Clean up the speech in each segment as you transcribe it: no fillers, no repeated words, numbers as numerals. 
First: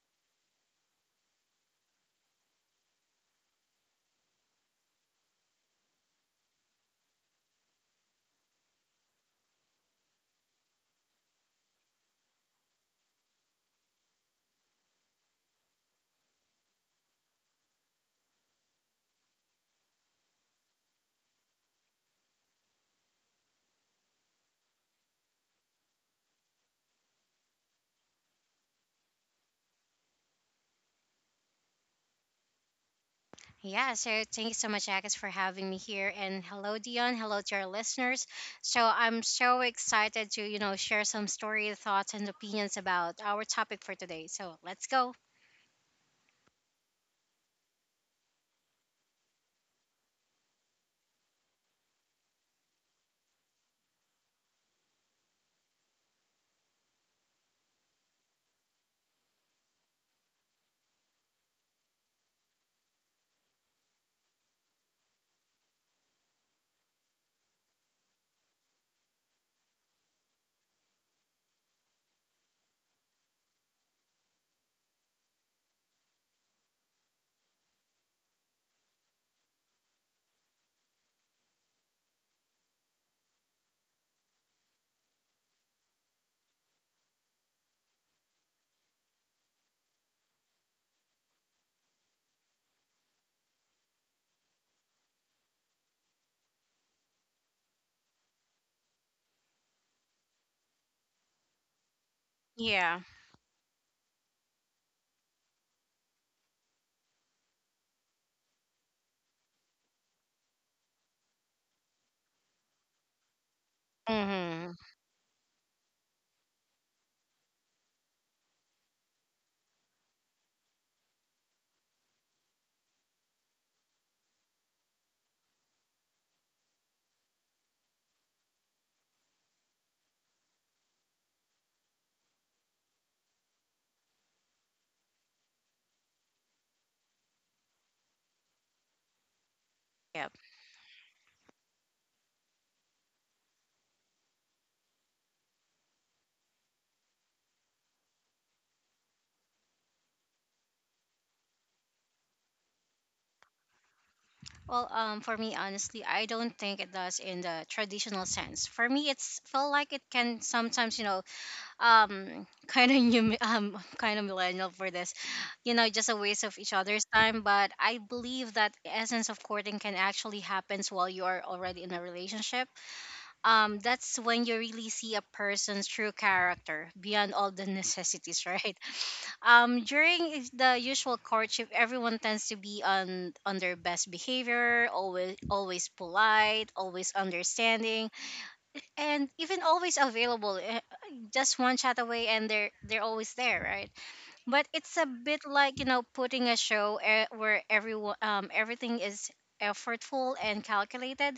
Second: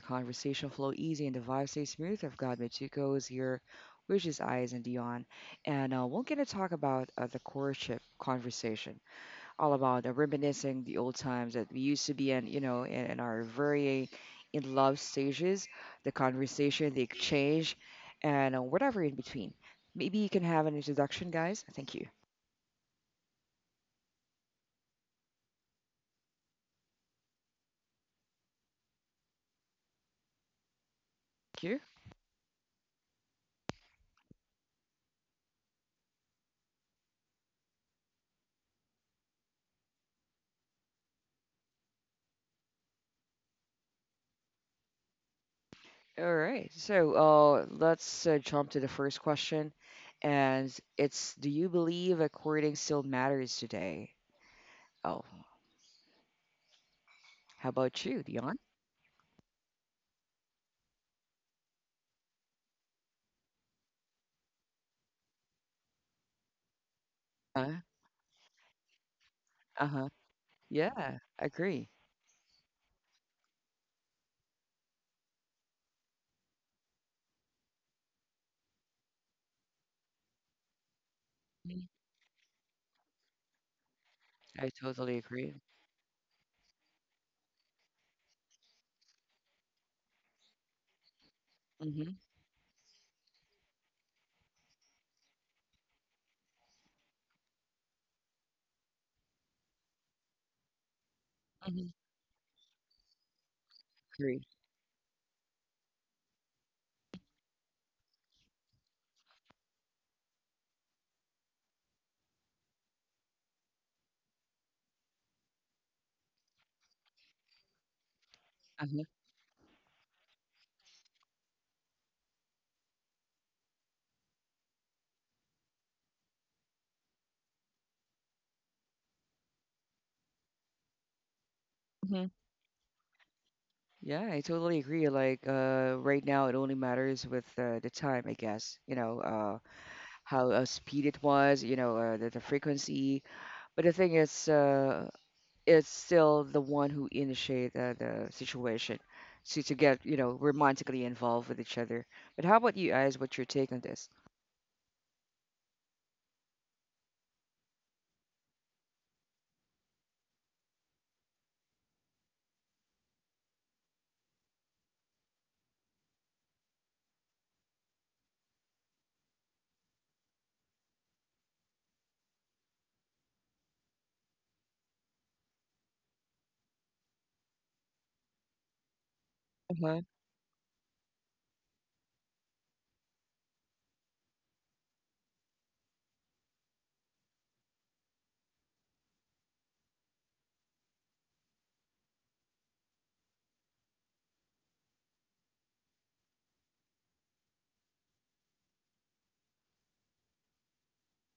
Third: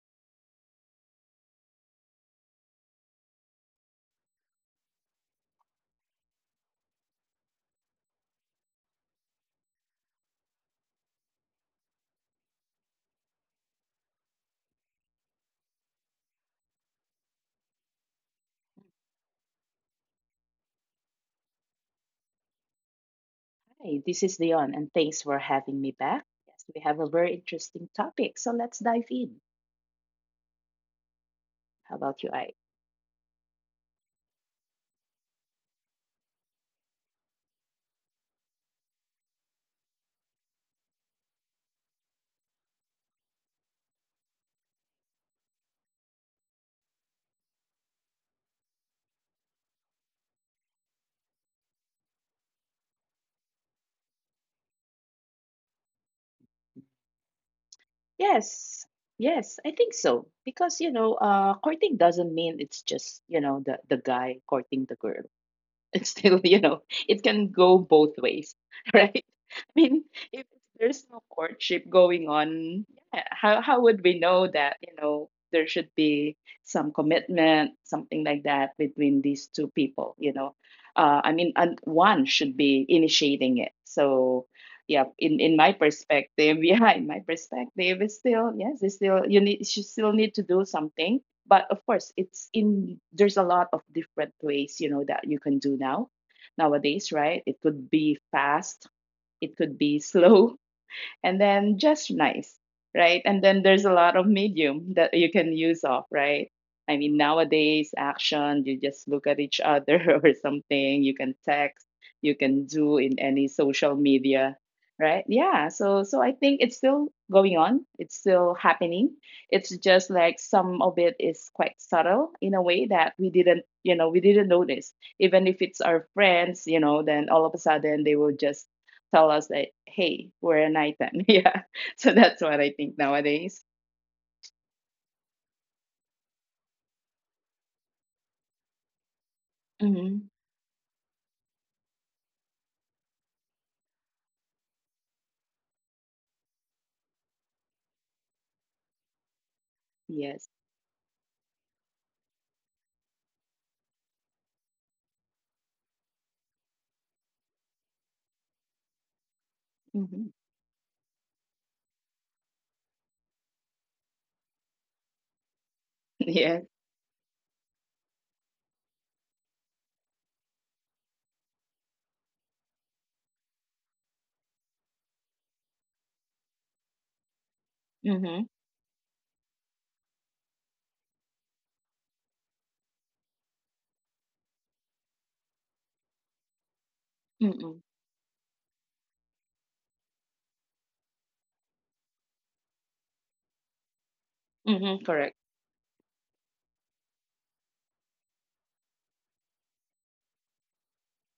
conversation flow easy and the vibe stays smooth. I've got Mitsuko is here, which is Eyes and Dion, and we're gonna talk about the courtship conversation, all about reminiscing the old times that we used to be in, you know, in our very in love stages, the conversation, the exchange, and whatever in between. Maybe you can have an introduction, guys. Thank Hi, this is Leon, and thanks for having me back. Yes, we have a very interesting topic, so let's dive in. you. How about you, I? Yeah, so thank you so much, Agus, for having me here. And hello, Dion. Hello to our listeners. So I'm so excited to, share some story, thoughts, and opinions about our topic for today. So let's go. All right. So let's jump to the first question. And it's, do you believe a courting still matters today? Oh, how about you, Dion? Yes, yes, I think so. Because courting doesn't mean it's just the guy courting the girl. It's still it can Uh go both ways. Right, I huh. mean, if Yeah, there's no I agree. courtship going on, yeah, how would we know that, there should be some commitment, something like that, between these two people? I mean, Mhm. and one should be initiating it, so I totally yeah. In agree. My perspective, yeah, in my perspective, it's still, yes, it's still, you still need to do something. But of Mm-hmm. course, it's in there's a lot of different ways, that you can do nowadays, right? It could be fast, it could be slow, and then Mm-hmm. just nice, Yeah. right? And then there's a lot of Agree. medium that you can use of, right? I mean, nowadays, action, you just look at each other, or something. You can text, you can do in any social media, Mm-hmm. right? Yeah, so I think it's still going on, it's still Uh-huh. happening. It's just like some of it is quite subtle in a way that we didn't notice. Even if it's our friends, then all of a sudden they will just tell us that, hey, we're an item. Yeah, so Hmm. that's what I think nowadays. Yeah, I totally agree. Like, right now it only matters with the time, I guess. You know, uh, Mm-hmm. Yep. how speed it was. The frequency. But the thing is still the one who initiate the situation to get, Yes. romantically involved with each other. But how about you guys? What's your take on this? Well, for me, honestly, I don't think it does in the traditional sense. For me, it's felt like it Mm-hmm. can sometimes, kind of new kind of millennial for this, just a waste of Yes. each other's time. But I believe that the essence of courting can actually happens while you are already in a relationship. That's when you really see a person's true character beyond all the necessities. Mm-hmm. Right. Uh-huh. During the usual courtship, everyone tends to be on their best behavior, always, always polite, always Mm-hmm. understanding, and even always available, just one chat away and they're always there, right? But it's Mm-hmm. a Correct. bit like, putting a show, where everyone, everything is effortful and calculated.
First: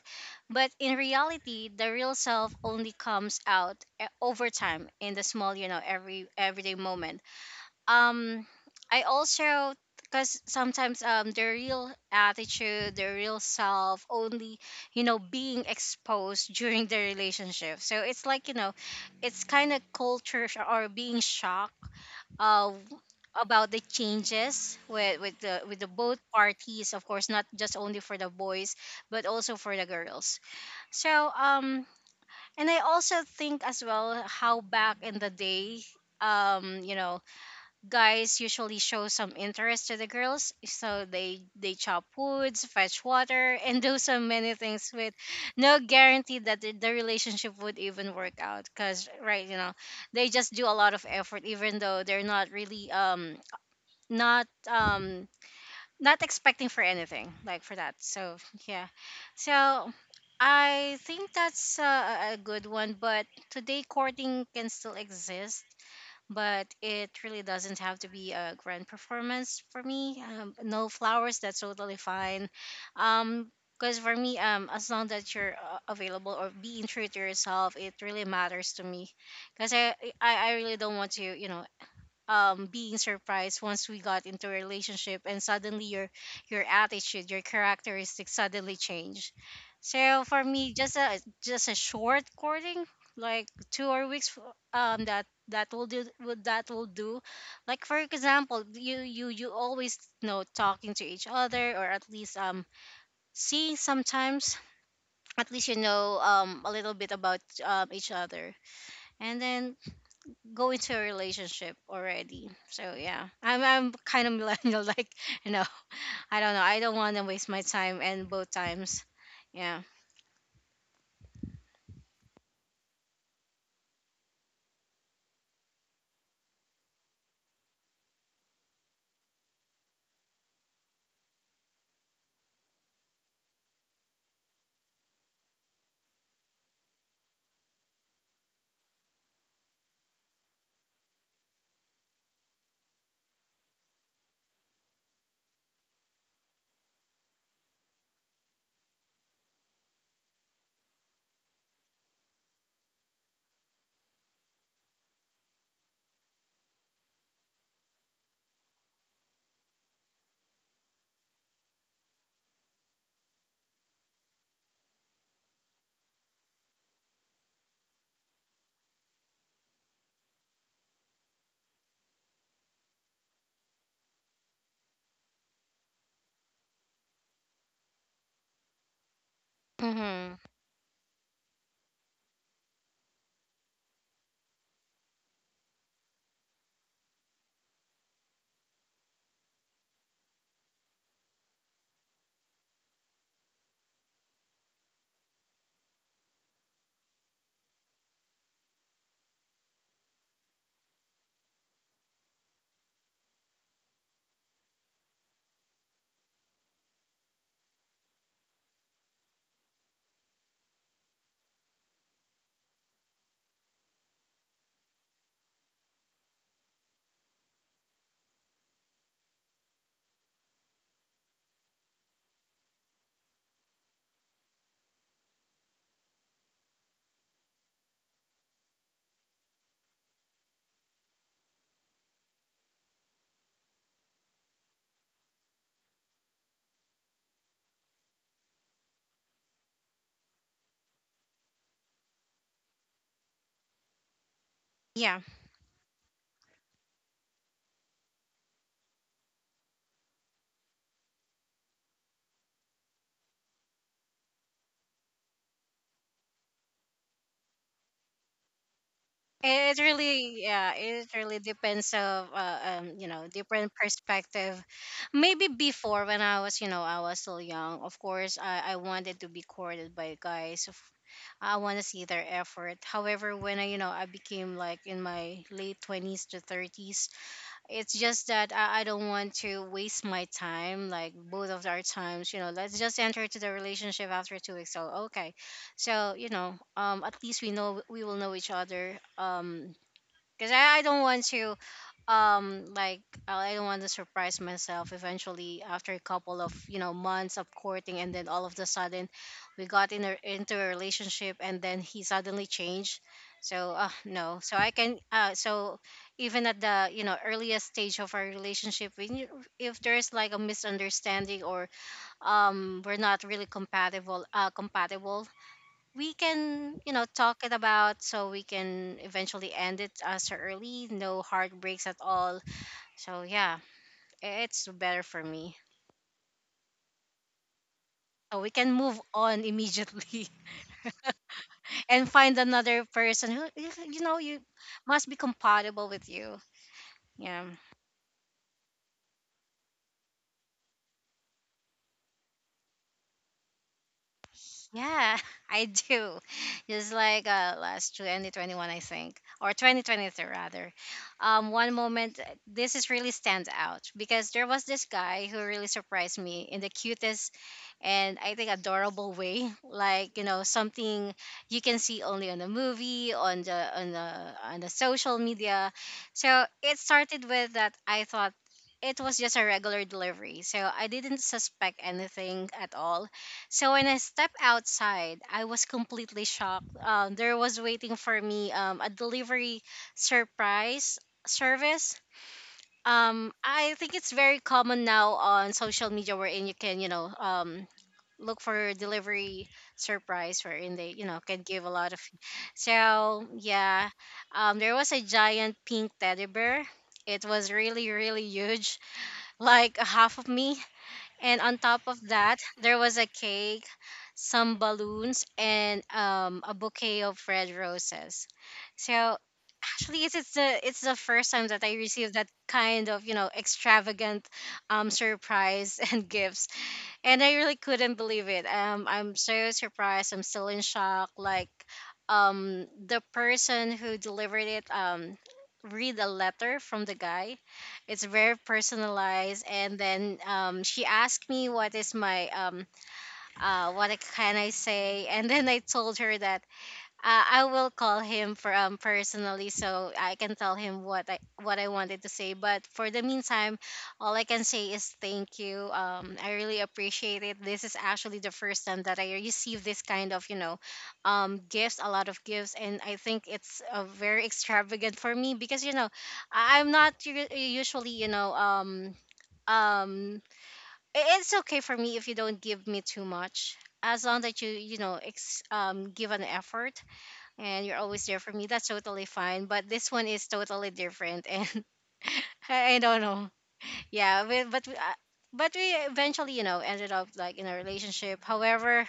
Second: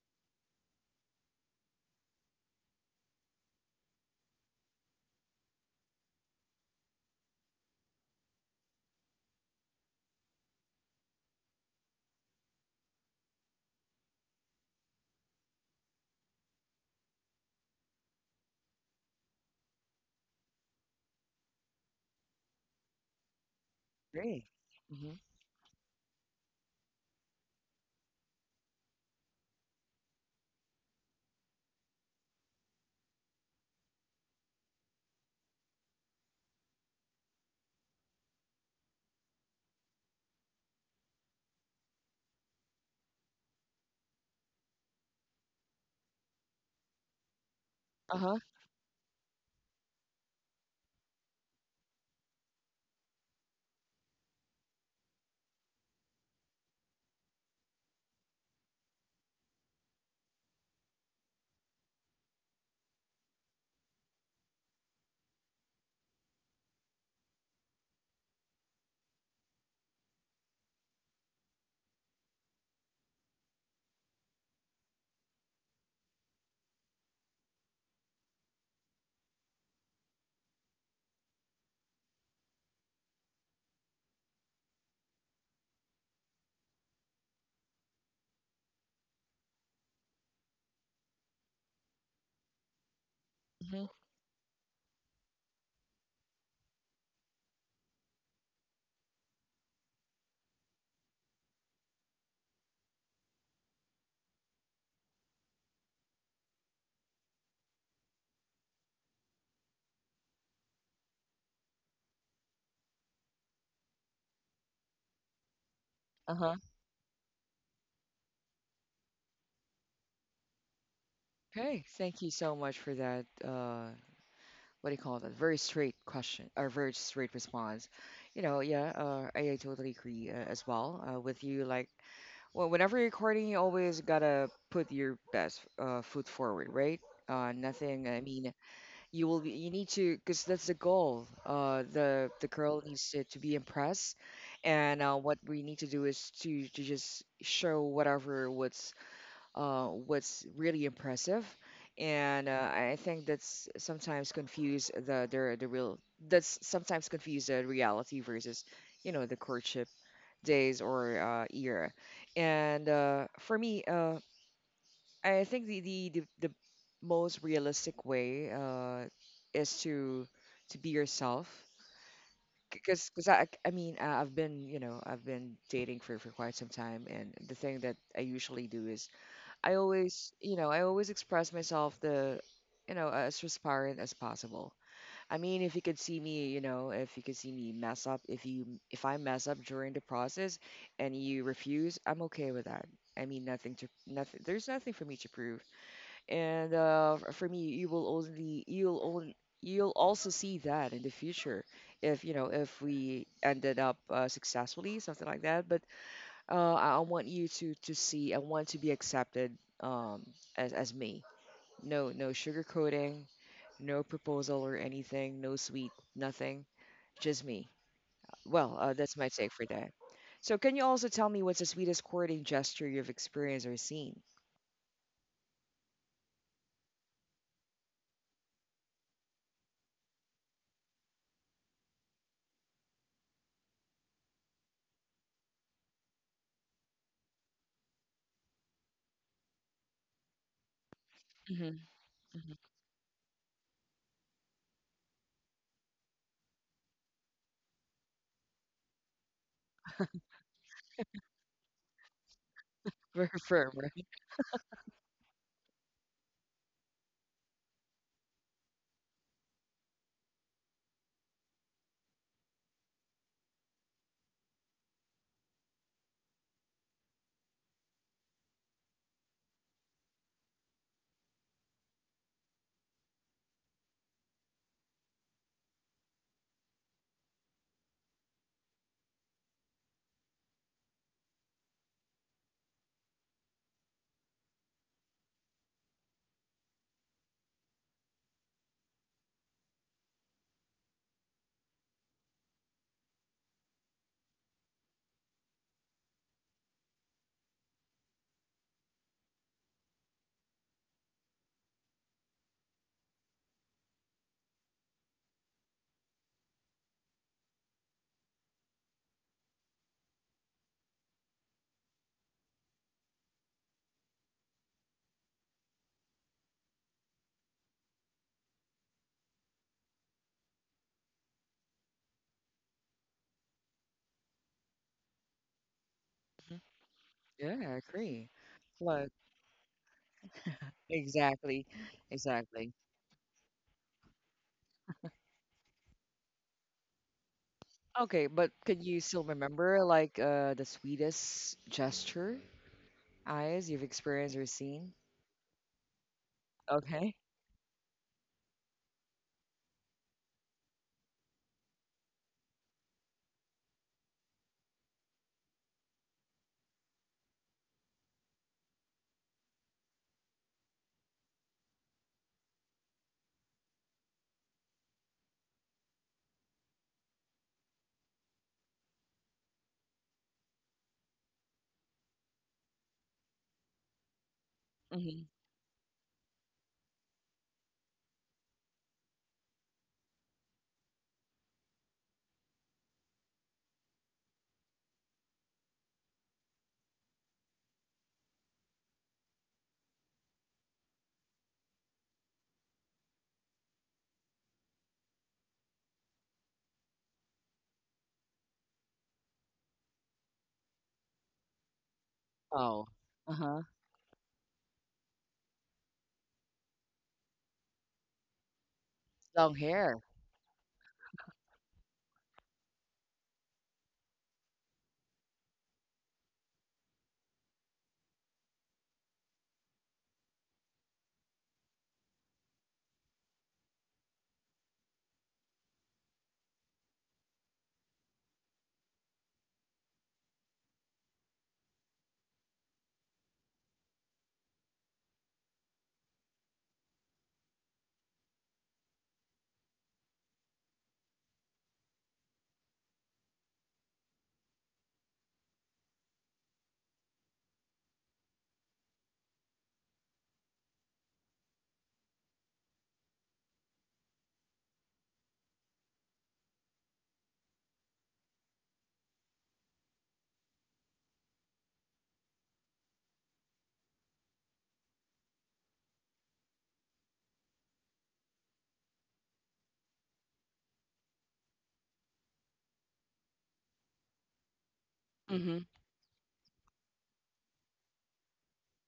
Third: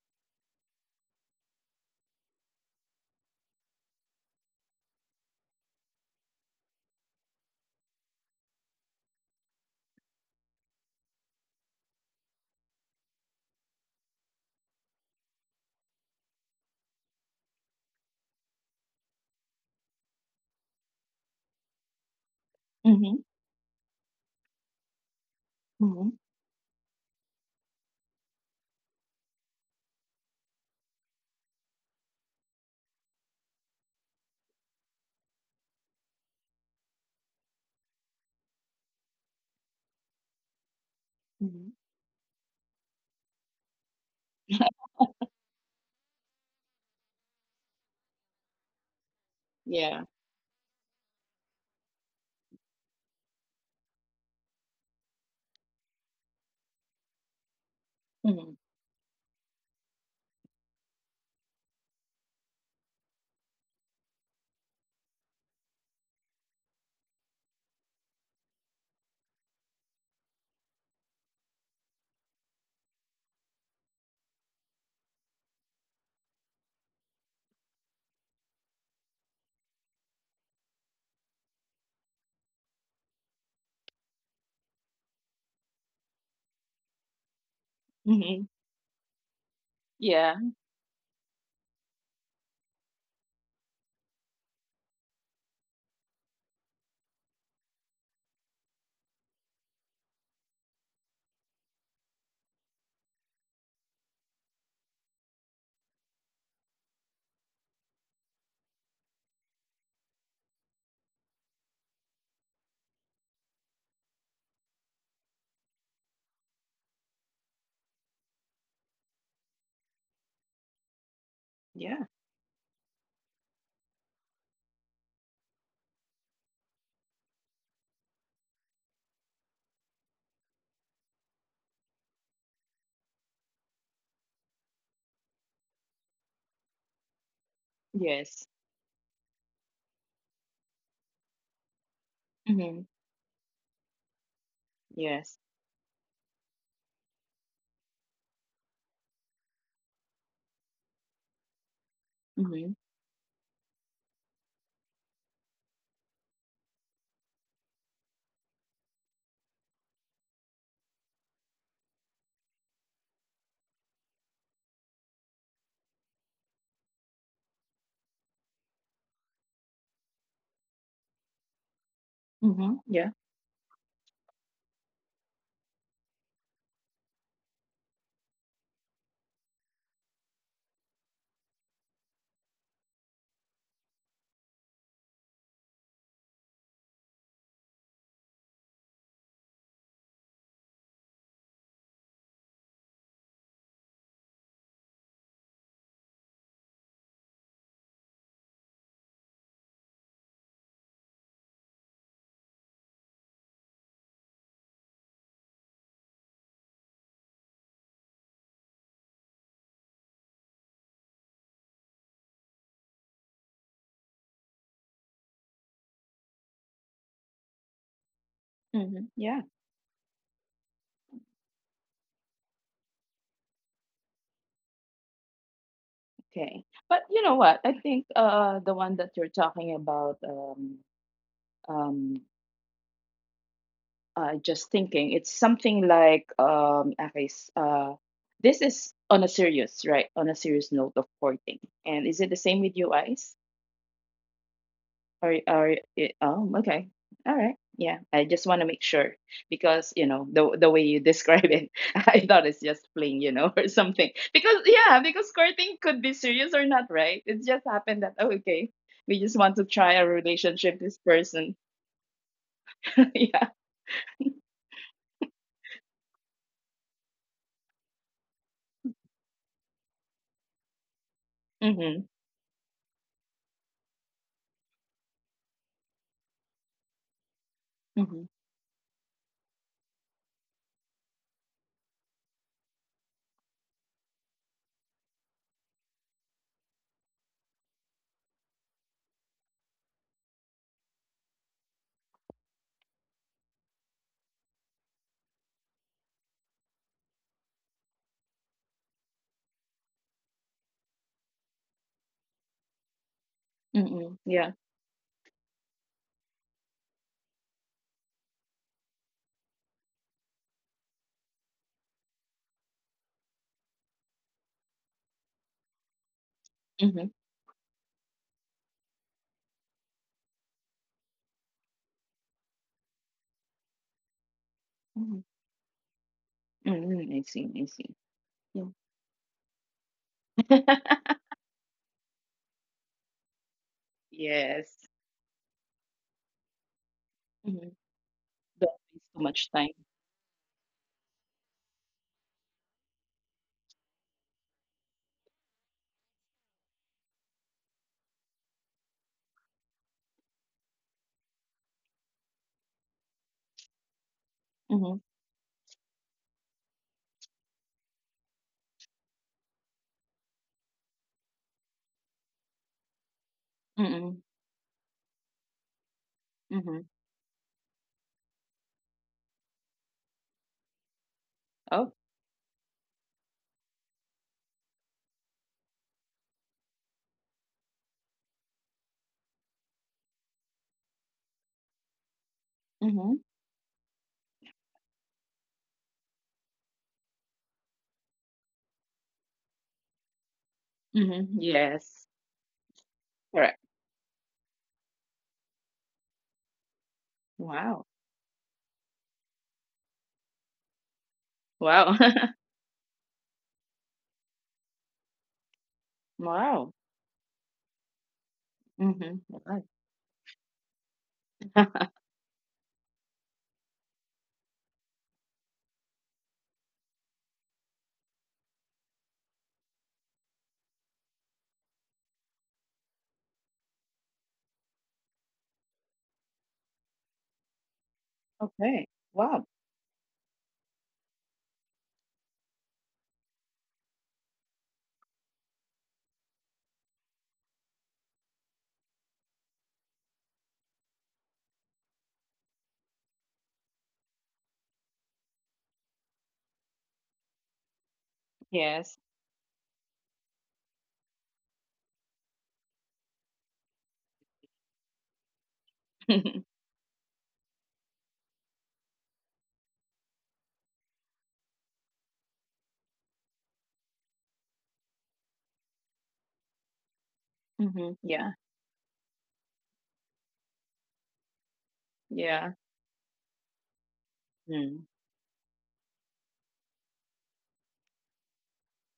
But in reality, the real self only comes out, over time, in the small, every everyday moment. um I also, because sometimes, the real attitude, the real self only, being exposed during the relationship. So it's like, it's kind of or being shocked, uh, Mm-hmm. about the Great. changes Hmm. with with the Mm-hmm. both parties, of course, not just only for the boys, but also for the girls. So and I also think as well how back in the day, um you know guys usually show some interest to the girls, so Mm-hmm. they chop woods, fetch water and do so many things with no guarantee that the relationship would even Uh-huh. work out, because, right, you know, Yeah. they just do a lot of effort even though they're not really, not um not expecting for anything like for that. So Mm-hmm. yeah, so I think that's a good one. But today courting can still exist, but it really doesn't have to be a grand performance for me. No flowers, that's totally fine. Um, because for me, as long that you're available or being true to yourself, it really matters to me. Because I really don't want to, being surprised once we got into a relationship and suddenly your attitude, your characteristics Mm-hmm. suddenly change. So Yeah. for me, just a, short courting, like two Mhm. or weeks. That, that will do would that will do. Like for example, you always know talking to each other, or at least, see sometimes, at least, a little bit about, each other, and then go into a relationship already. So yeah, I'm kind of millennial. Like, you know, I don't Uh-huh. know. I don't want to waste my time and both times. Yeah. Okay, Yeah. thank you so much for that. What do you call that? Very straight question or very straight response. Yeah, I totally agree as well with you. Like, well, whenever you're recording, you always gotta put your best foot forward, right? Nothing. I Yes. mean, you need to because that's the goal the girl Mm-hmm. needs to be impressed, and Yes. what we need to do is to just show whatever what's really impressive. And uh, Mm-hmm. i I think that's sometimes confuse the real, that's sometimes confuse the reality versus the courtship days or era. And for me, I think the most realistic way is to be yourself. Mm-hmm. Because Yeah. because I mean, I've been dating for quite some time, and the thing that I usually do is I always Hmm. you know I always express myself the you know as transparent as possible. I mean, if you could see me, if you could see me mess up, if I mess up during the process and you refuse, I'm okay with that. I mean, nothing to nothing. There's nothing for me to prove, and for me you will only you'll also see that in the future if if we ended up successfully something like that. But I want you to see, I want to be accepted, um, as me. No no sugarcoating, no proposal or anything, no sweet, nothing. Just me. Well, Mm-hmm. that's my Yeah. take for that. So can you also tell me, what's the sweetest courting gesture you've experienced or seen? Okay, but you know what, I think, the one that you're talking about, um just thinking. It's something like, okay, this is on a serious, right? On a serious note of courting. Mm-hmm. And is it the same with you guys? Yeah. Or oh, okay, all right, yeah. I just want to make sure, because the way you describe it, I thought it's just very fling, firm, or right. something. Because yeah, because courting could be serious or not, right? It just happened that, oh, okay, we just want to It try a really, yeah, relationship with this it really person. depends of you know, Yeah. different perspective. Maybe before, when I was, I was still young. Of course, I wanted to be courted by guys. Of, I want to see Mm-hmm. their effort. However, when I became like in my late 20s to 30s. It's Mm-hmm. just that I don't want to waste my time, like both of our times. You know, let's just enter into the relationship after two weeks. So okay, so, at least we know, we will know each other. Because I don't want to, um like I don't want to surprise myself eventually after a couple of, months of courting, and then all of the sudden we got in a, into a relationship, and then he suddenly changed. So Mm-hmm. no Yeah. so I can so even at the, earliest stage of our relationship, when you, if there's like a misunderstanding or, we're not really compatible, we can, Mm-hmm. Talk it about, so we can eventually end it as early, no heartbreaks at all. So yeah, it's better Mm-hmm. for me. I see, Yeah, I I see. agree. So we Yeah. can move Like on immediately exactly, and find exactly. another person who you Yes. must be compatible with you. Yeah. Mhm. Okay, but Don't can you waste too still much time. remember like the sweetest gesture, Eyes, you've experienced or seen? Yeah, I do. Just Okay. like last 2021, I think, or 2023 rather. One moment, this is really stands out because there was this Mhm. guy who really surprised me in the cutest, and I think adorable way. Like, you know, something you can see only on the movie, on the on the Mm-mm. on the social media. So it Mhm. started with that. I thought it was just a regular delivery, so I didn't suspect Oh. anything at all. So when I stepped outside, Mm-hmm. I was completely shocked. There was waiting for me, a delivery surprise service. Mhm. I think it's very common now on social media, wherein you can, you know, look for delivery surprise, wherein they, you know, Mhm. can give a lot of. Yes. So Correct. yeah, there was a giant pink teddy bear. It was Wow. really, really huge, like half of me. And on top Wow. of that, there Oh. was a Uh-huh. cake, some balloons, and, a Wow. bouquet of red roses. Mhm. So Long Right. hair. actually, it's the first time that I received that kind of, you know, extravagant, surprise and gifts, and I really couldn't believe it. I'm so surprised. I'm still in shock. Like, the person who delivered it, read a letter from the guy. It's very Okay. Wow. personalized, and then, she asked me what is my, can I say, and then I told her that, I will call him for personally, so I can tell him what I wanted to say. But for the meantime, all I can say is thank you. I really appreciate it. This is actually the first time Yes. that I received this kind of, you know, gifts, a lot of gifts, and I think it's very extravagant for me, because, you know, I'm not usually, um it's okay for me if you don't give me too much, as long that you know, give an effort, and you're Mm-hmm. always there Yeah. for me. That's totally fine. But this one is totally different, and Yeah. I don't know. Yeah, Mm. But Mm-hmm. we eventually, you know, ended up like in a relationship. However,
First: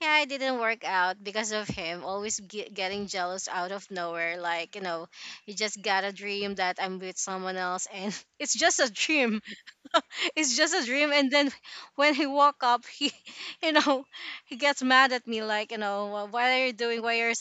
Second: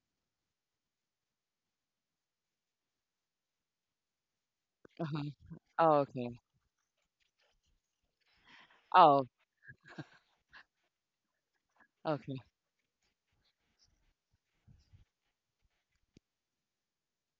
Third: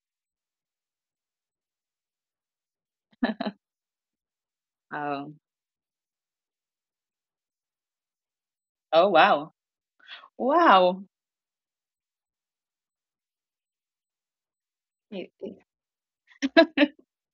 yeah, it didn't work out because of him always getting jealous out of nowhere. Like, you know, Uh-huh. Oh. you just Oh, got a okay. dream that I'm with someone else, and it's just a Oh, Oh, dream. wow. It's just a Wow. dream. And then when he okay. woke up, he, you know, he gets mad at Y- me like, you know, "Wh- what are you doing? Why are you,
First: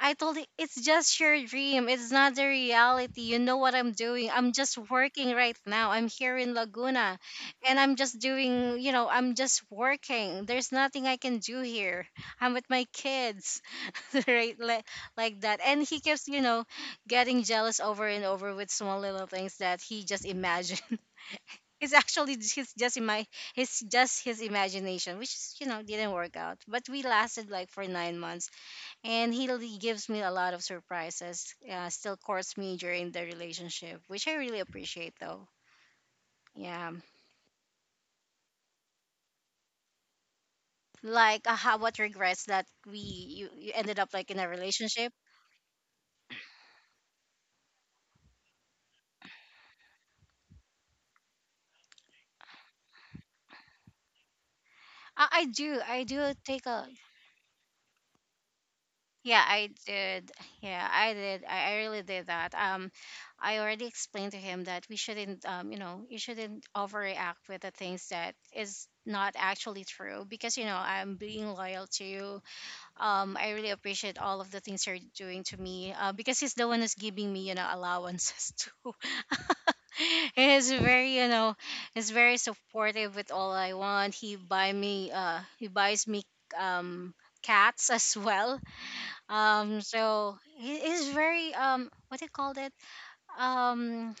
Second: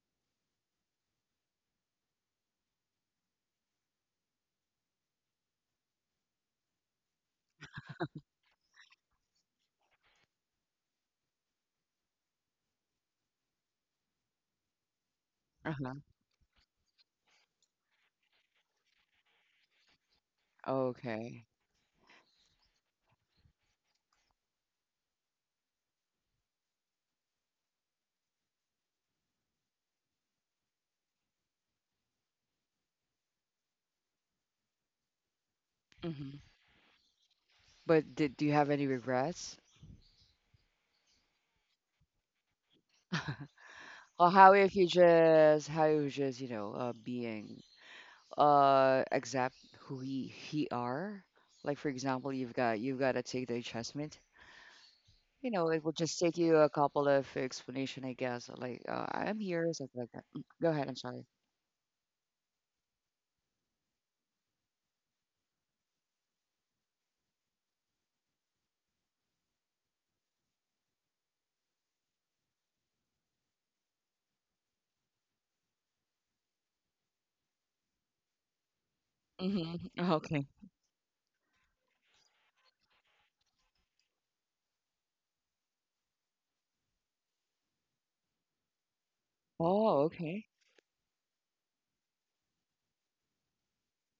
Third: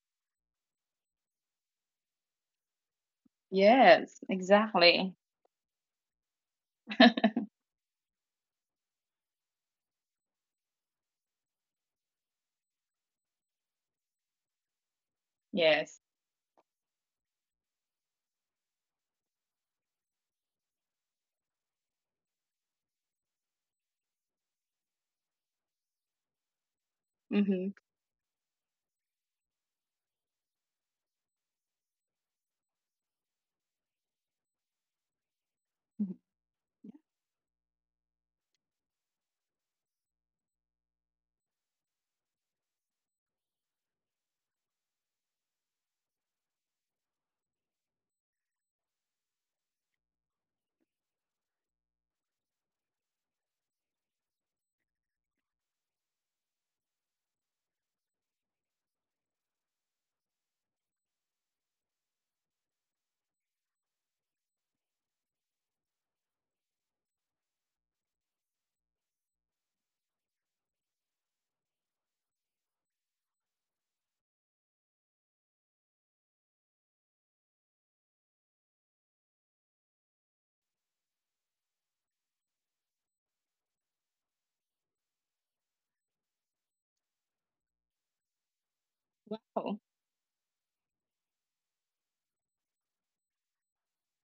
I told it, it's just your dream. It's not the reality. You know what I'm Yes, doing. I'm just exactly. working right now. I'm here in Laguna and I'm just doing, you know, I'm just working. There's nothing I can do here. I'm with my kids," right? Like that. And Uh-huh. he Yes. keeps, you know, getting jealous over and over with small little things that he just imagined. Okay. It's actually his just in my his just his imagination, which is, you know, didn't work out. But we lasted like Mm-hmm. for nine months, and he really gives me a lot of surprises. Still courts me during the relationship, which I really appreciate though. Mm-hmm. Yeah, But did do you have any regrets? like, how what regrets that we you, you ended up like Or in a how if you relationship. just how you just, being accept who he are. Like for example, you've got to take the adjustment. It will I just do take you take a a, couple of explanation, I guess. Like, I'm yeah, here, I something like that. did, Mm, go yeah, ahead, I'm I sorry. did, I really did that. I already explained to him that we shouldn't, you know, you shouldn't overreact with the things that is not actually true, because, you know, I'm being loyal to you. I really appreciate all of the things you're doing to me, because he's the one who's giving me, you know, allowances too. Mm-hmm. Okay. He's very, you know, he's very supportive with all I want. He buy me, he buys me, um, cats as well. Oh. Oh, So okay. he is very, what do you call it? Um,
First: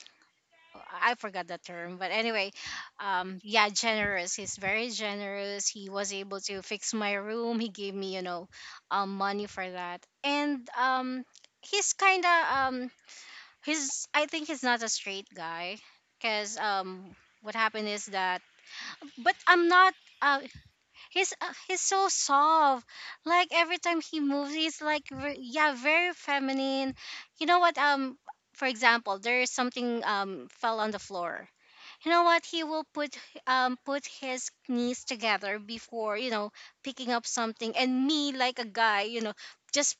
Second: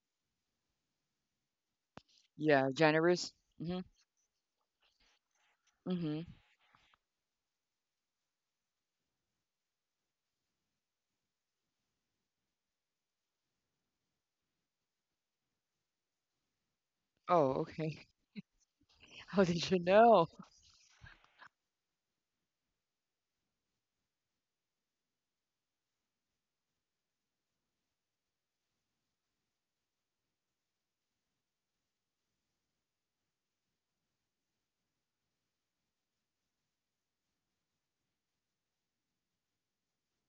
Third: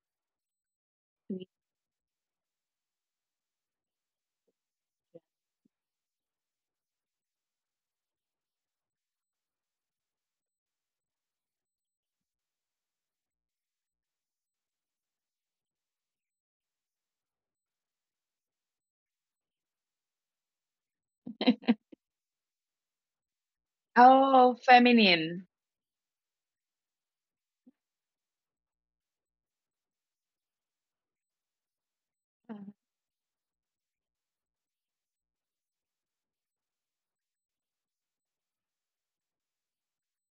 I forgot the term, but anyway, Yeah, generous. Yeah, Mm-hmm. generous. He's very generous. He was Mm-hmm. able to fix my room. He gave me, you know, money for that. And, he's kind of, he's, I think he's not a straight guy, cause, what Oh, happened okay. is that. But how did I'm you not. know? Uh, he's so soft. Like every time he Oh, moves, he's like, feminine. yeah, very feminine. You know what? For example, there is something fell on the floor. You know what he will put his knees together before, you know, picking up something. And me, like a guy, you know, just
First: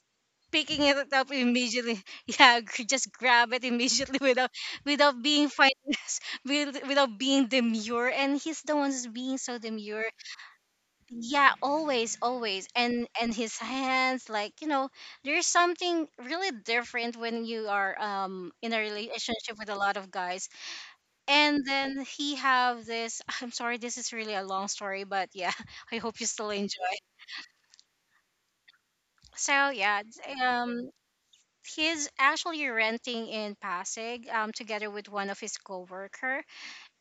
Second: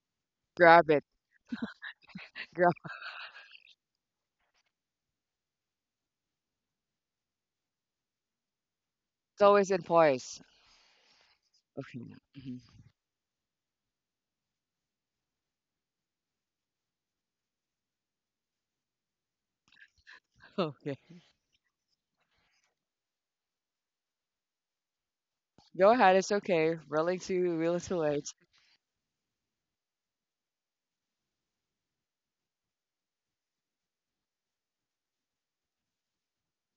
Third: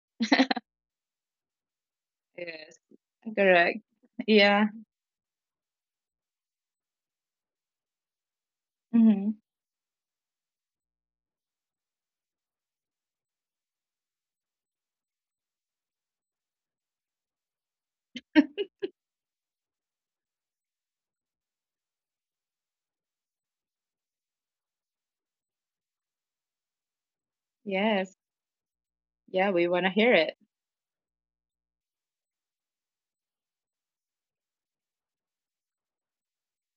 picking Grab it. it up immediately. Yeah, Grab. Yes, just grab it correct. immediately, without Yeah. without being fine, without being demure. And he's the one who's being Mm-hmm. It's so always in demure. voice. Yeah, always Okay. always Mm-hmm. and his hands, like, you know, there's something really different when you are in a relationship with a lot of guys. Okay. And then he have this. I'm sorry, this is really a long story, but yeah, I Go hope you ahead, still it's enjoy. okay, willing to Yes. wait. So Yeah, we yeah, want to hear it. He's actually renting in Pasig, together with one of his coworker.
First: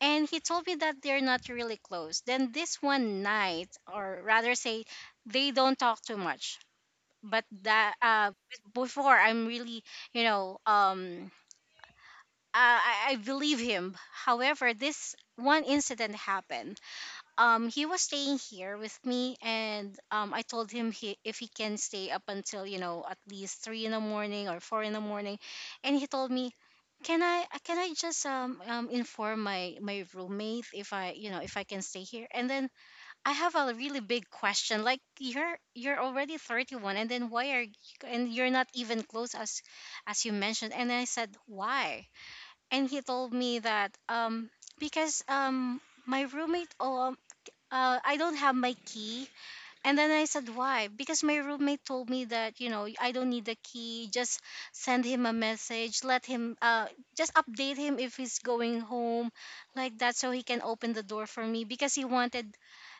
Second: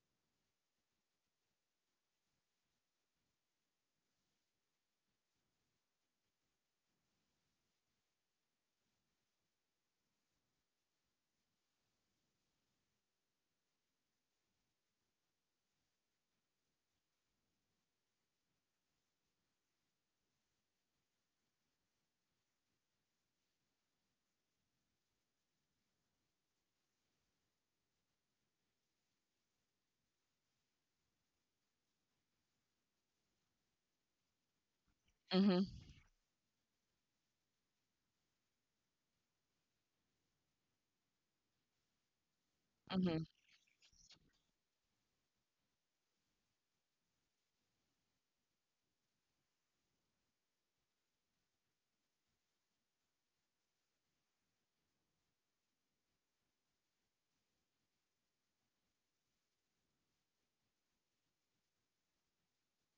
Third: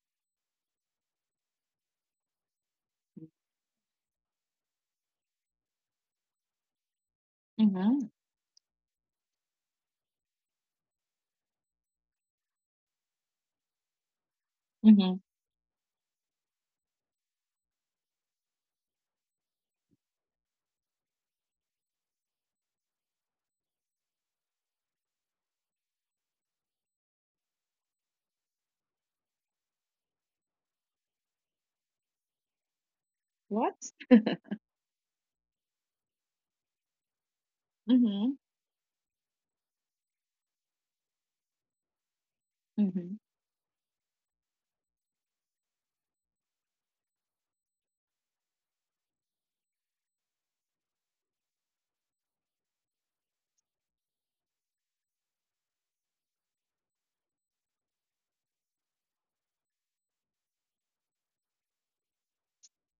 And he told me that they're not really close. Then this one night, or rather say, they don't talk too much, but that Mm-hmm. Before I'm really, you know, I believe him. However, this Mm-hmm. one incident happened. He was staying here with me, and I told him, if he can stay up until, you know, at least 3 in the morning or 4 in the morning. And he told me, can I just inform my roommate if I you know if I can stay here. And then I have a What? really big question, like, you're Mm-hmm. you're already 31 and then why are you, and Mm-hmm. you're not even close as you mentioned. And I said, why? And he Mm-hmm. Mm-hmm. told me that because my roommate, I don't have my key. And then I said, why? Because my roommate told me that, you know, I don't need the key. Just send him a message. Let him, just update him if he's going home, like that, so he can open the door for me. Because he wanted,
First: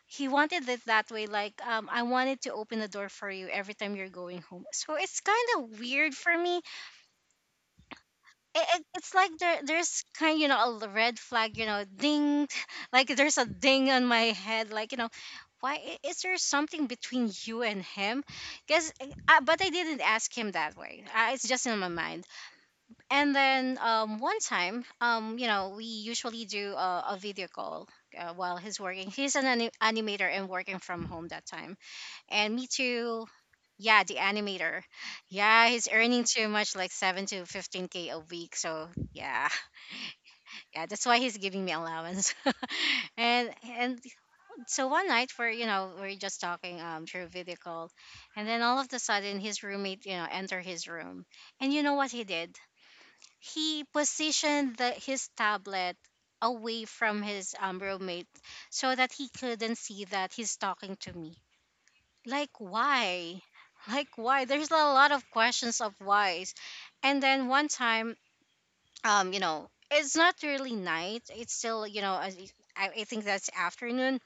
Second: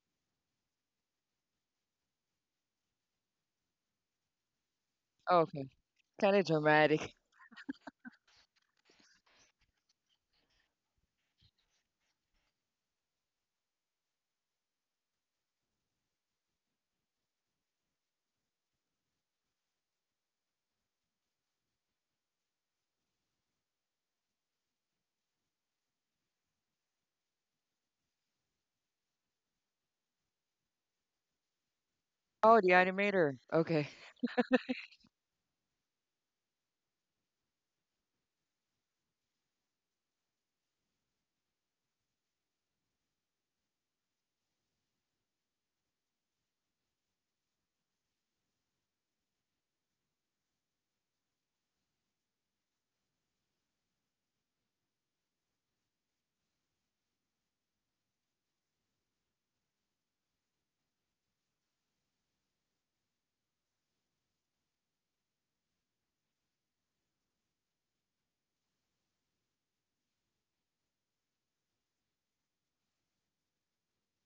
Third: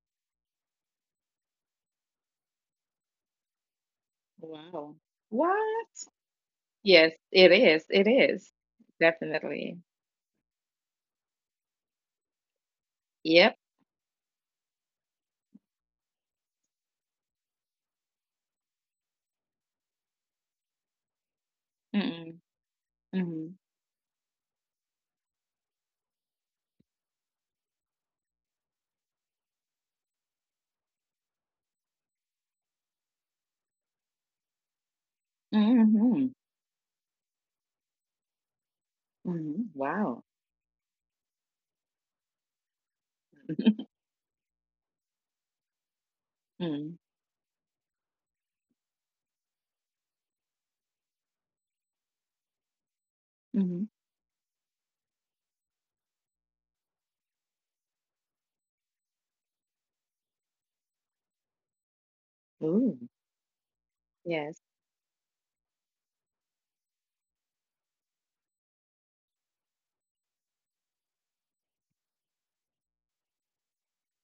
he wanted it that way. Like, I wanted to open the door for you every time you're going home. So Wow. it's kind Okay, of What? weird kind for of me. Yes, dramatic. it is. It is. It's like there, Definitely. there's kind, you know, a red flag, you know, ding. Like there's a Yep. ding on my head. Like, you know, why is there something between you and him? Because, but I didn't ask him that way. It's just in my mind. Mm-mm. And Mm-hmm. then one time, we usually do a video call, while he's working. He's an animator and working from home that time, and Oh, me the too. animator. Okay. Yeah, the animator. Yeah, he's earning Mm-hmm. too much, like 7 to 15K a week. So yeah, Mm-hmm. Wow. yeah, that's why he's giving me allowance. and and so one night, we're, we're just talking Mm-hmm. Through video call. And then all of a sudden, his roommate, you know, enter his room. And you know what he did, he Mm-hmm. positioned his tablet away from his roommate, so that he couldn't see that he's talking to me. Like, Ooh. why? Like, why? Yes. There's a lot of questions of whys. And then one time, you know, it's not really night, it's still, you know, I think that's afternoon.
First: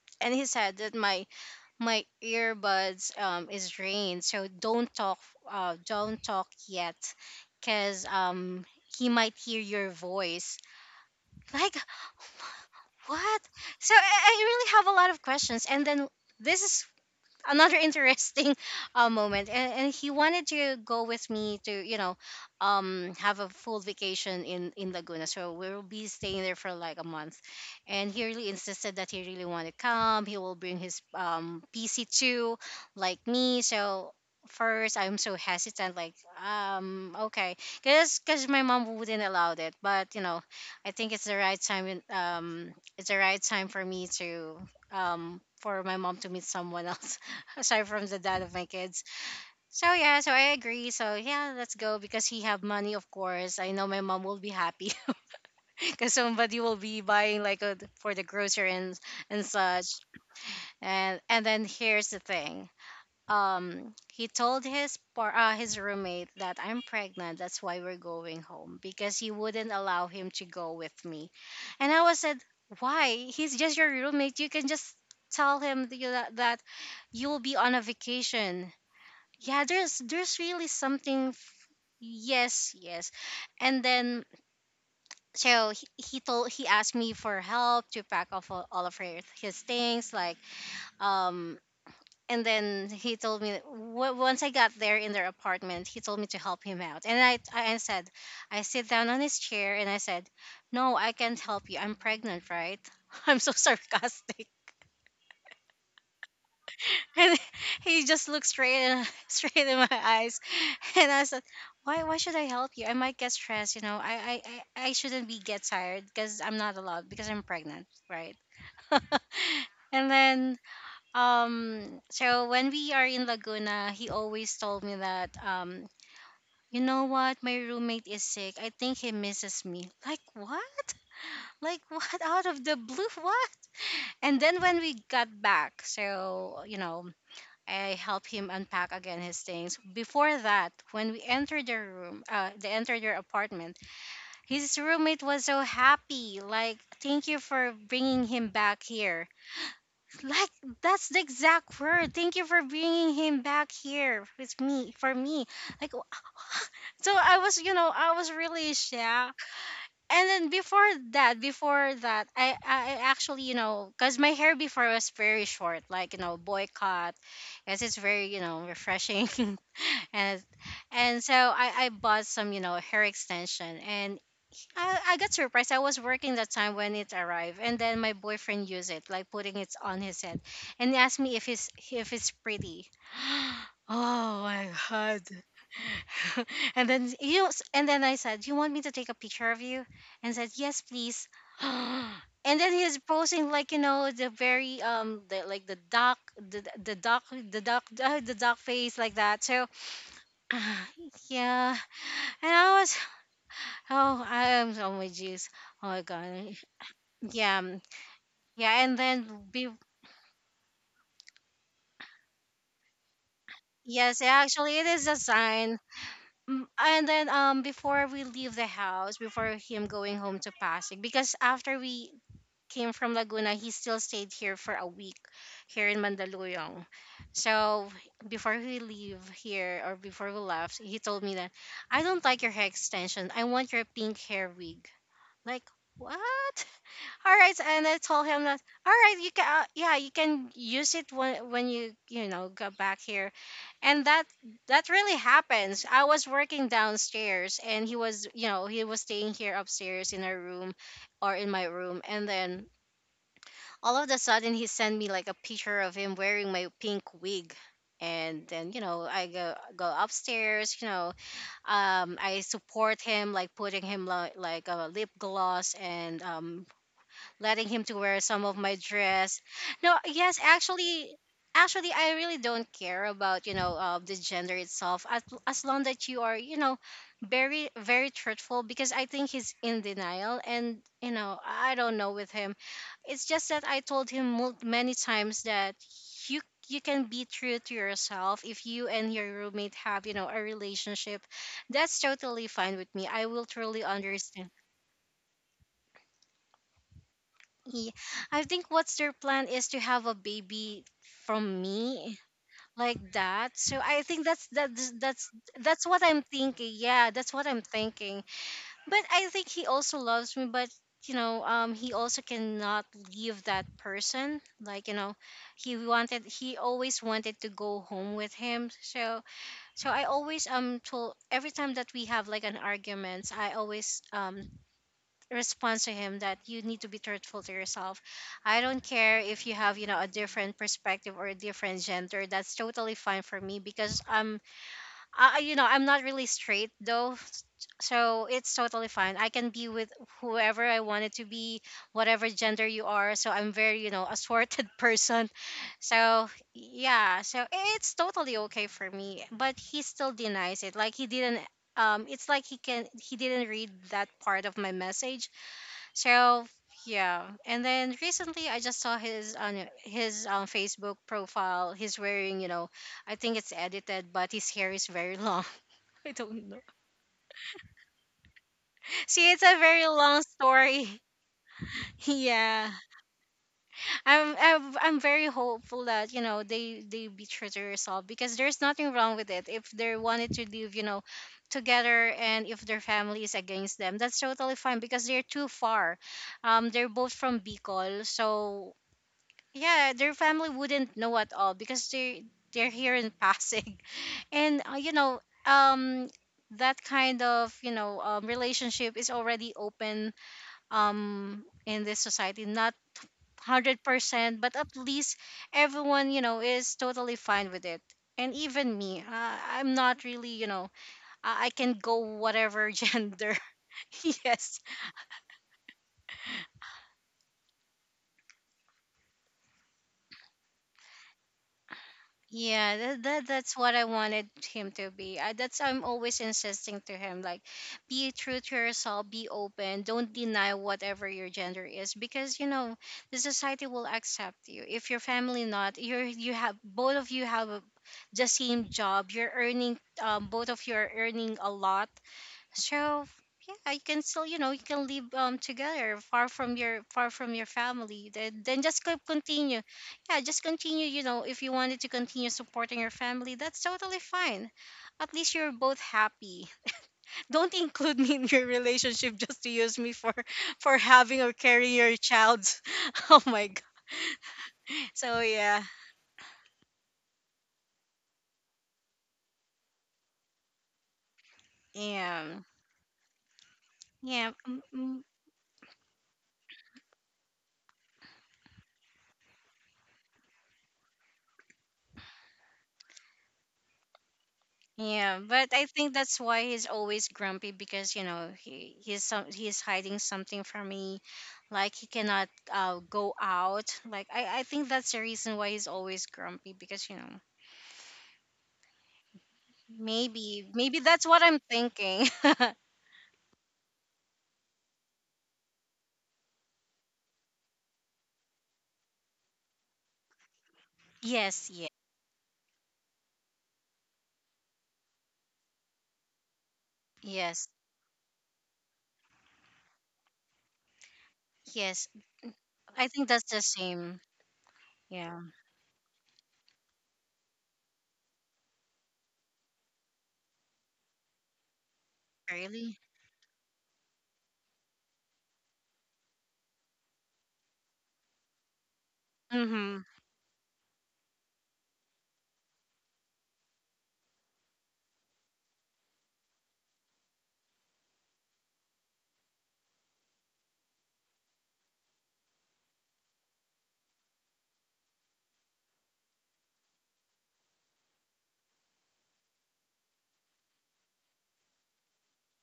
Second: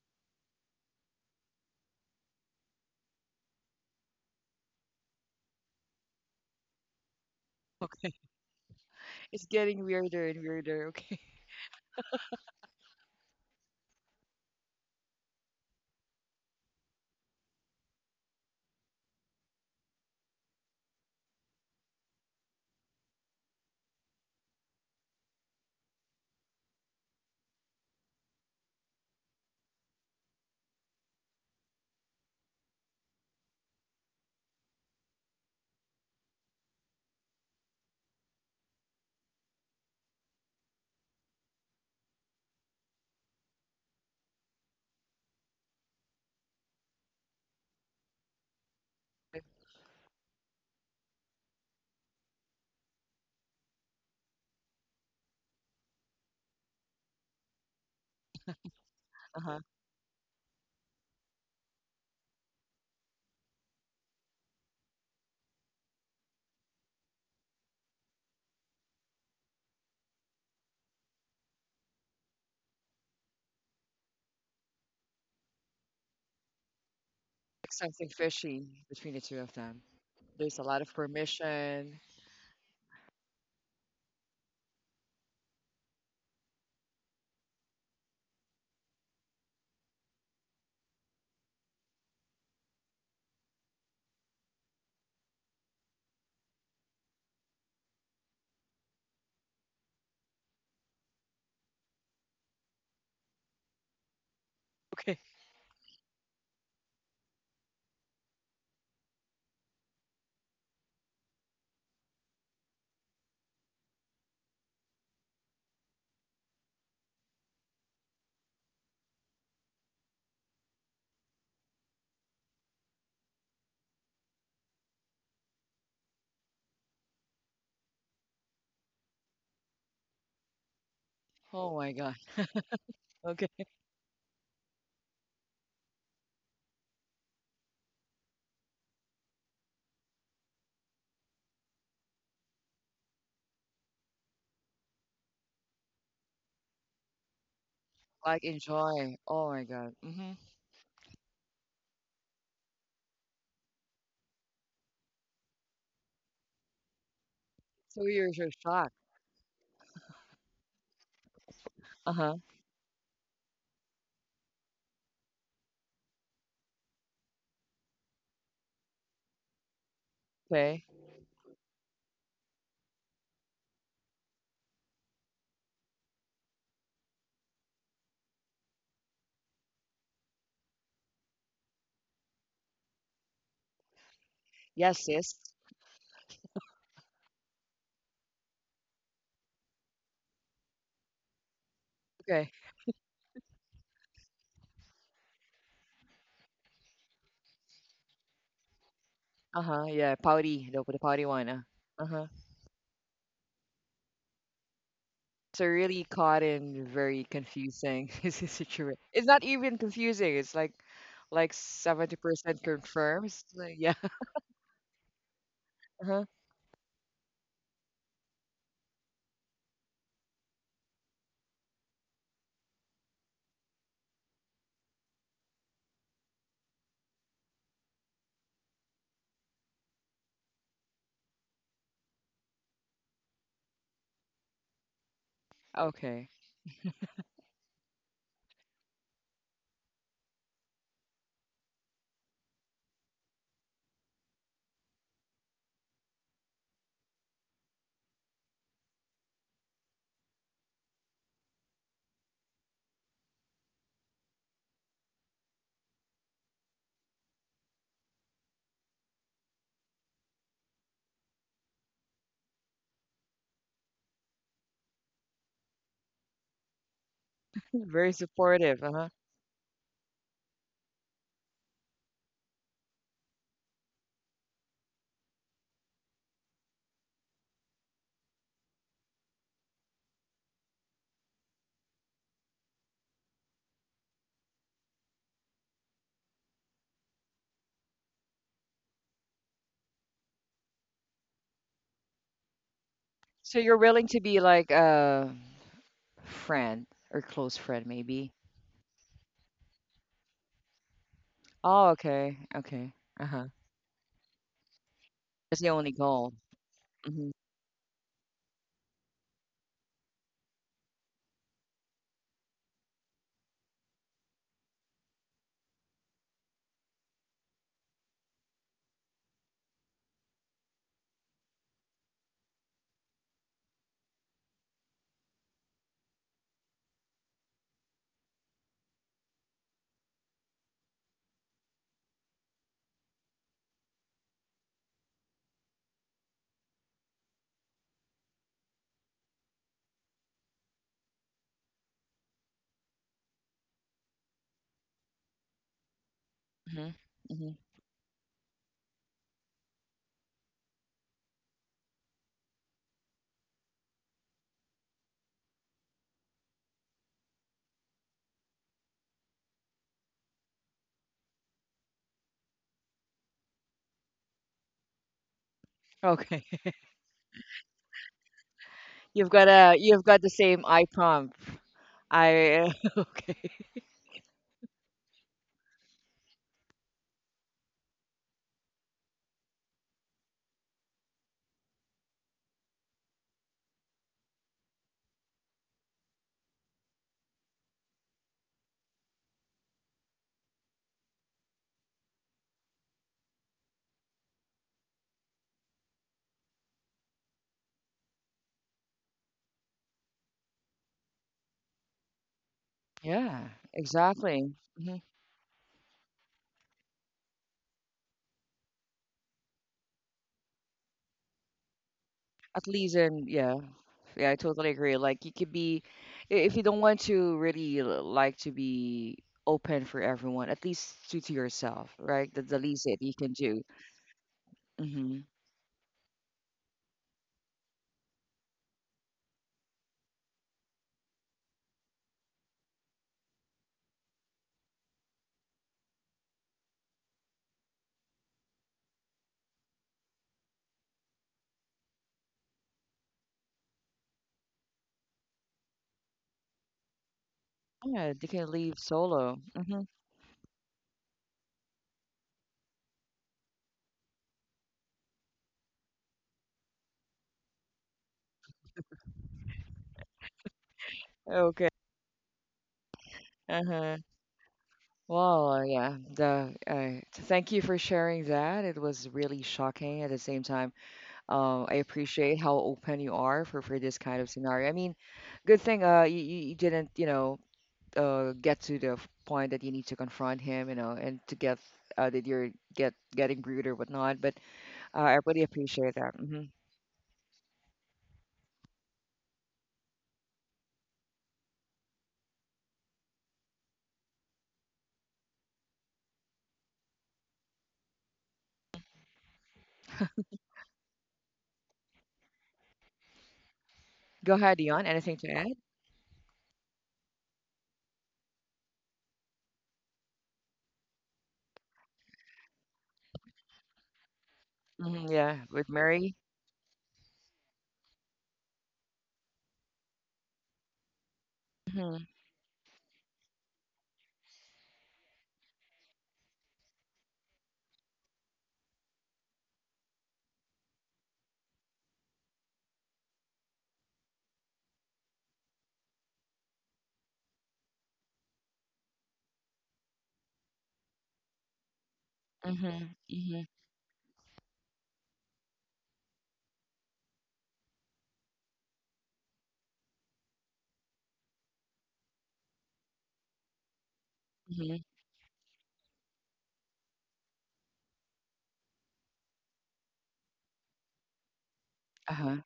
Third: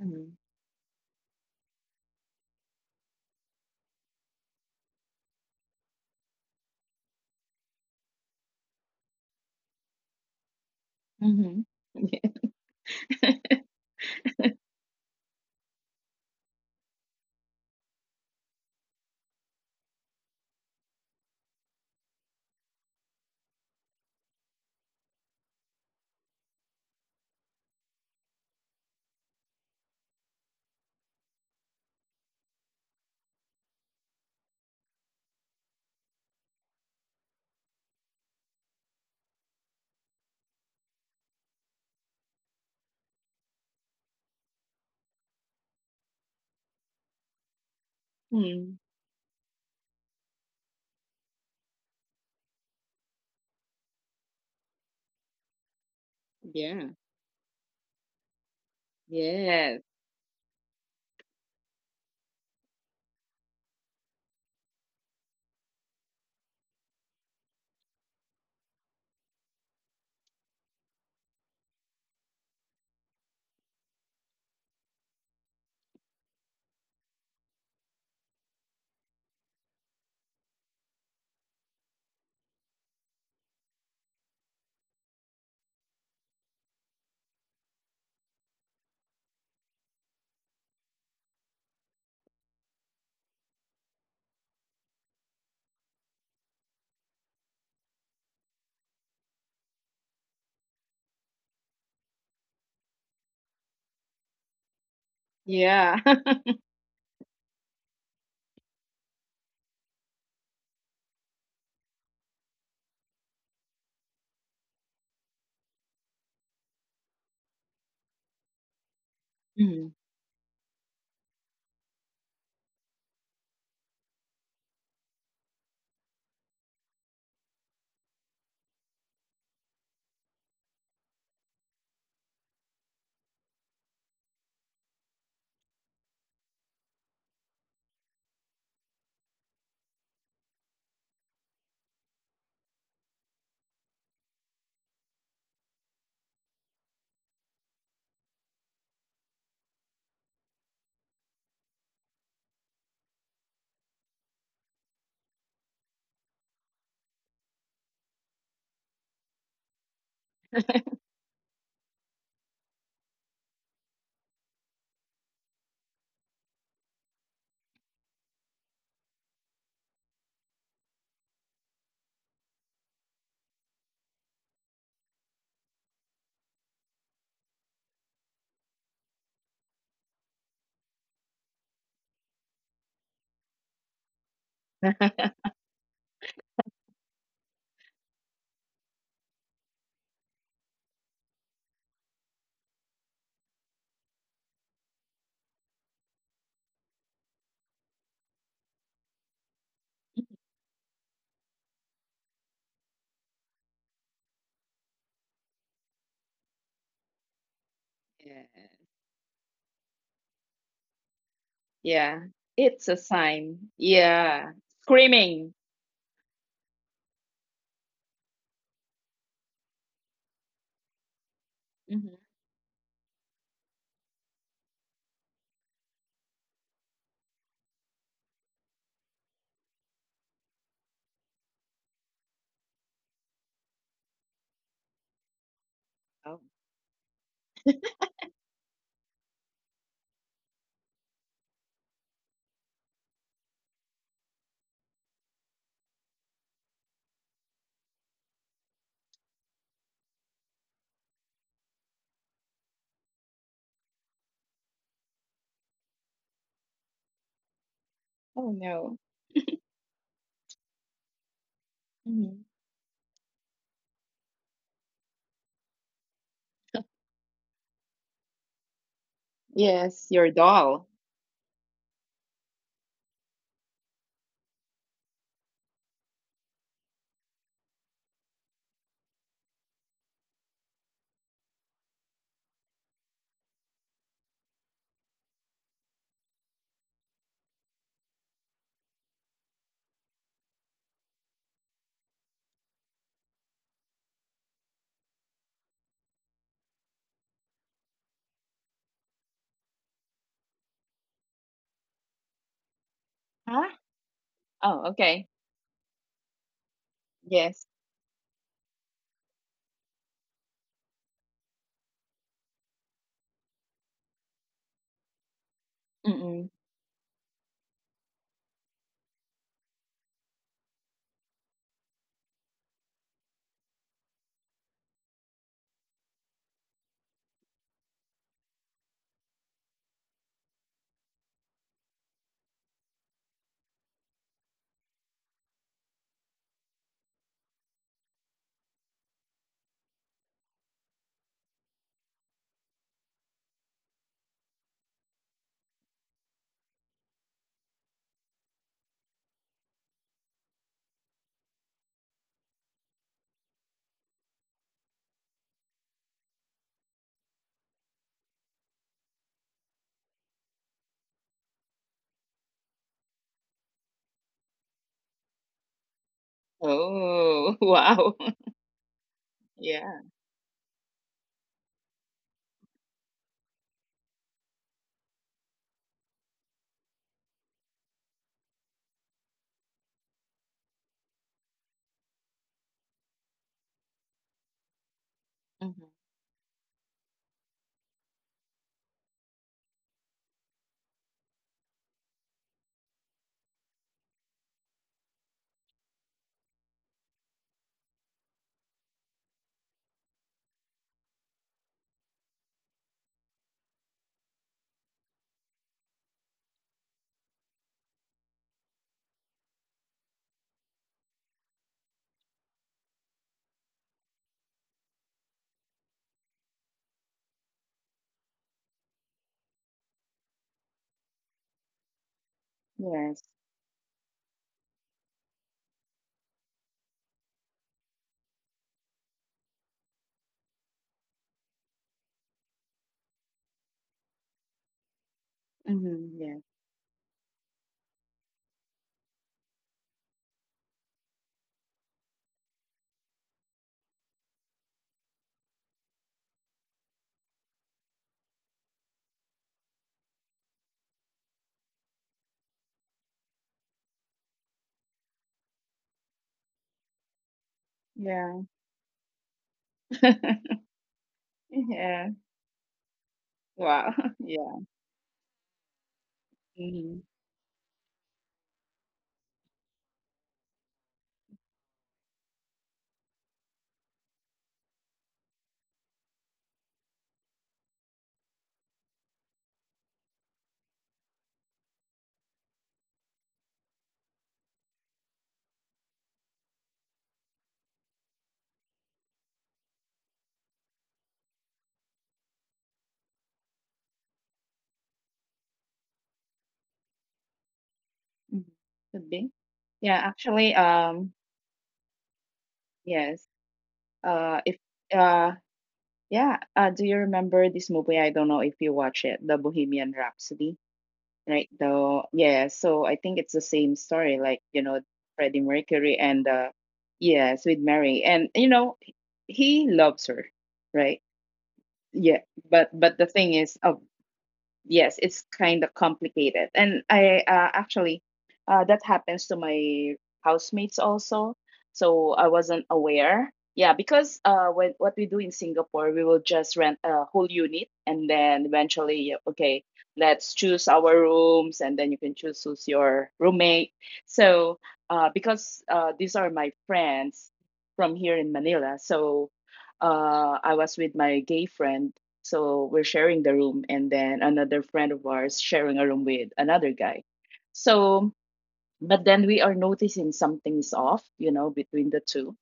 Mm-hmm. And he said that my earbuds is drained, so don't talk yet, because Okay. He might It's hear getting your weirder and voice. weirder. Okay. Mm-hmm. Like, what? So I really have a lot of questions. And then this is another interesting moment. And he wanted to go with me to, you know, have a full vacation in Laguna, so we'll be staying there for like a month. And he really insisted that he really wanted to come. He will bring his PC too, like me. So first, I'm so hesitant, like, okay, because my mom wouldn't allow it, but you know, I think it's the right time, it's the right time for me to, for my mom to meet someone else aside from the dad of my mm kids. So yeah, so I agree. So yeah, let's go, because he have money, of course. I know my mom will be happy because somebody will Yeah. be buying, like, for the grocery and Uh-huh. Yes. such. And then here's the thing. He told his his roommate that I'm pregnant. That's why we're going home, because he wouldn't allow him to go with me. And I was said, why? He's just your roommate. You can just tell him that that you will be Like on a something fishy vacation. between the two of Yeah, them. there's There's a really lot of something permission. yes, yes. And then, so he told he asked me for help to pack off all of his things, like, um and then he told me that once I got there in their apartment, he told me to help him out. And I said, I sit down on his chair and I said, no, I can't help you, I'm pregnant, right? I'm so sarcastic. Okay. Yeah. And he just looked straight in my eyes. And I said, "Why? Why should I help you? I might get stressed. You know, I shouldn't be get tired because I'm not allowed because I'm pregnant, right?" mm And then so when we are in Laguna, he always told me that, you know what, my roommate is sick, I think he misses me. Like, what? Oh my Like, God. what? Out of the blue, Okay. what? And then when we got back, so, you know, I help him unpack again his things. Before that, when we entered their room, they entered their apartment. His roommate was so happy, like, "Thank you for bringing Like him back enjoy. here." Oh my God. Mm-hmm. Like, that's the exact word. Thank you for bringing him back here, with me, for me. Like, so, I was, So I you're was so really shocked. shocked. And then before that, Uh-huh. I actually, you know, because my hair before was very short, like, you know, boy cut. Because it's very, you know, refreshing. and Okay. and so I bought some, you know, hair extension. And. I got surprised. I was working that time when it arrived, and then my boyfriend used it, like putting it on his head, and he asked me if it's pretty. Oh my Yes, god! sis. And then, you know, and then I said, "You want me to take a picture of you?" And said, "Yes, please." And Okay. then he's posing, like, you know, the very like the duck the duck face, like that. So Uh-huh. Yeah. Pouty. The pouty one. Yeah. Uh-huh. And I was oh, I am on my juice. So Oh really my caught god, in very yeah, mm, confusing Yeah. yeah. situation. And It's then not be even confusing. It's like Yeah, 70% it's a confirms. Like, sign. yeah. yes, Yeah, actually, it is a screaming. sign. Uh-huh. And then before we leave the house, before him going home to Pasig, because after we Hmm. came from Laguna, he still stayed here for a week, here in Mandaluyong. So before we leave here, or before we left, he told me that, I don't like your hair extension. I want your pink hair wig. Like, what? Okay. Oh. All right, and I told him that, all right, you can, yeah, you can use it when you you know go back here. And that really happens. I was working downstairs, and he was staying here upstairs in our room, or in my room. And then all of a sudden, he sent me like a picture of him wearing my pink wig. And Oh then, no. I go upstairs, Hmm. I support him, like putting him, like, a lip gloss, and letting him to Very wear some of my supportive. Uh-huh. dress. No, Yes, your yes, doll. actually, I really don't care about, the gender itself, as long that you are, very, very truthful, because I think he's in denial, and, you know, I don't know with him. It's just that I told him many times that you you can be true to yourself, if you and your roommate have, you know, a relationship, that's totally fine with me. I will So you're truly willing to be understand. like a friend or close friend, Yeah, maybe. I think what's their plan is to have a baby from Oh, me, okay. Okay. like Uh-huh. that. Huh? So I think that's Oh, that's okay. that's That's the that's only what I'm goal. thinking. Yeah, Mm-hmm. that's what I'm Yes. thinking. But I think he also loves me, but, he also cannot leave that person. Like, he wanted Mm-mm. he always wanted to go home with him. so I always, told every time that we have like an argument, I always, response to him that you need to be truthful to yourself. I don't care if you have, a different perspective or a different gender. That's totally fine for me because I'm not really straight though. So it's totally fine. I can be with whoever I wanted to be, whatever gender you are. So I'm very, assorted person. So Mm-hmm. yeah, so Hmm. it's totally okay for me. But he still denies it. Like he didn't it's like he didn't read that part of my message, so yeah, and then recently I just saw his on his Facebook profile. He's wearing, I think it's edited, but his hair is very long. Okay. Oh, wow. You've See, it's got a a very you've Yeah. got long the same eye story. prompt. yeah, I, okay. I'm very hopeful that they be true to herself because there's nothing wrong with it. If they wanted to live, together, and if their family is against them, that's totally fine because they're too Mm-hmm. far. They're both from Bicol, so yeah, their family wouldn't know at all because they're here in Pasig, and um, that kind of relationship is already open in this society, not Yeah, 100%, exactly. but at Hmm. least everyone is totally fine with it. And even me, I'm not really, I can go At whatever least in, gender. yeah. Yeah, I Yes. totally agree. Like you could be, if you don't want to really like to be open for everyone, at least to yourself, right? That's the Yeah, least that that, you that Yes. can that's do. what I wanted him to be. Hmm. That's I'm always insisting to him like be true to yourself, be open, don't deny whatever your gender is because the society will accept you. If your family not, Mm-hmm. you Yeah. have both of you have a, the same job, you're earning both of you are earning a lot, so yeah, you can still you can live together far from your family. Yeah, they can Then leave just solo. continue, Hmm. yeah, just continue. If you wanted to continue supporting your family, that's totally fine. At least you're both happy. Don't include me in Yeah. your relationship just to use me for for having or Okay. carrying your Yeah. child. Oh my god. Wow. Uh-huh. Yeah. So Well, yeah, yeah. The uh, t- Mm-hmm. thank you for sharing that. It was really shocking. At the same time, I appreciate yeah, how open you are for this kind of yeah. Mm, scenario. I mean, mm. good thing you didn't get to the point that you need to confront him, and to get that you're getting rude or whatnot. But I Yeah, really but I think appreciate that. that's why Hmm. he's always grumpy because he's hiding something from me, like he cannot go out. Like I think that's the reason why he's always grumpy because Hmm. Could be. Yeah, maybe actually, maybe that's what I'm thinking. yes. Go ahead, If Dion. Anything to uh, add? yeah. Do you remember this movie? I don't know if you watch it, The Bohemian Rhapsody. Yes, Right yes, though. Yeah, so I think it's the same story, like, Hmm. Yeah, Freddie with Mercury Mary. and yes, yes, with Mary. And he loves her, right? yes. Hmm. Yeah. But I think the that's thing the is, oh same. yes, Yeah, it's kind of complicated. And I, actually, that happens to my housemates also. So I wasn't really. aware. Yeah, because what we do in Singapore, we will just rent a whole unit, and then eventually, yeah, okay, Mhm. let's choose our rooms, and then you can choose who's Hmm. your Hmm. roommate. So, because these are my friends from here in Manila, so I was with my gay friend, so we're sharing the room, and then another Hmm. friend of ours sharing a room with another guy. So, but then we are noticing something's off, between the Uh-huh. two.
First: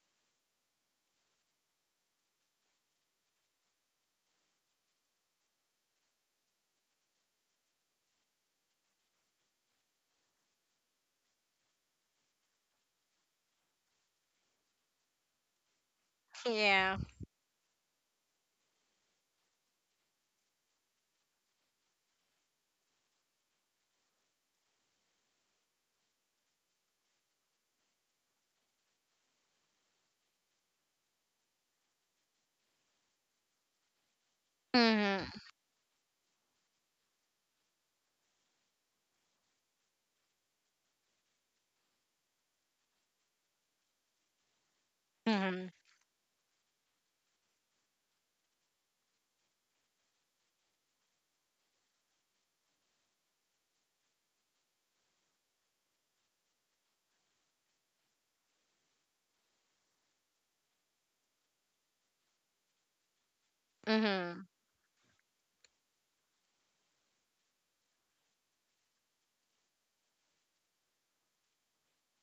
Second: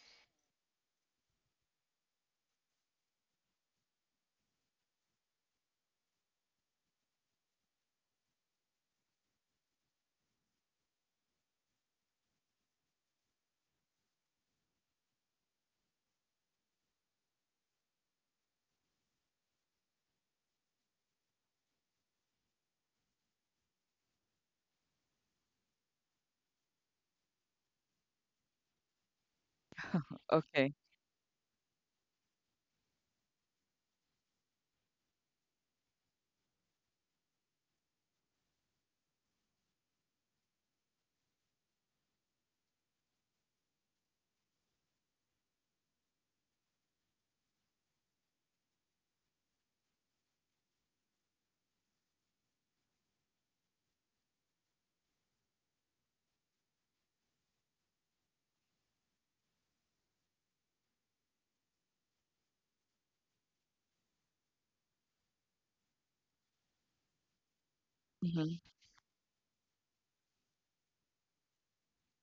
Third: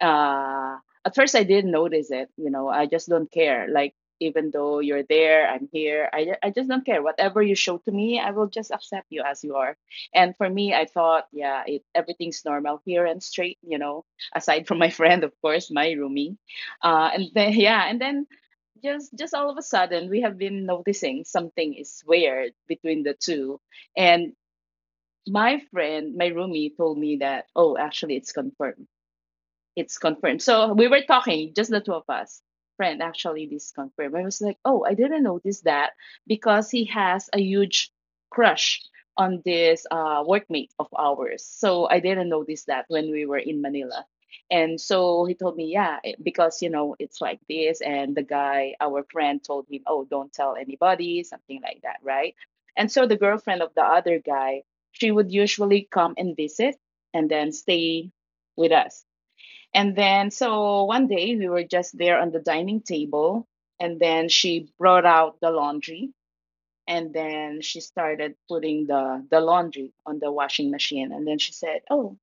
uh, at first I didn't notice it. You know, I just don't care. Like, even though you're there, I'm here. I just don't care. Whatever you show to me, I will just accept you as you are. And for me, I thought, yeah, it everything's normal here and straight. Aside from my friend, of course, my roomie. Yeah. And then yeah, and then just all of a sudden we have been noticing something is weird between the two, and my roomie told me that, oh, actually it's confirmed, it's confirmed. So Okay. we were talking, just the two of us. Friend actually this confirmed. I was like, oh, I didn't Mhm. notice that, because he has a huge crush on this, workmate of ours. So I didn't notice that when we were in Manila. And so he told Mhm. me, yeah, because it's like this. And the guy, our friend, told him, oh, don't tell anybody, something like that, right? And so the girlfriend of the other guy, she would usually come and visit, and then stay with us. And then, so one day we were just there on the dining table, and then Mhm. she brought out the laundry, and then she started Hmm. putting the laundry on the washing machine, and then she said, "Oh,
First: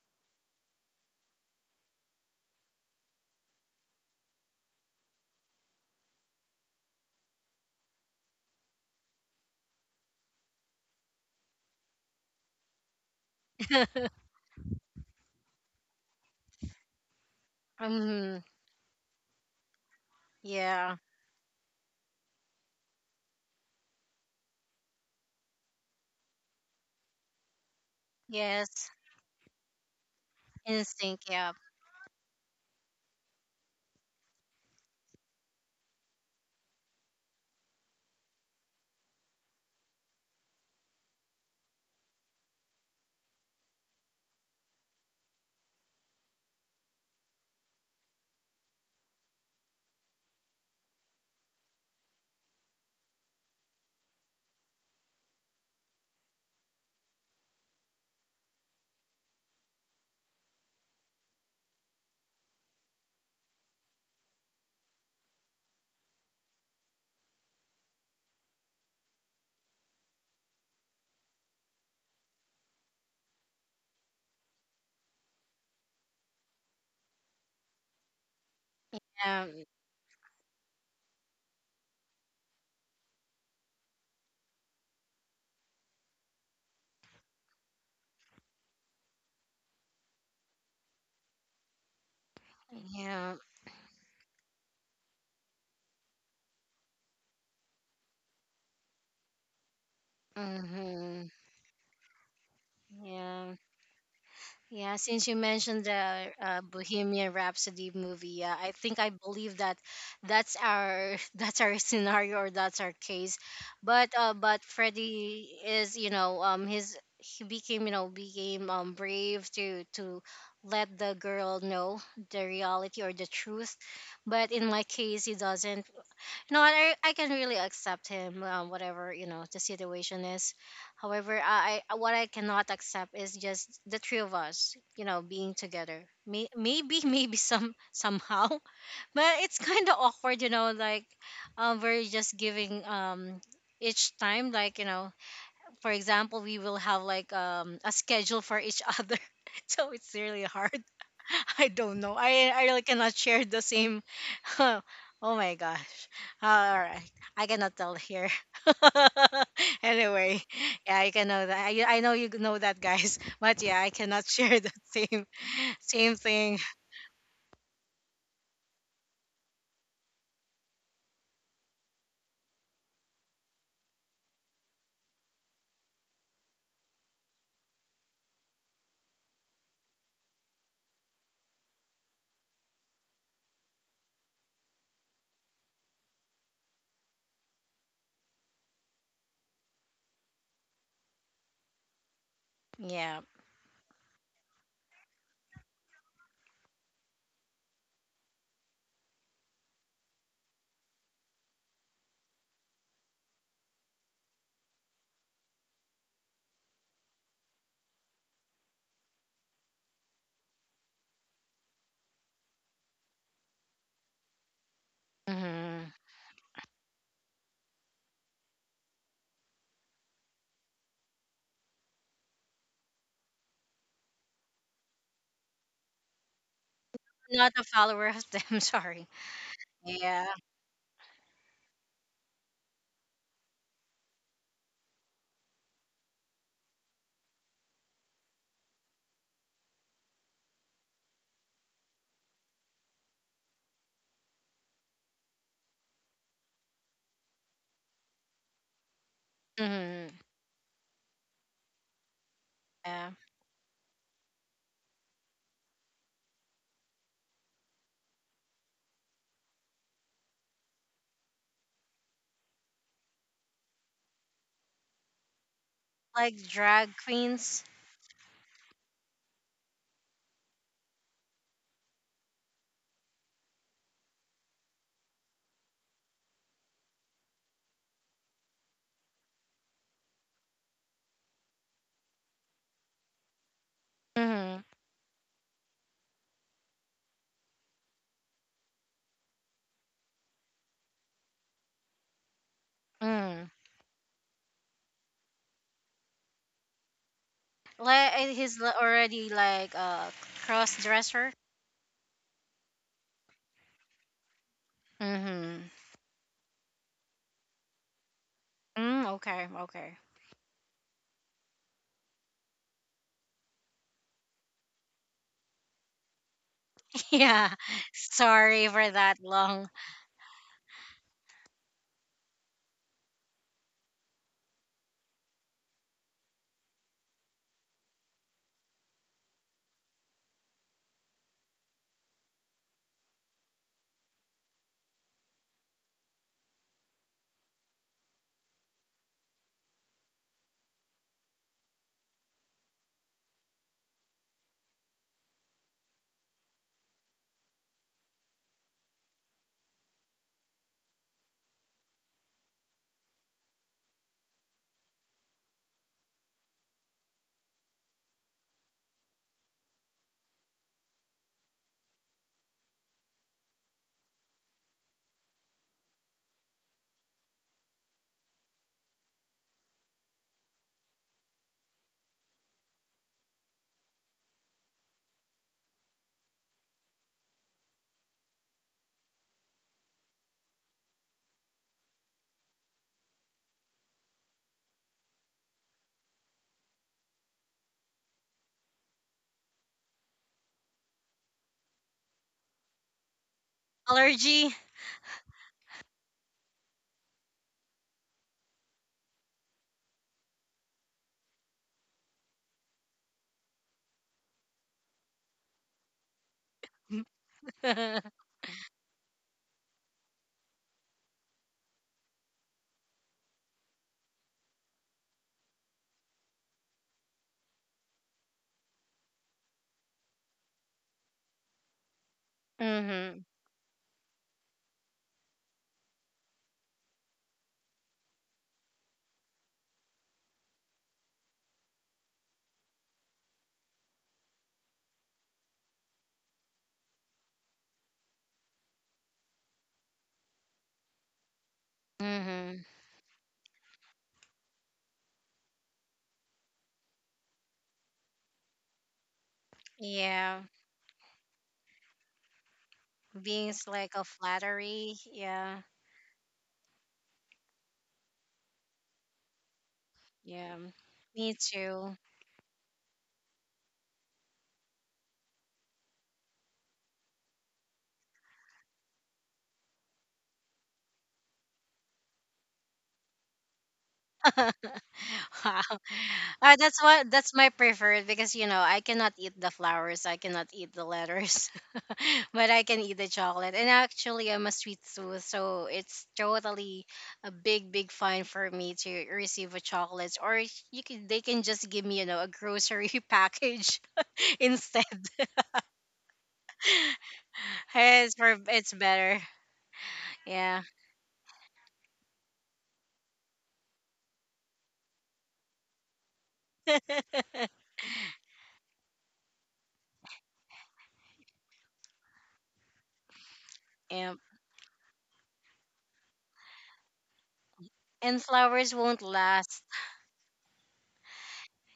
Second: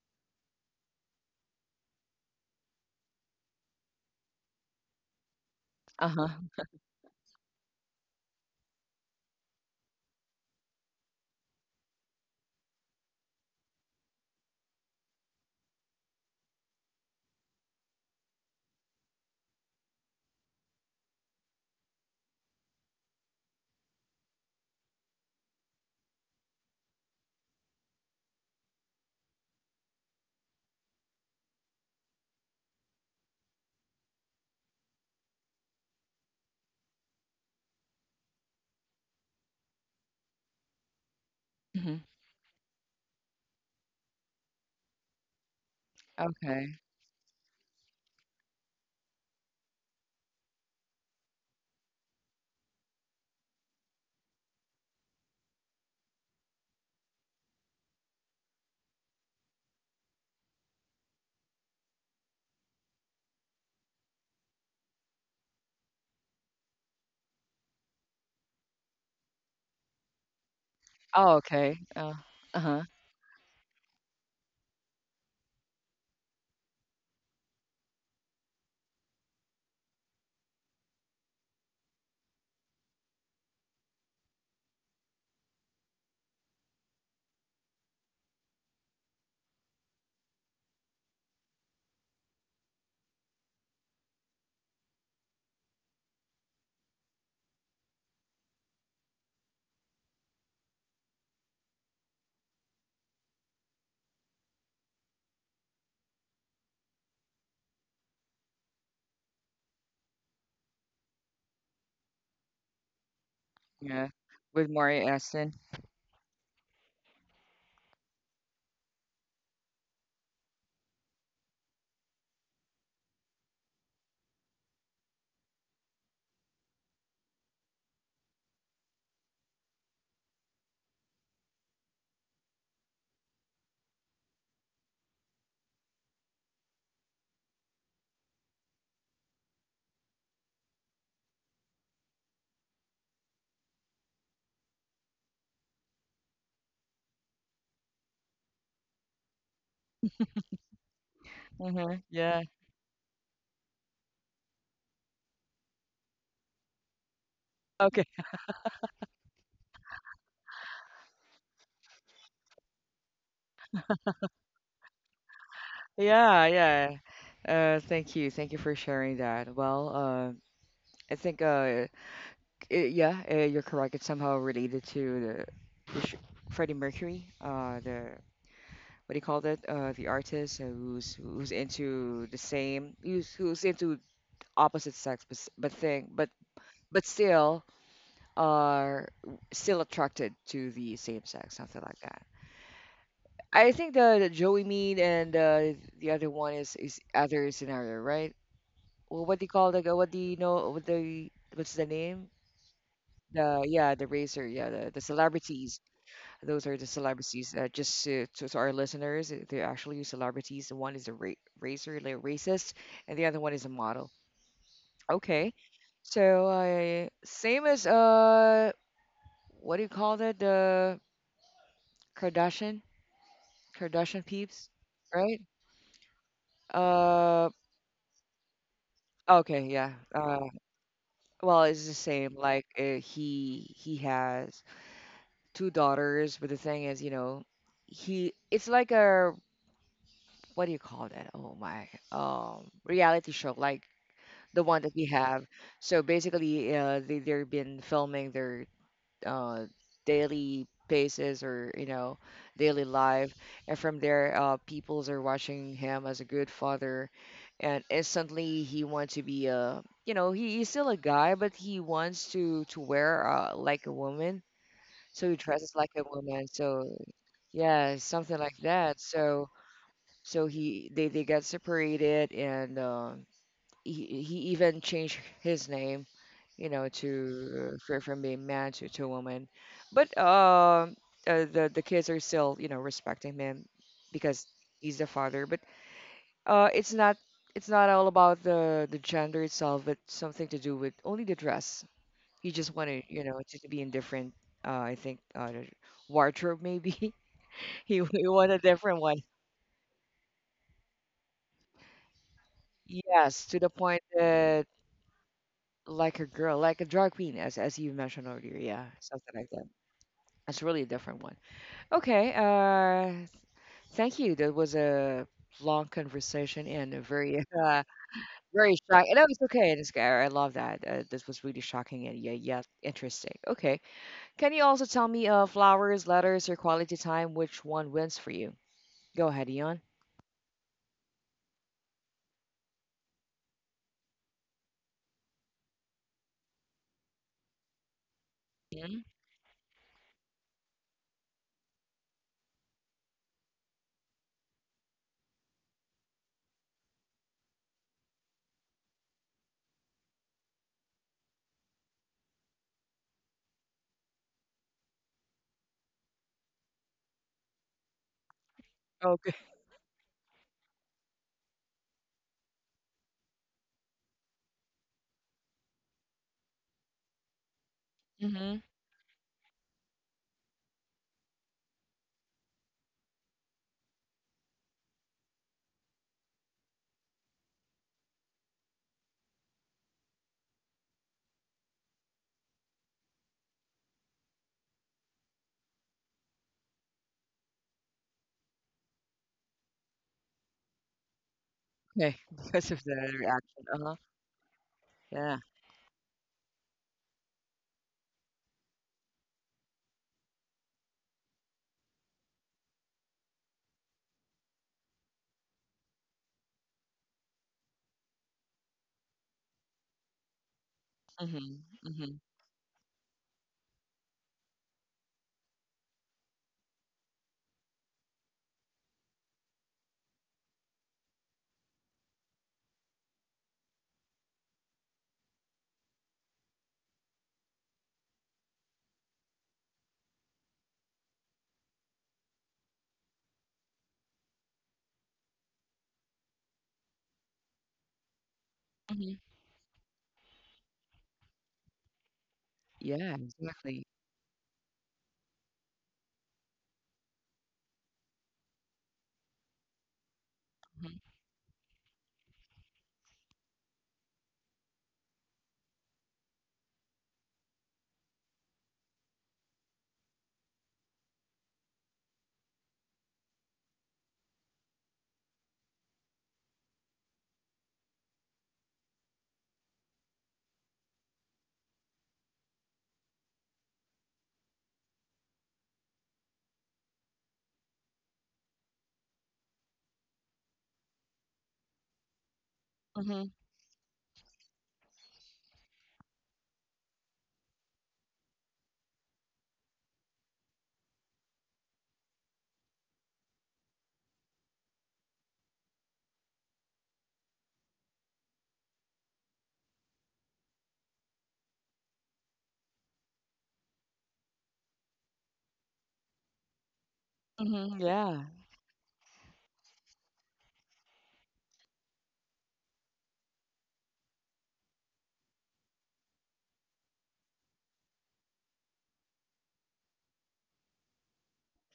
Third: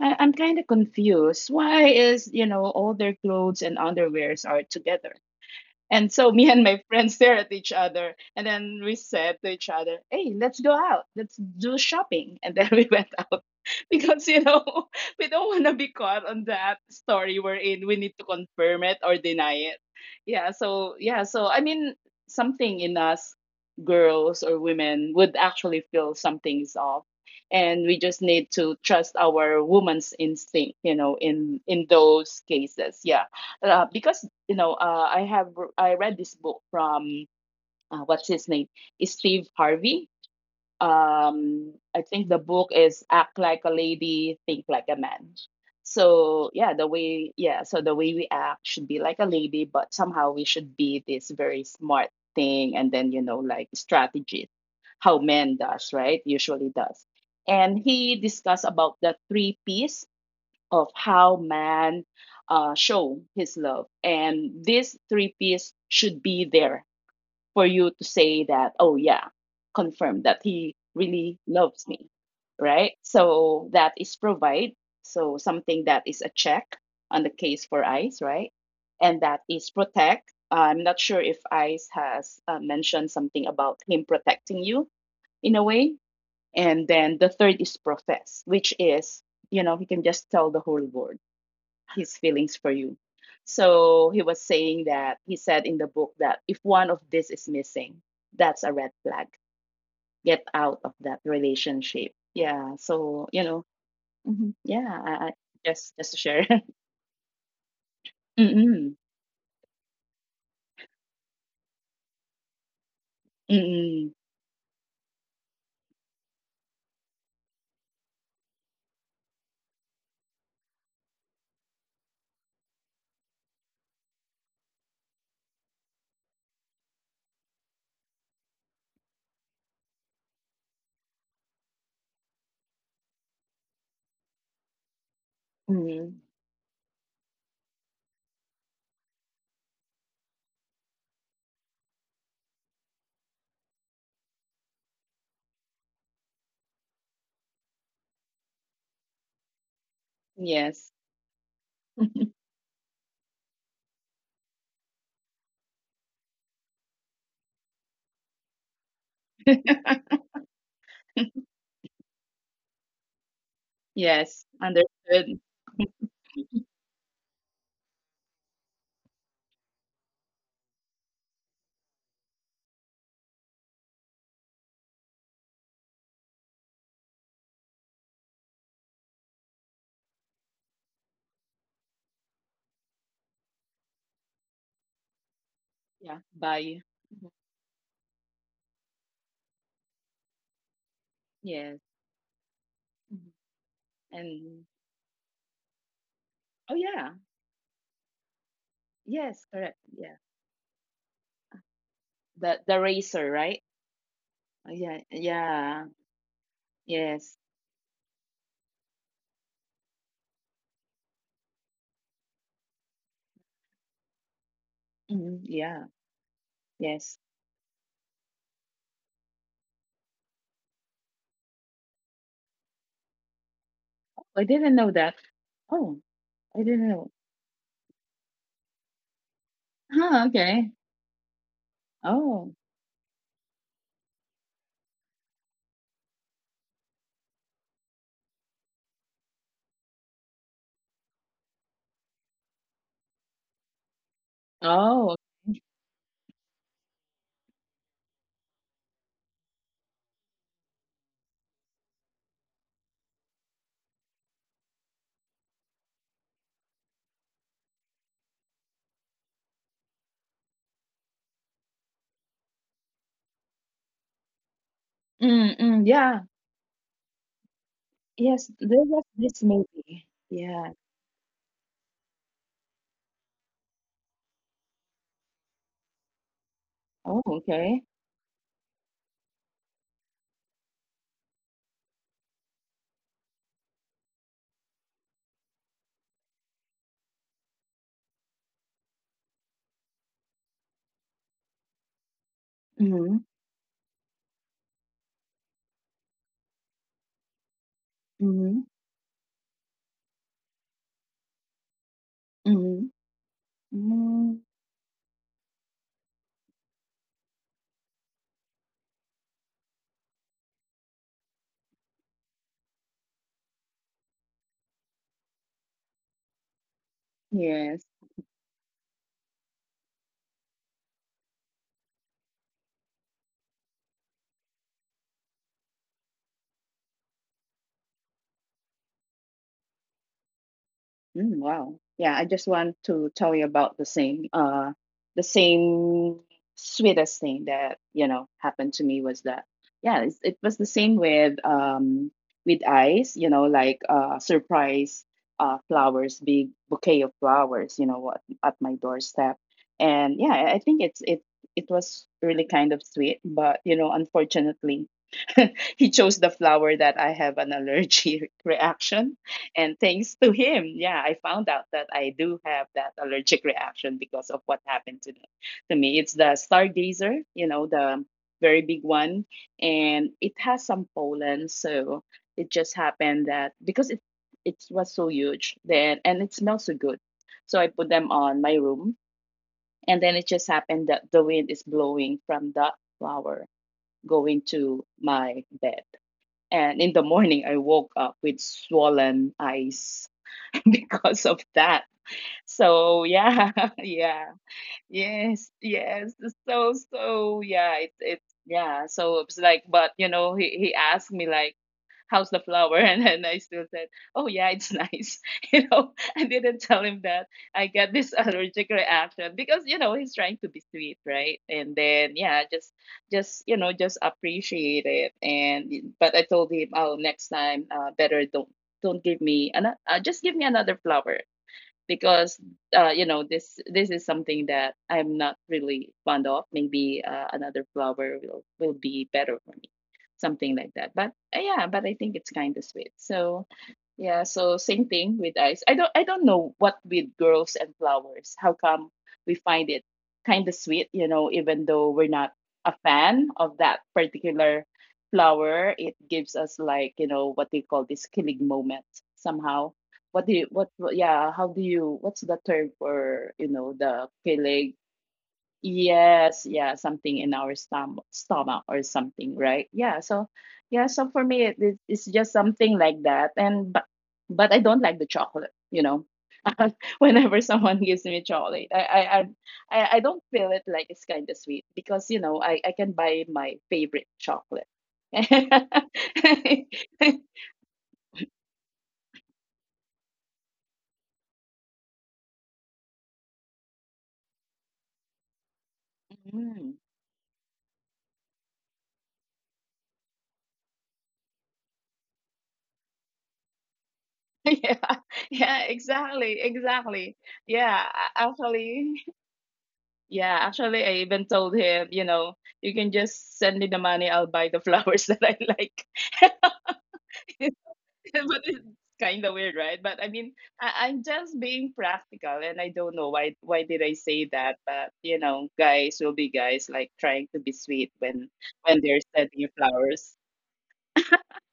I'm kind of confused. Why is all their clothes and underwears are together?" And Uh-huh. so me and my friends stare at each other, and then we said to each other, "Hey, let's go out. Let's do shopping." And then we went out because we don't want to be caught on that story we're in. We need to Mhm. confirm it or deny it. Yeah. So Yeah. yeah. So I mean, something in us, girls or women, would actually feel something's off, and we just need to Yes. trust our woman's instinct. You know, Instinct. Yeah. In those cases. Yeah, because I read this book from, what's his name, is Steve Harvey. Hmm. I think the book is Act Like a Lady, Think Like a Man. So yeah, Okay. The way we act should be like a lady, but somehow we should be this very smart thing, and then like strategist, how men does, right, usually does. And he discussed about the three P's of how man, show his love. And these three P's should be there for you to say that, oh yeah, confirm that he really Oh, okay. loves me, Uh-huh. right? So that is provide. So something that is a check on the case for ICE, right? And that Um. is protect. I'm not sure if ICE has, mentioned something about him protecting you in a way. And then the third is profess, which is, he can just tell the whole world his feelings for you. Yeah. So he was saying that he said in the book that if one of this is missing, that's a red flag. Get out of that Mm-hmm. relationship. Yeah. So, you Yeah. know, mhm, Yeah. yeah. I, Since I you mentioned just to the share. Bohemian Rhapsody movie, yeah, I Mm-mm, think I believe that that's our that's our scenario or that's our case. Yeah. mm-mm, But With Mari Aston. Freddie is his he became became brave to let the girl know the reality or the truth, but in my case he doesn't. No, I can really accept him, whatever the situation is. However, what I cannot accept is just the three of us, being together. mm-mm. Maybe maybe somehow, but it's kind of awkward, you know. Like, we're just giving each time, like for example, we will have like a schedule for each other. So it's really hard. Yes. I don't Mm-hmm. know. Yeah. I really cannot share the same. Oh my gosh. All right. I cannot tell Okay. here. Anyway, yeah, I can know that. I know you know that, guys. But yeah, I cannot Yes. share the same Understood. same Yeah, thing. yeah. Thank you. Thank you for sharing that. Well, I think, yeah, you're correct. It's somehow related to the, which, Freddie Mercury, the, what do you call that? The artist, who's into the same, who's into opposite sex, but s- but thing, Yeah. but Bye. but Mhm. still are still attracted to the same sex, something Yes. like that. Yeah. Mhm. I think the Joey And Mead, and the other one is oh is yeah. other scenario, right? Well, what do you Yes. call Correct. the what do Yeah. you know? What's the name? The razor, right? The yeah, the racer, yeah, the Yeah. celebrities. Yeah. Those are the Yes. celebrities. Just to our listeners, they're actually celebrities. The one is a racer, like racist, and the other one is a model. Mhm. Okay, Yeah. Hmm. so Yes. same as what do you call that? The Kardashian, Kardashian Oh, I peeps, didn't know that. right? Oh, I didn't know. Uh, Not a follower of them. Sorry. okay, yeah. Yeah. Huh, okay. Well, it's the same. Oh. Like he has two daughters, but the thing is, he it's like a, what do you call that? Oh my, reality show, like the one that we Oh. have. So basically, they've been filming their uh, Hmm. daily basis or daily Yeah. life, and from there, peoples are watching him as a good father, and instantly he wants to be a, he's still a guy, but he wants to wear like a woman, so he dresses Mm-mm, like a yeah. woman. Like drag So queens. yeah, something Yes, like there was that. this So. movie. So Yeah. he they got separated, and he even changed his name, Oh, to okay. from being man to woman. But the kids are still respecting him because he's the father. But uh, it's not it's not all about the gender itself, but something to do with only the dress. He just wanted Mm-hmm. Hmm. to be in different. I think, the wardrobe maybe he, Like he wanted Mm-hmm. A different one. already like a cross dresser. Mm-hmm. Yes, to the point Mm-hmm. that Mm-hmm. like a girl, like a drag queen, as you mentioned earlier. Yeah, Mm, something okay, like that. okay. That's really a different one. Okay. Thank you. That was a long conversation and a very, Yeah. Yes. Sorry very for shocking. that No, it's long okay. It's okay. I love that. This was really shocking and yeah, yeah, interesting. Okay. Can you also tell me, flowers, letters, or quality time, which one wins for you? Go ahead, Ian. Mm, wow. Yeah, I just want to tell you about the same sweetest thing that, happened to me Mhm. was that yeah, it was the same with ice, like surprise, flowers, big bouquet of flowers, at my doorstep. And yeah, I think it was really kind of sweet, but unfortunately, he chose the flower that I have an allergy reaction, Okay. and thanks to him, yeah, I found out that I do have that allergic reaction because of what happened to me. It's the stargazer, the Hmm. very big one, and it has some pollen. So it just happened that because it was so huge then, and it smells so good, so I put them on my room, and then it just happened that the wind is blowing from that flower going to my bed. And in the morning, I woke up with swollen eyes because of that. Okay. Because of the So yeah, reaction. Uh huh. yeah, allergy. Yeah. yes, yes. So yeah, it's yeah. So it's like, but he asked me like, how's the flower, and then I still said, oh yeah, it's nice. You know, I didn't tell him that I get this allergic reaction because you know he's trying to be sweet, right? Hmm. And Hmm. then yeah, just you know just appreciate it. And but I told him, oh, next time, better don't give me another just give me another flower because Mm-hmm. you know this is something that I'm not really fond of. Maybe another flower will be better for me, something like that. But yeah, but I think it's kind of sweet. So yeah, so same thing with ice. I don't know what with girls and flowers. How come Hmm. we find it kind of sweet? You know, even though we're not Mm-hmm. a Yeah. fan of that Exactly. particular flower, it gives us like you know what they call this killing moment somehow what do Yeah. you what yeah how do you what's the term for Being you know like a the kilig flattery. Yeah. yes yeah something in our stomach or something right yeah so Yeah. yeah so for Me me it too. it's just something like that and but I don't like the chocolate you know. Whenever someone gives me chocolate I I don't feel it like it's kind of sweet because you know I can buy my favorite chocolate. Wow. That's what that's my preferred because I cannot eat the flowers, I cannot eat the letters, but I can eat the Mhm, chocolate. And actually, I'm a sweet tooth, so it's Mm. totally a big, big fine for me to receive a chocolate. Or you can they can just give me a grocery package instead. Yeah, yeah, exactly, exactly. Yeah, It's for it's actually, better. yeah, Yeah. actually, I even told him, you know, you can just send me the money, I'll buy the flowers that I like. mhm, yeah. But it's kind of weird, right? But I mean, I'm just being practical, and I don't know why. Why did I Yeah. say that? But you know, guys will be guys, like trying to be sweet And flowers won't when they're sending last. you flowers.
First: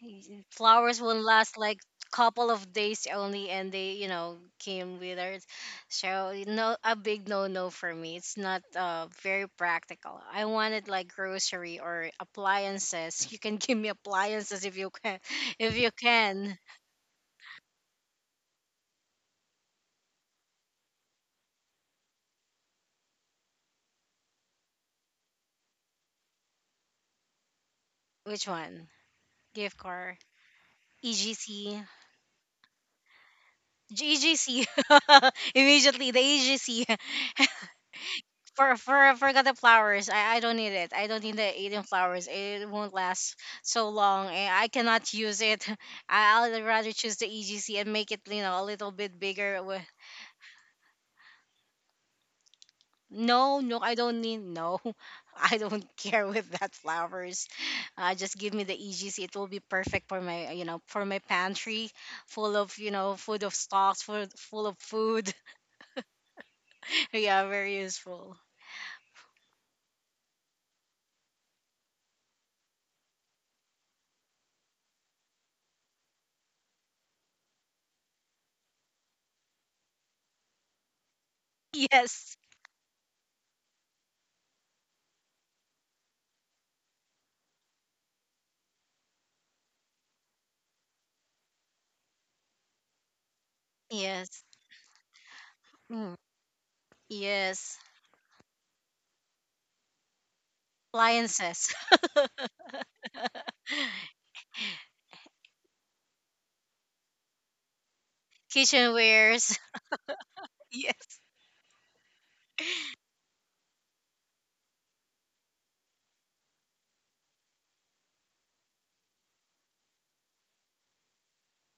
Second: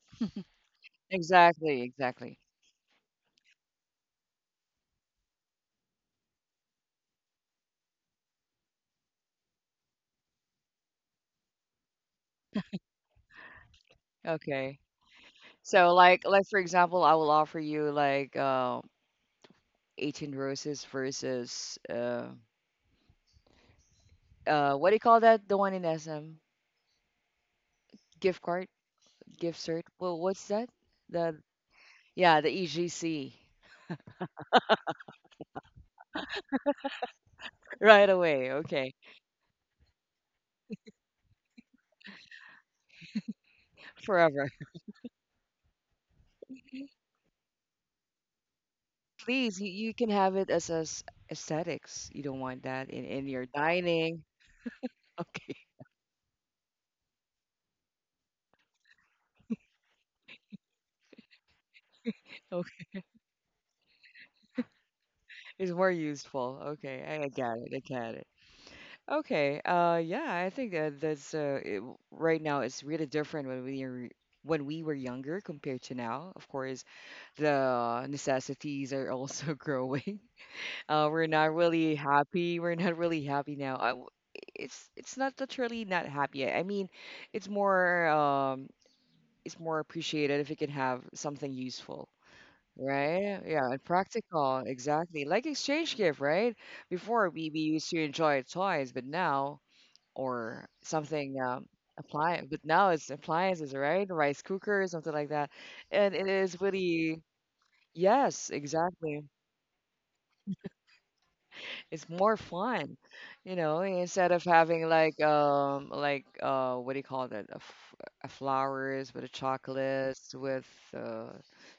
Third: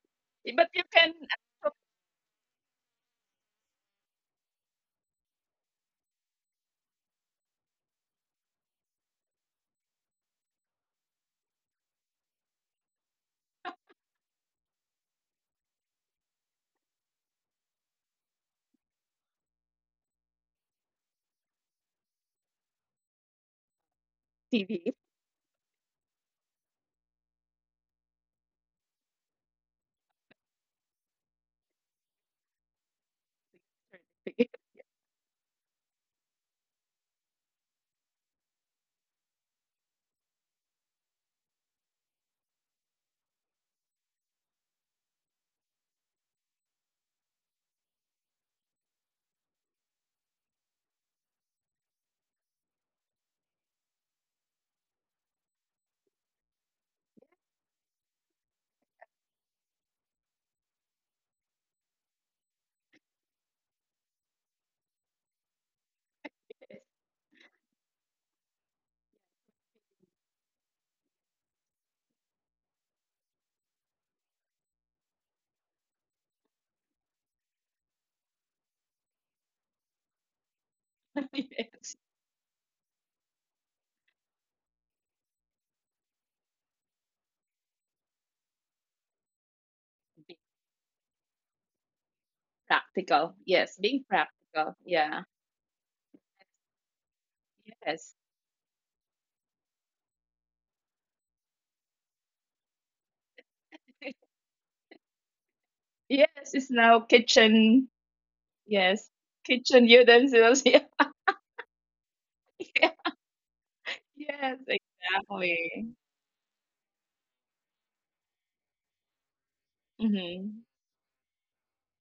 Y- But you flowers can will last like Exactly, exactly. couple of days only, and they came withered, so no, a big no no for me. It's not very practical. I wanted like grocery or appliances. You can give me appliances if Okay. you can. If you So like can. for example, I will offer you like 18 roses versus actually what do you call that? The one in SM? Gift Which card, one? gift Gift cert. Well, card. what's that? The EGC. G- yeah, the EGC. EGC. Immediately the EGC. Right away. Okay. Forgot the flowers. I don't need it. I don't need the eating flowers. It won't last so long. Forever. And I cannot use it. I'd rather choose the EGC and make it a little bit bigger. Please, you, Wi- you can have it as aesthetics. You don't want that in your no, no, I don't dining. need. No. Okay. I don't care with that flowers. Just give me the EGC. It will be perfect for my for my pantry, full of Okay. Food of stocks, full of food. It's more useful. Okay. I Yeah, got it. very I got it. useful. Okay. Yeah, I think that that's right now it's really different when we are when we were younger compared to now. Of course, the necessities are also growing. We're not TV. really Yes, happy. We're not really happy now. I w it's not literally not happy. I mean, it's more um, it's more appreciated if you can have something useful. Practical. Right? Yes, Yeah, and being yes. practical, practical. Yeah. exactly. Like exchange Mm. gift, right? Before we Yes. used Yes. to enjoy toys, but now or something Appliances. apply but now it's appliances, right? Rice cooker, something like that. Yes, And it it's is now really, kitchen. yes, Yes. exactly. Kitchenwares. Kitchen utensils. Yes. It's more Yeah. fun, instead Yes, of having, like, exactly. Like, what do you call that, a flowers with a Mm-hmm. chocolates with uh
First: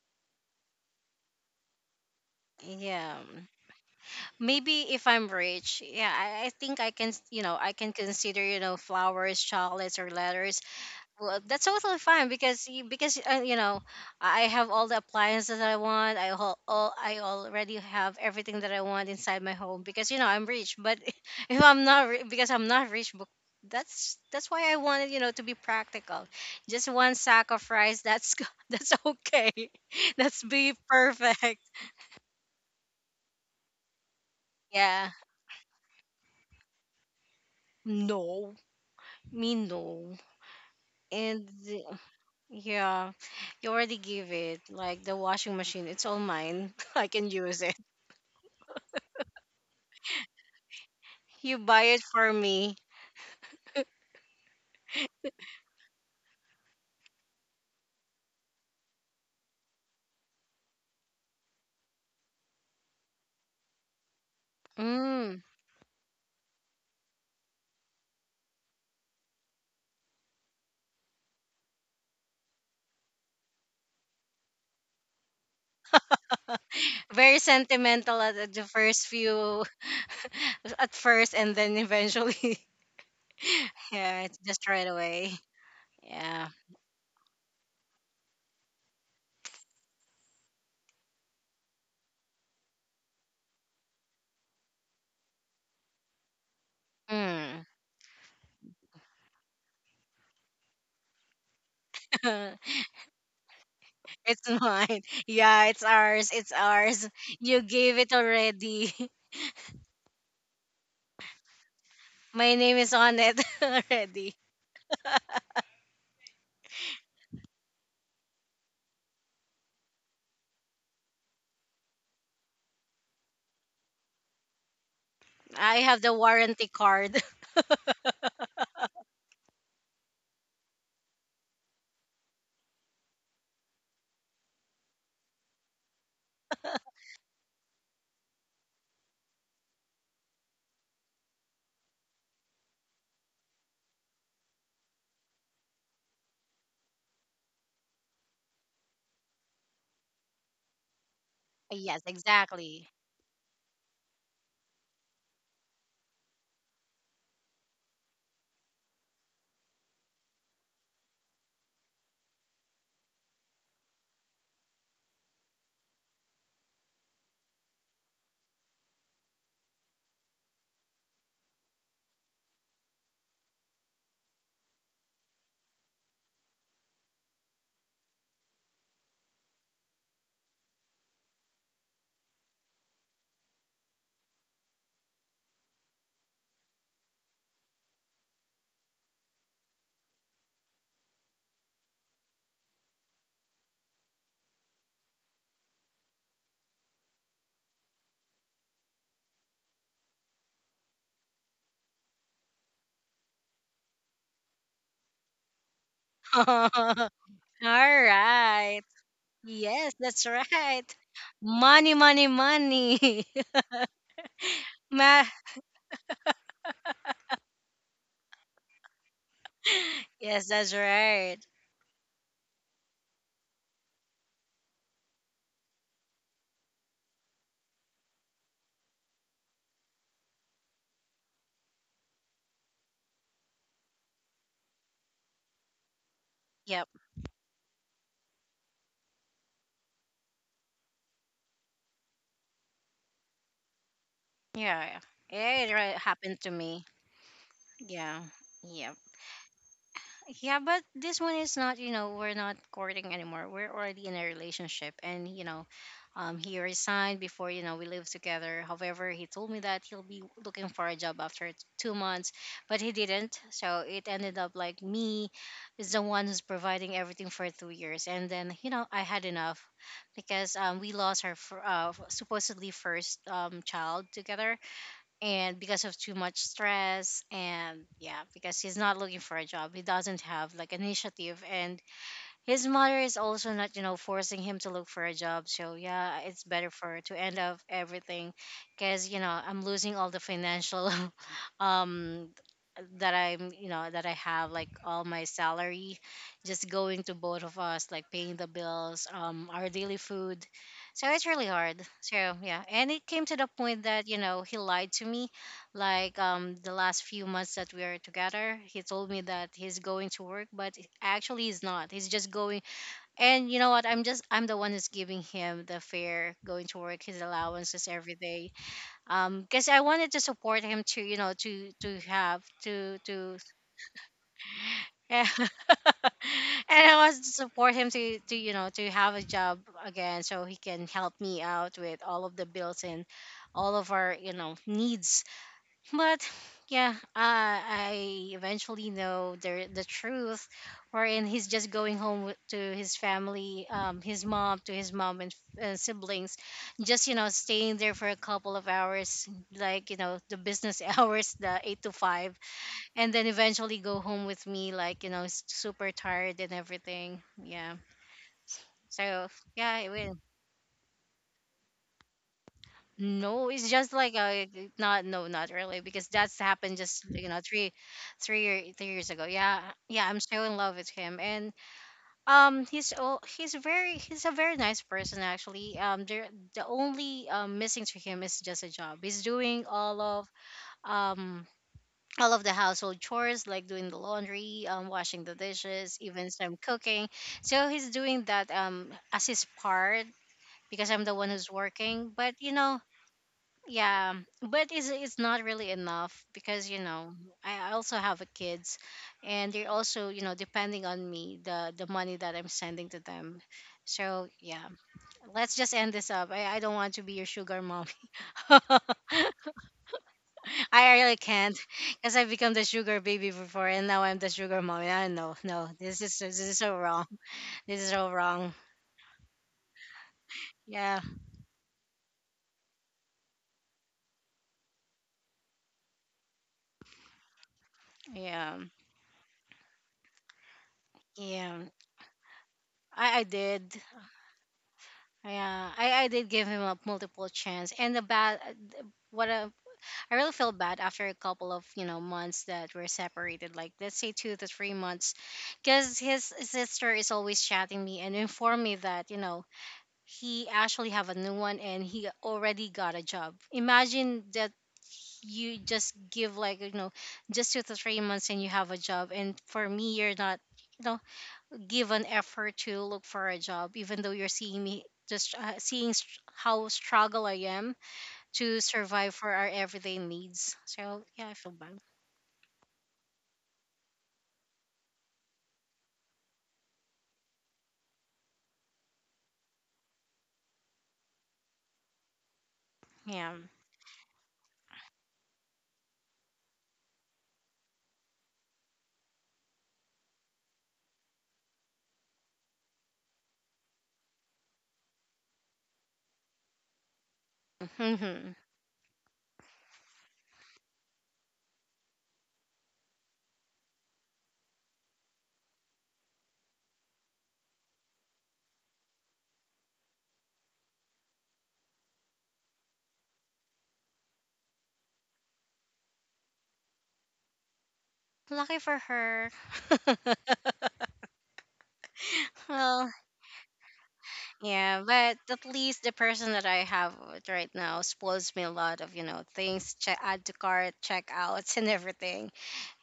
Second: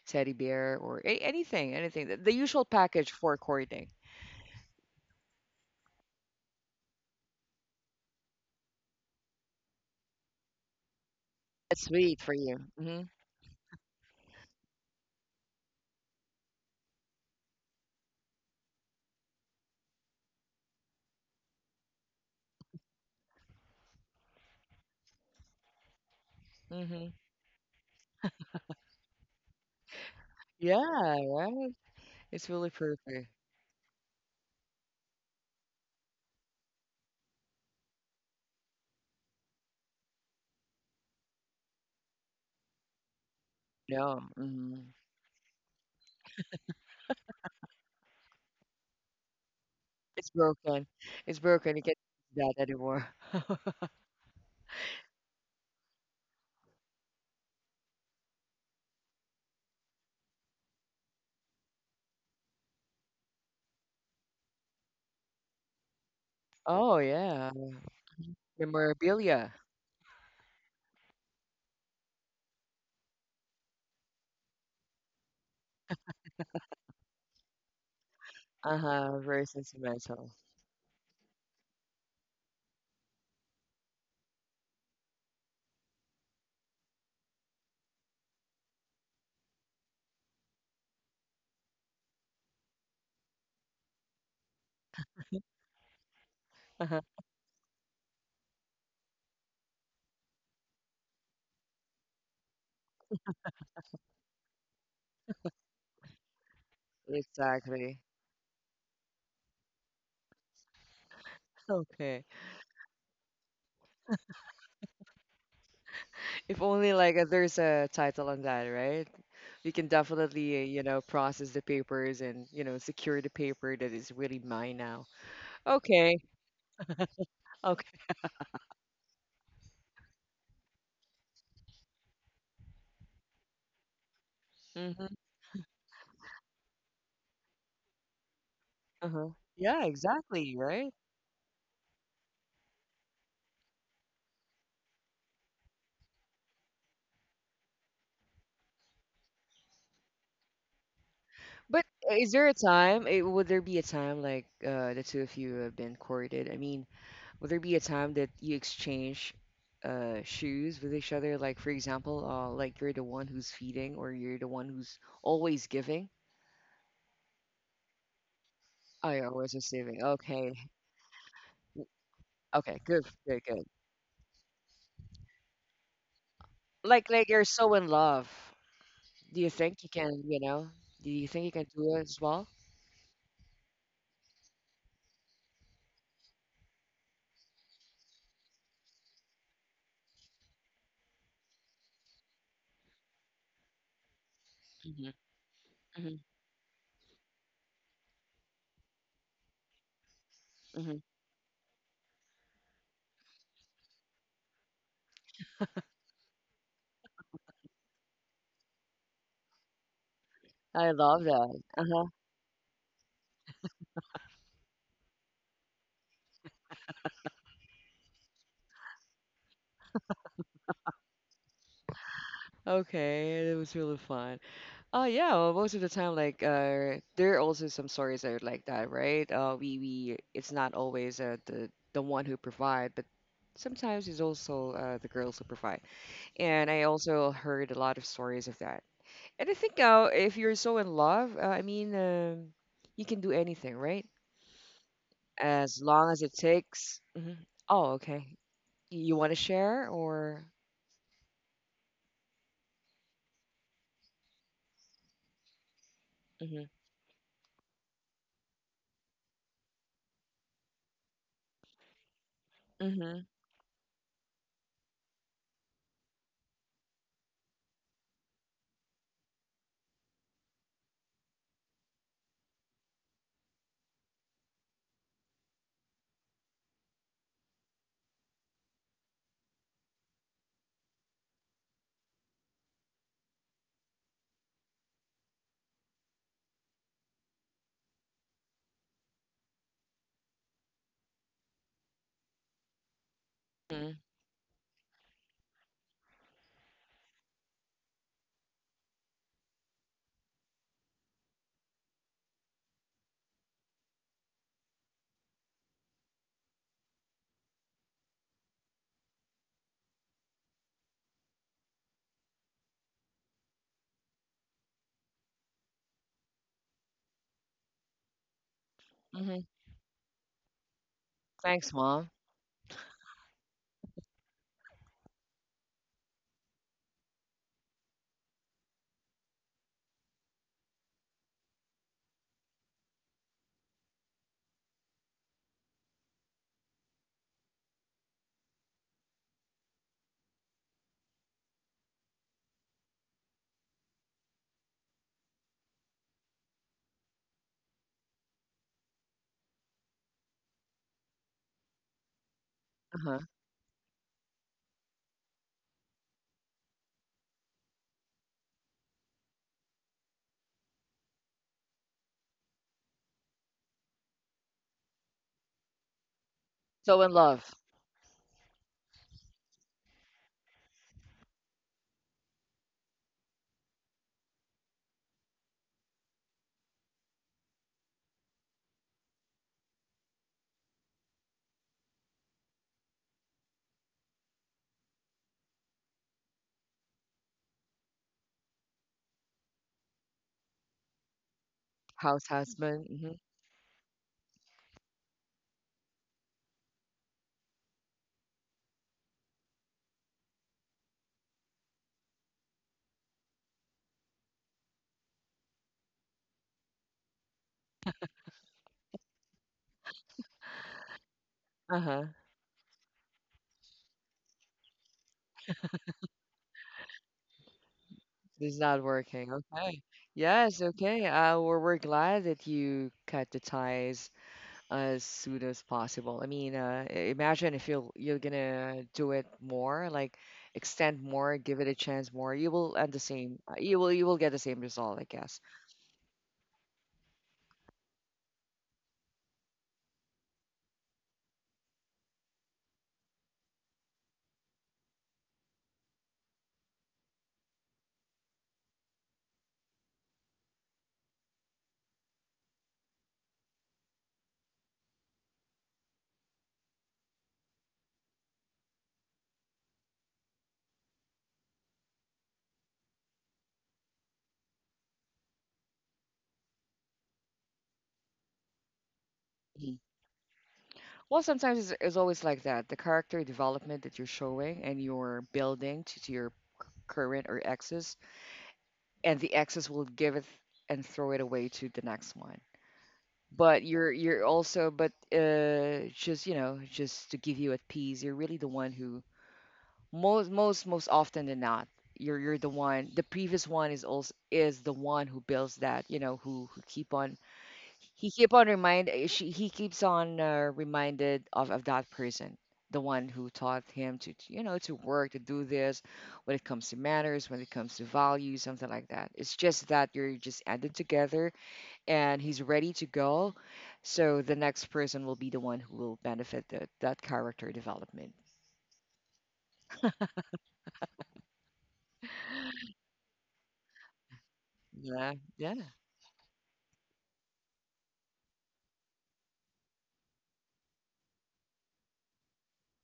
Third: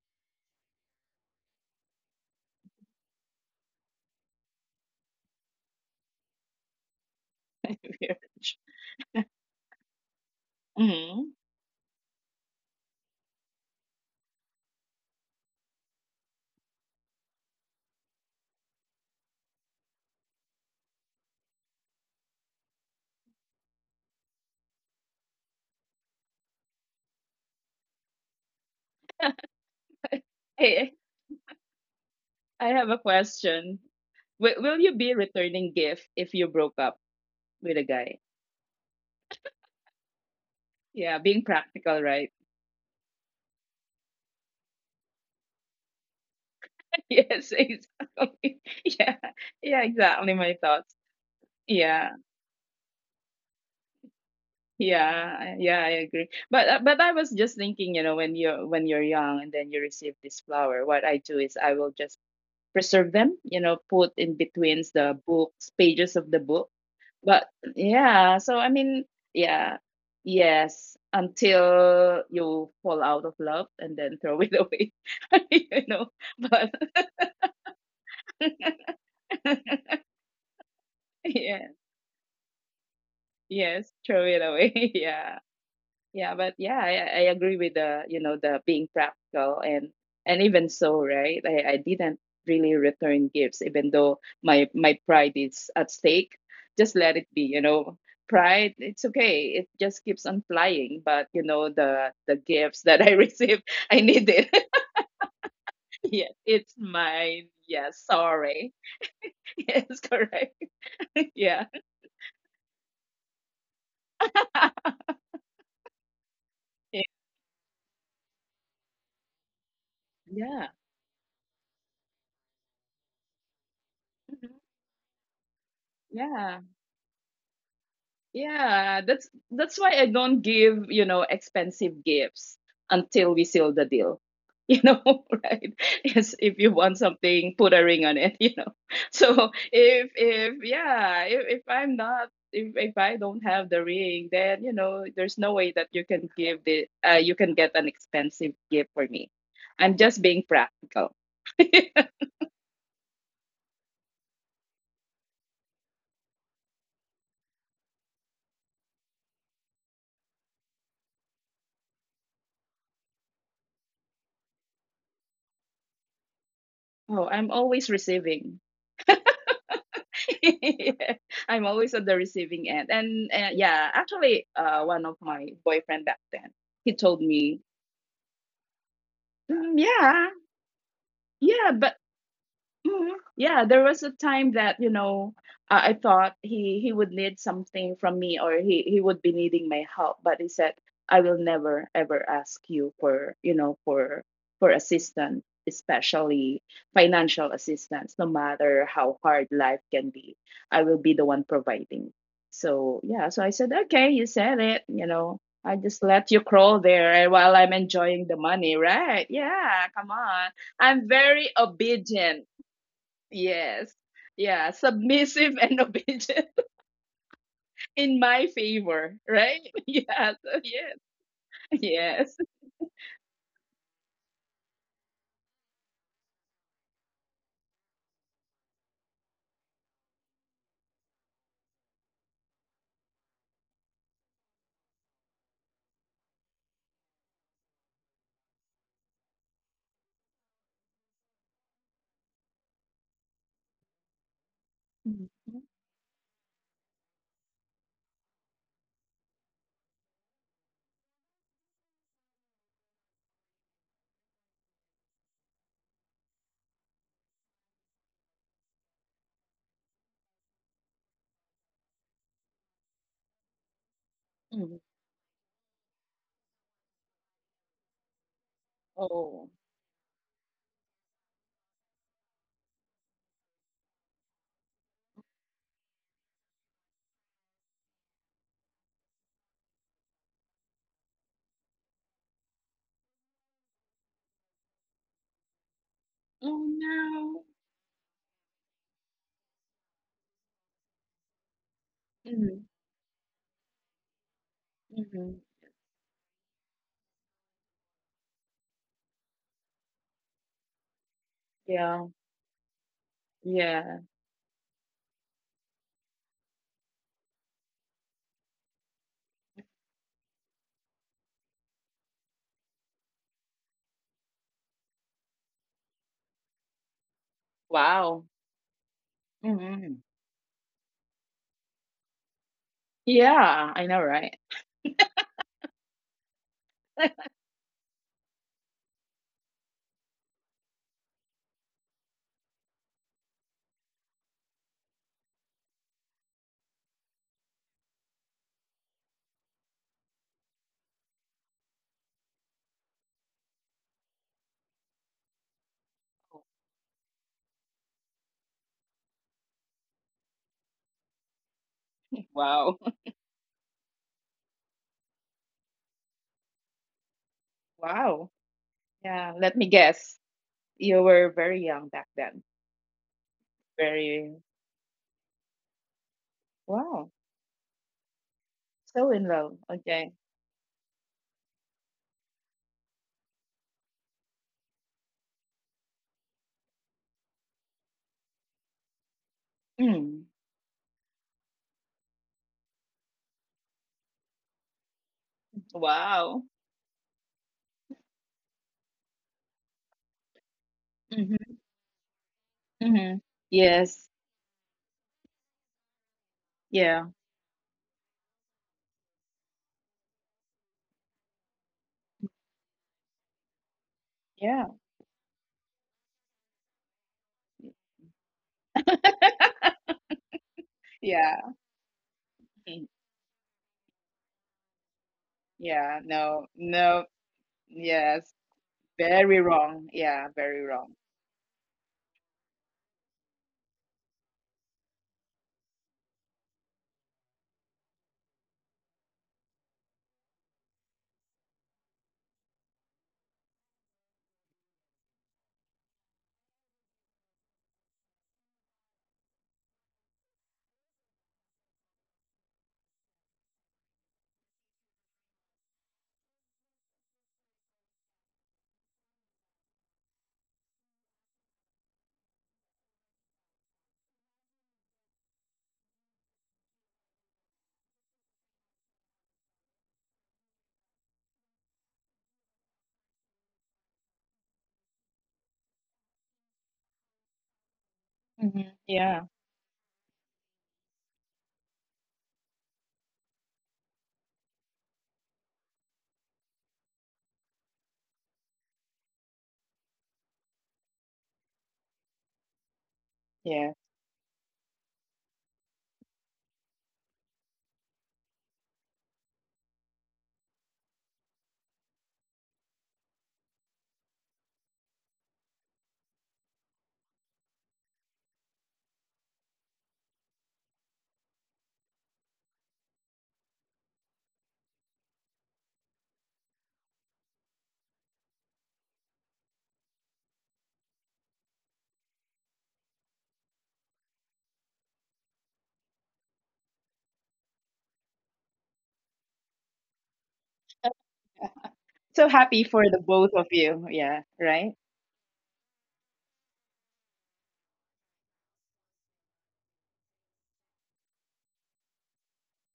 teddy bear, or anything, the usual package Yeah. for courting. maybe if I'm rich, yeah, I think I can, I can consider, you know, flowers, chocolates, or letters. Mm-hmm. Well, that's It's totally sweet fine for you. because Hmm. because I have all the appliances that I want. I all I already have everything that I want inside my home because I'm rich. But if I'm not because I'm not rich, but that's why I wanted to be practical. Just Hmm, one sack of rice. That's g- that's okay. That's be Hey, hey, yeah, perfect. right. It's I really have a perfect. question. Will you Yeah. be returning gift if you broke up with a guy? No, me no. Yeah, being And practical, right? yeah, you already No. give it Hmm. like the washing machine. It's all mine. I can Yes, use it. exactly. Yeah, yeah, It's exactly my broken. thoughts. It's You broken. You buy can't it Yeah, for do that me. anymore. Yeah, yeah, I agree. But I was just thinking, you know, when you're young and then you receive this flower, what I do is I will just preserve them, you know, put in between the Mm. books pages of the book. Oh But yeah, yeah, so I mean, memorabilia. yeah, yes, until you fall out of love and then throw it away, you know. But Very sentimental at the first Uh-huh, very few, sentimental. at first, and yeah, then eventually, yes, throw yeah, it's it just away. right away. Yeah. Yeah, Yeah. but yeah, I agree with the you know the being practical and even so, right? I didn't really return gifts, even though my pride is at stake. Just let it be, you Mm. know. Pride, it's okay. It just keeps on flying. But you know the gifts that I received, I need it. It's mine. Yeah, it's Yes, ours. It's it's ours. mine. You gave Exactly. Yes, it sorry. already. Yes, correct. Yeah. Okay. My name is on it already. If only, Yeah. like, there's a title on that, right? You can definitely, Yeah. you know, process the papers and, you know, secure the paper that is really Mhm. mine now. I have the Okay. Yeah. warranty card. Okay. Yeah, that's why I don't give, you know, expensive gifts until we seal the deal. You know, Mm-hmm. right? Yes, if you want something, put a ring on it, you know. Uh-huh. So Yeah, if exactly, right? yeah, if I'm not if I don't have the ring, then you know, there's no way that you can give the you can get an expensive gift for me. I'm just being practical. But Yes, is there a exactly. time, eh, would there be a time, like the two of you have been courted? I mean, will there be a time that you exchange shoes with each other? Like, for example, like you're the one who's feeding or you're the one who's always giving? Oh, I'm always receiving. Oh, you're always receiving. Okay. Yeah, I'm W- always at the receiving okay, end. good, And good, good. yeah, actually, one of my boyfriend back then, he told Like you're me, so in love. Do you "Mm, think you can, yeah, you know, do you think you can yeah, but do it as well? Mhm. Yeah, there was a time that you know I thought he would need something from me or he would be needing my help, but he said I will never ever ask you for you know for Hmm. assistance, Hmm. especially financial assistance, no matter how hard life can be. I will Hmm. be the one providing. So yeah, so I said okay, you said it. You know, I just let you crawl All there while I'm enjoying the money, right. right? Yeah, Yes, come that's on. right. I I'm love very that. Money, Uh-huh. money, obedient. money. Yes. Yeah, Ma- submissive and obedient in my favor, right? Yeah, yes, so that's yes, right. yes. Okay, that was really fun. Oh yeah, well, most of the time, like there are also some stories that are like that, right? We it's not always the one who provide, but sometimes it's also the girls who provide. And I Yep. also heard a lot of stories of that. And I think if you're so in love, I mean, you can do anything, right? Yeah. Mhm, Yeah. It As really long as it happened to me. takes. Hmm. Oh, Yeah. okay. Yeah. You want to share or? Yeah, but this one is not, you know, we're not courting anymore. We're already in a relationship. And, you know, he Hmm. resigned before, you know, we lived together. However, he told me that he'll be looking for a job after 2 months, but he Hmm. didn't. So it ended up mhm. like me is the one who's providing everything for 2 years. And then, you know, I had Oh, enough because we lost our supposedly first child together, and because of too much stress. And yeah, because he's not looking for a job, he doesn't have like initiative, and his mother is also not forcing him to look for a job, so yeah, it's oh better for her to end no. up everything because I'm losing all the financial um Mhm, that I'm Hmm. that I have like all my mhm. salary just going to both of us, like paying the bills, our daily food, so it's really hard. Yeah, So yeah, and it came to the point yeah. that he lied to me like the last few months that we are together, he told me that he's going to work, but actually he's not, he's just going. And you know what, I'm the one who's giving him the fare going to work, his allowances every Wow. day, Hmm. because I Mhm. wanted to support him to you know Thanks, mom. To Yeah, I know, right? and I wanted to support him to to have a job again so he can help me out with all of the bills and all of our needs, but yeah, I eventually know the truth, wherein he's just going home to his family, his mom to his mom and siblings, just staying there for a couple of hours, like the business hours, the 8 to 5, Wow, and Uh-huh. then eventually go home with me, like s- super tired and everything. Yeah. wow. So Yeah, let me yeah, it will. guess. You were very young back then. No, it's just like Very, not no, not really because that's happened So just in wow. Love. three, three year- 3 years So ago. in Yeah, love. yeah, I'm Okay. so in love with him, and he's very he's a very nice person actually. The only missing to him is just a job. He's doing Mm. um all of the household chores like doing the laundry, washing the dishes, even Wow. some cooking. So he's doing that as his part because I'm the one who's Mm-hmm. working, House but husband. Mm-hmm. Yes. yeah, but it's not really enough because Yeah. I also have a kids, and they're also depending on me the money that I'm sending to them. So yeah, Yeah. let's just end this up. I don't want to be your sugar mommy. I really Yeah. can't Uh-huh. because I become the Mm. sugar baby before, and now I'm the sugar mommy. I know, no, this Yeah. is this No. is so wrong. No. This is so Yes. wrong. It's not working. Very Okay. wrong. Yeah. Yes, Very wrong. Yeah, okay. We're glad that you cut the ties as soon as possible. I mean, imagine if you're yeah, gonna do it more, like extend more, yeah. give it a chance more. You will end the I same. You did. will you will get the same result, I guess. Yeah, I did give him a multiple chance, and the bad, what a, I really feel bad after a couple of months that we're separated, like let's say 2 to 3 months, because his sister is always chatting me and inform me that he actually have a new one and he already got a job. Imagine that you just give like just 2 to 3 months and you have a job, and for me you're not. You know, give an effort to look for a job, even though you're seeing me just how struggle I am to Hmm. survive Yeah. for our Mhm. everyday needs. So Well, yeah, I feel sometimes bad. It's always like that. The character development that you're showing and you're building to your current or exes, and the exes will give it and throw it away to the next one. Yeah. But Yeah. you're also, but just, you know, just to give you a tease, you're really the one who, most most most often than not, you're the one, the previous one is also is the one who builds that, you know, who keep on, he keep Hmm. on remind, eh, she he keeps on reminded of that person, the one who taught him you know, to work, to do this, when it comes to manners, when it comes to values, something like that. It's just that you're just added together, and he's ready to go. So the next person will be the one who will benefit the, that character development. Lucky for her. So happy Well, for the both of you. Yeah. yeah, Right. Yeah, but at yeah. least the person that I have with right now spoils me a lot of, you know, things, check add to cart, checkouts and everything.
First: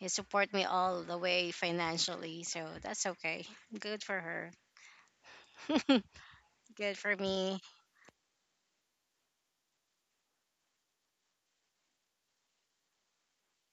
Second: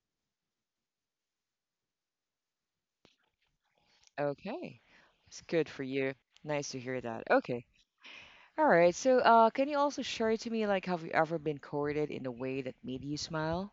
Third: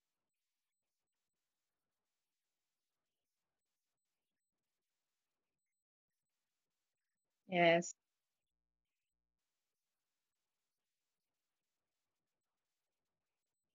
They support me all the way financially, so that's okay. Good for her. Okay. It's good for you. Nice to Good hear for that. me. Okay. Yes. All right. So, can you also share to me, like, have you ever been courted in a way that made you smile?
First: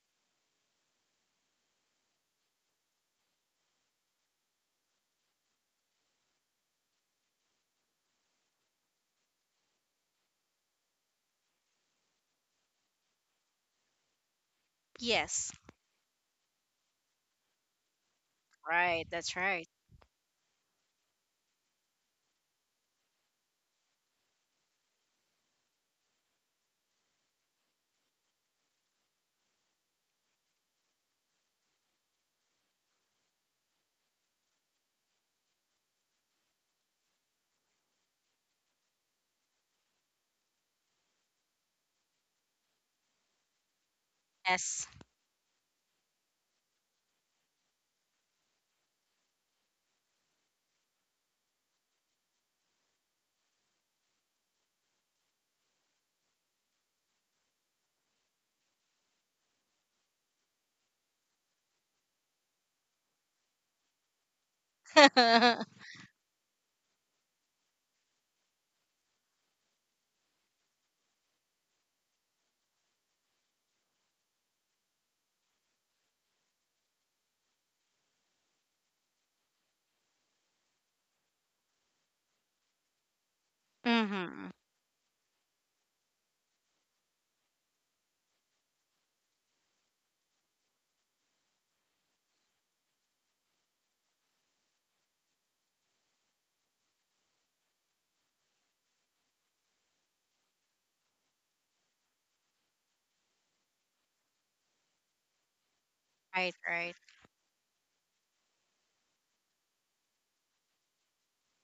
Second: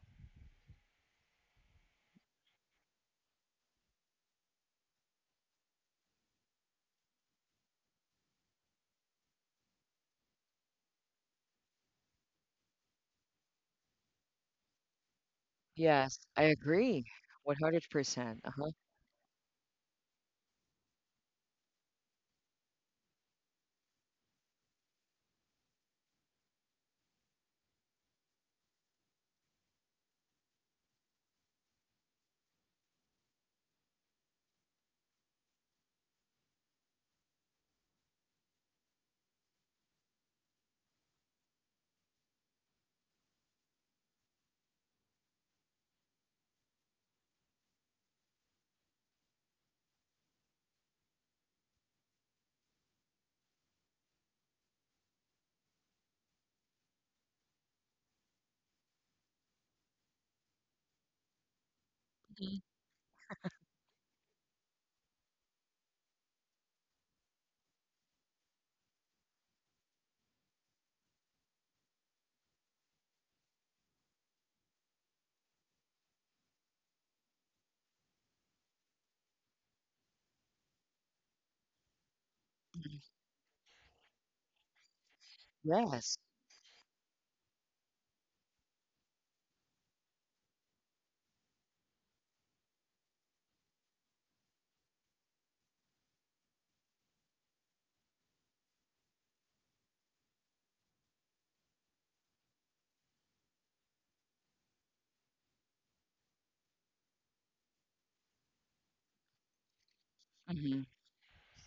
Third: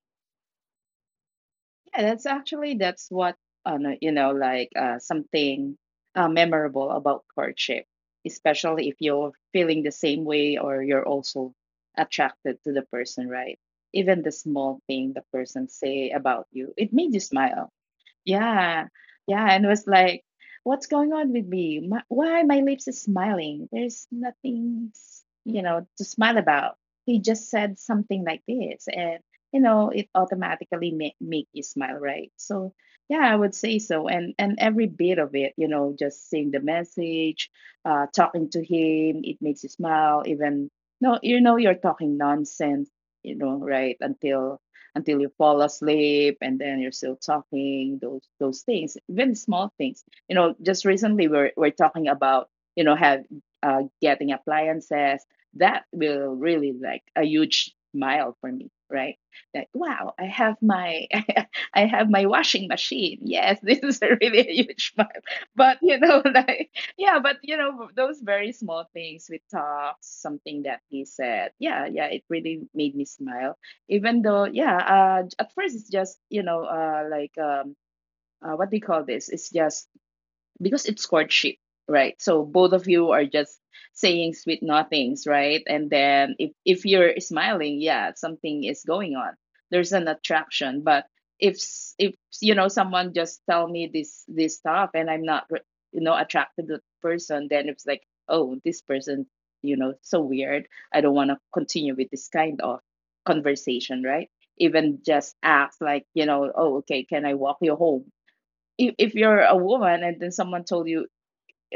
Yeah. That's actually that's what no, you know like something memorable about courtship, especially if you're feeling the same way or you're also attracted to the person, right? Even the small thing the Yes. person say Yes, I about you, it agree. made you smile. 100%. Uh-huh. Yeah, Right, that's yeah, and right. was like, "What's going on with me? My, why my lips is smiling? There's nothing, you know, to smile about." He just said something like this, and you know, it automatically make you smile, right? So, yeah, I would say so, and every bit of it, you know, just seeing the message, talking to him, it makes you smile. Even no, you know, you're talking nonsense, you know, right? Yes. Until you fall asleep and then you're still talking those things even small things you know just recently we're talking about you know have getting appliances that will really like a huge smile for me right like wow I have my I have my Mhm. washing machine yes this is a really a huge smile Mm-hmm. but you know like yeah but you know those very small things we talked something that he said yeah yeah it really made me smile even though yeah at first it's just you know like what do you call this it's just because it's courtship, right? So both of you are just saying sweet nothings, right? And Yes. then if you're smiling, yeah, something is going on. There's an attraction, but if you know someone just tell me this this stuff and I'm not you know attracted to the person, then it's like oh this person you know so weird. I don't want to continue with this kind of conversation, right? Even just ask like you know Right, oh okay right. can I walk you home? If you're a woman and then someone told Mm-hmm. you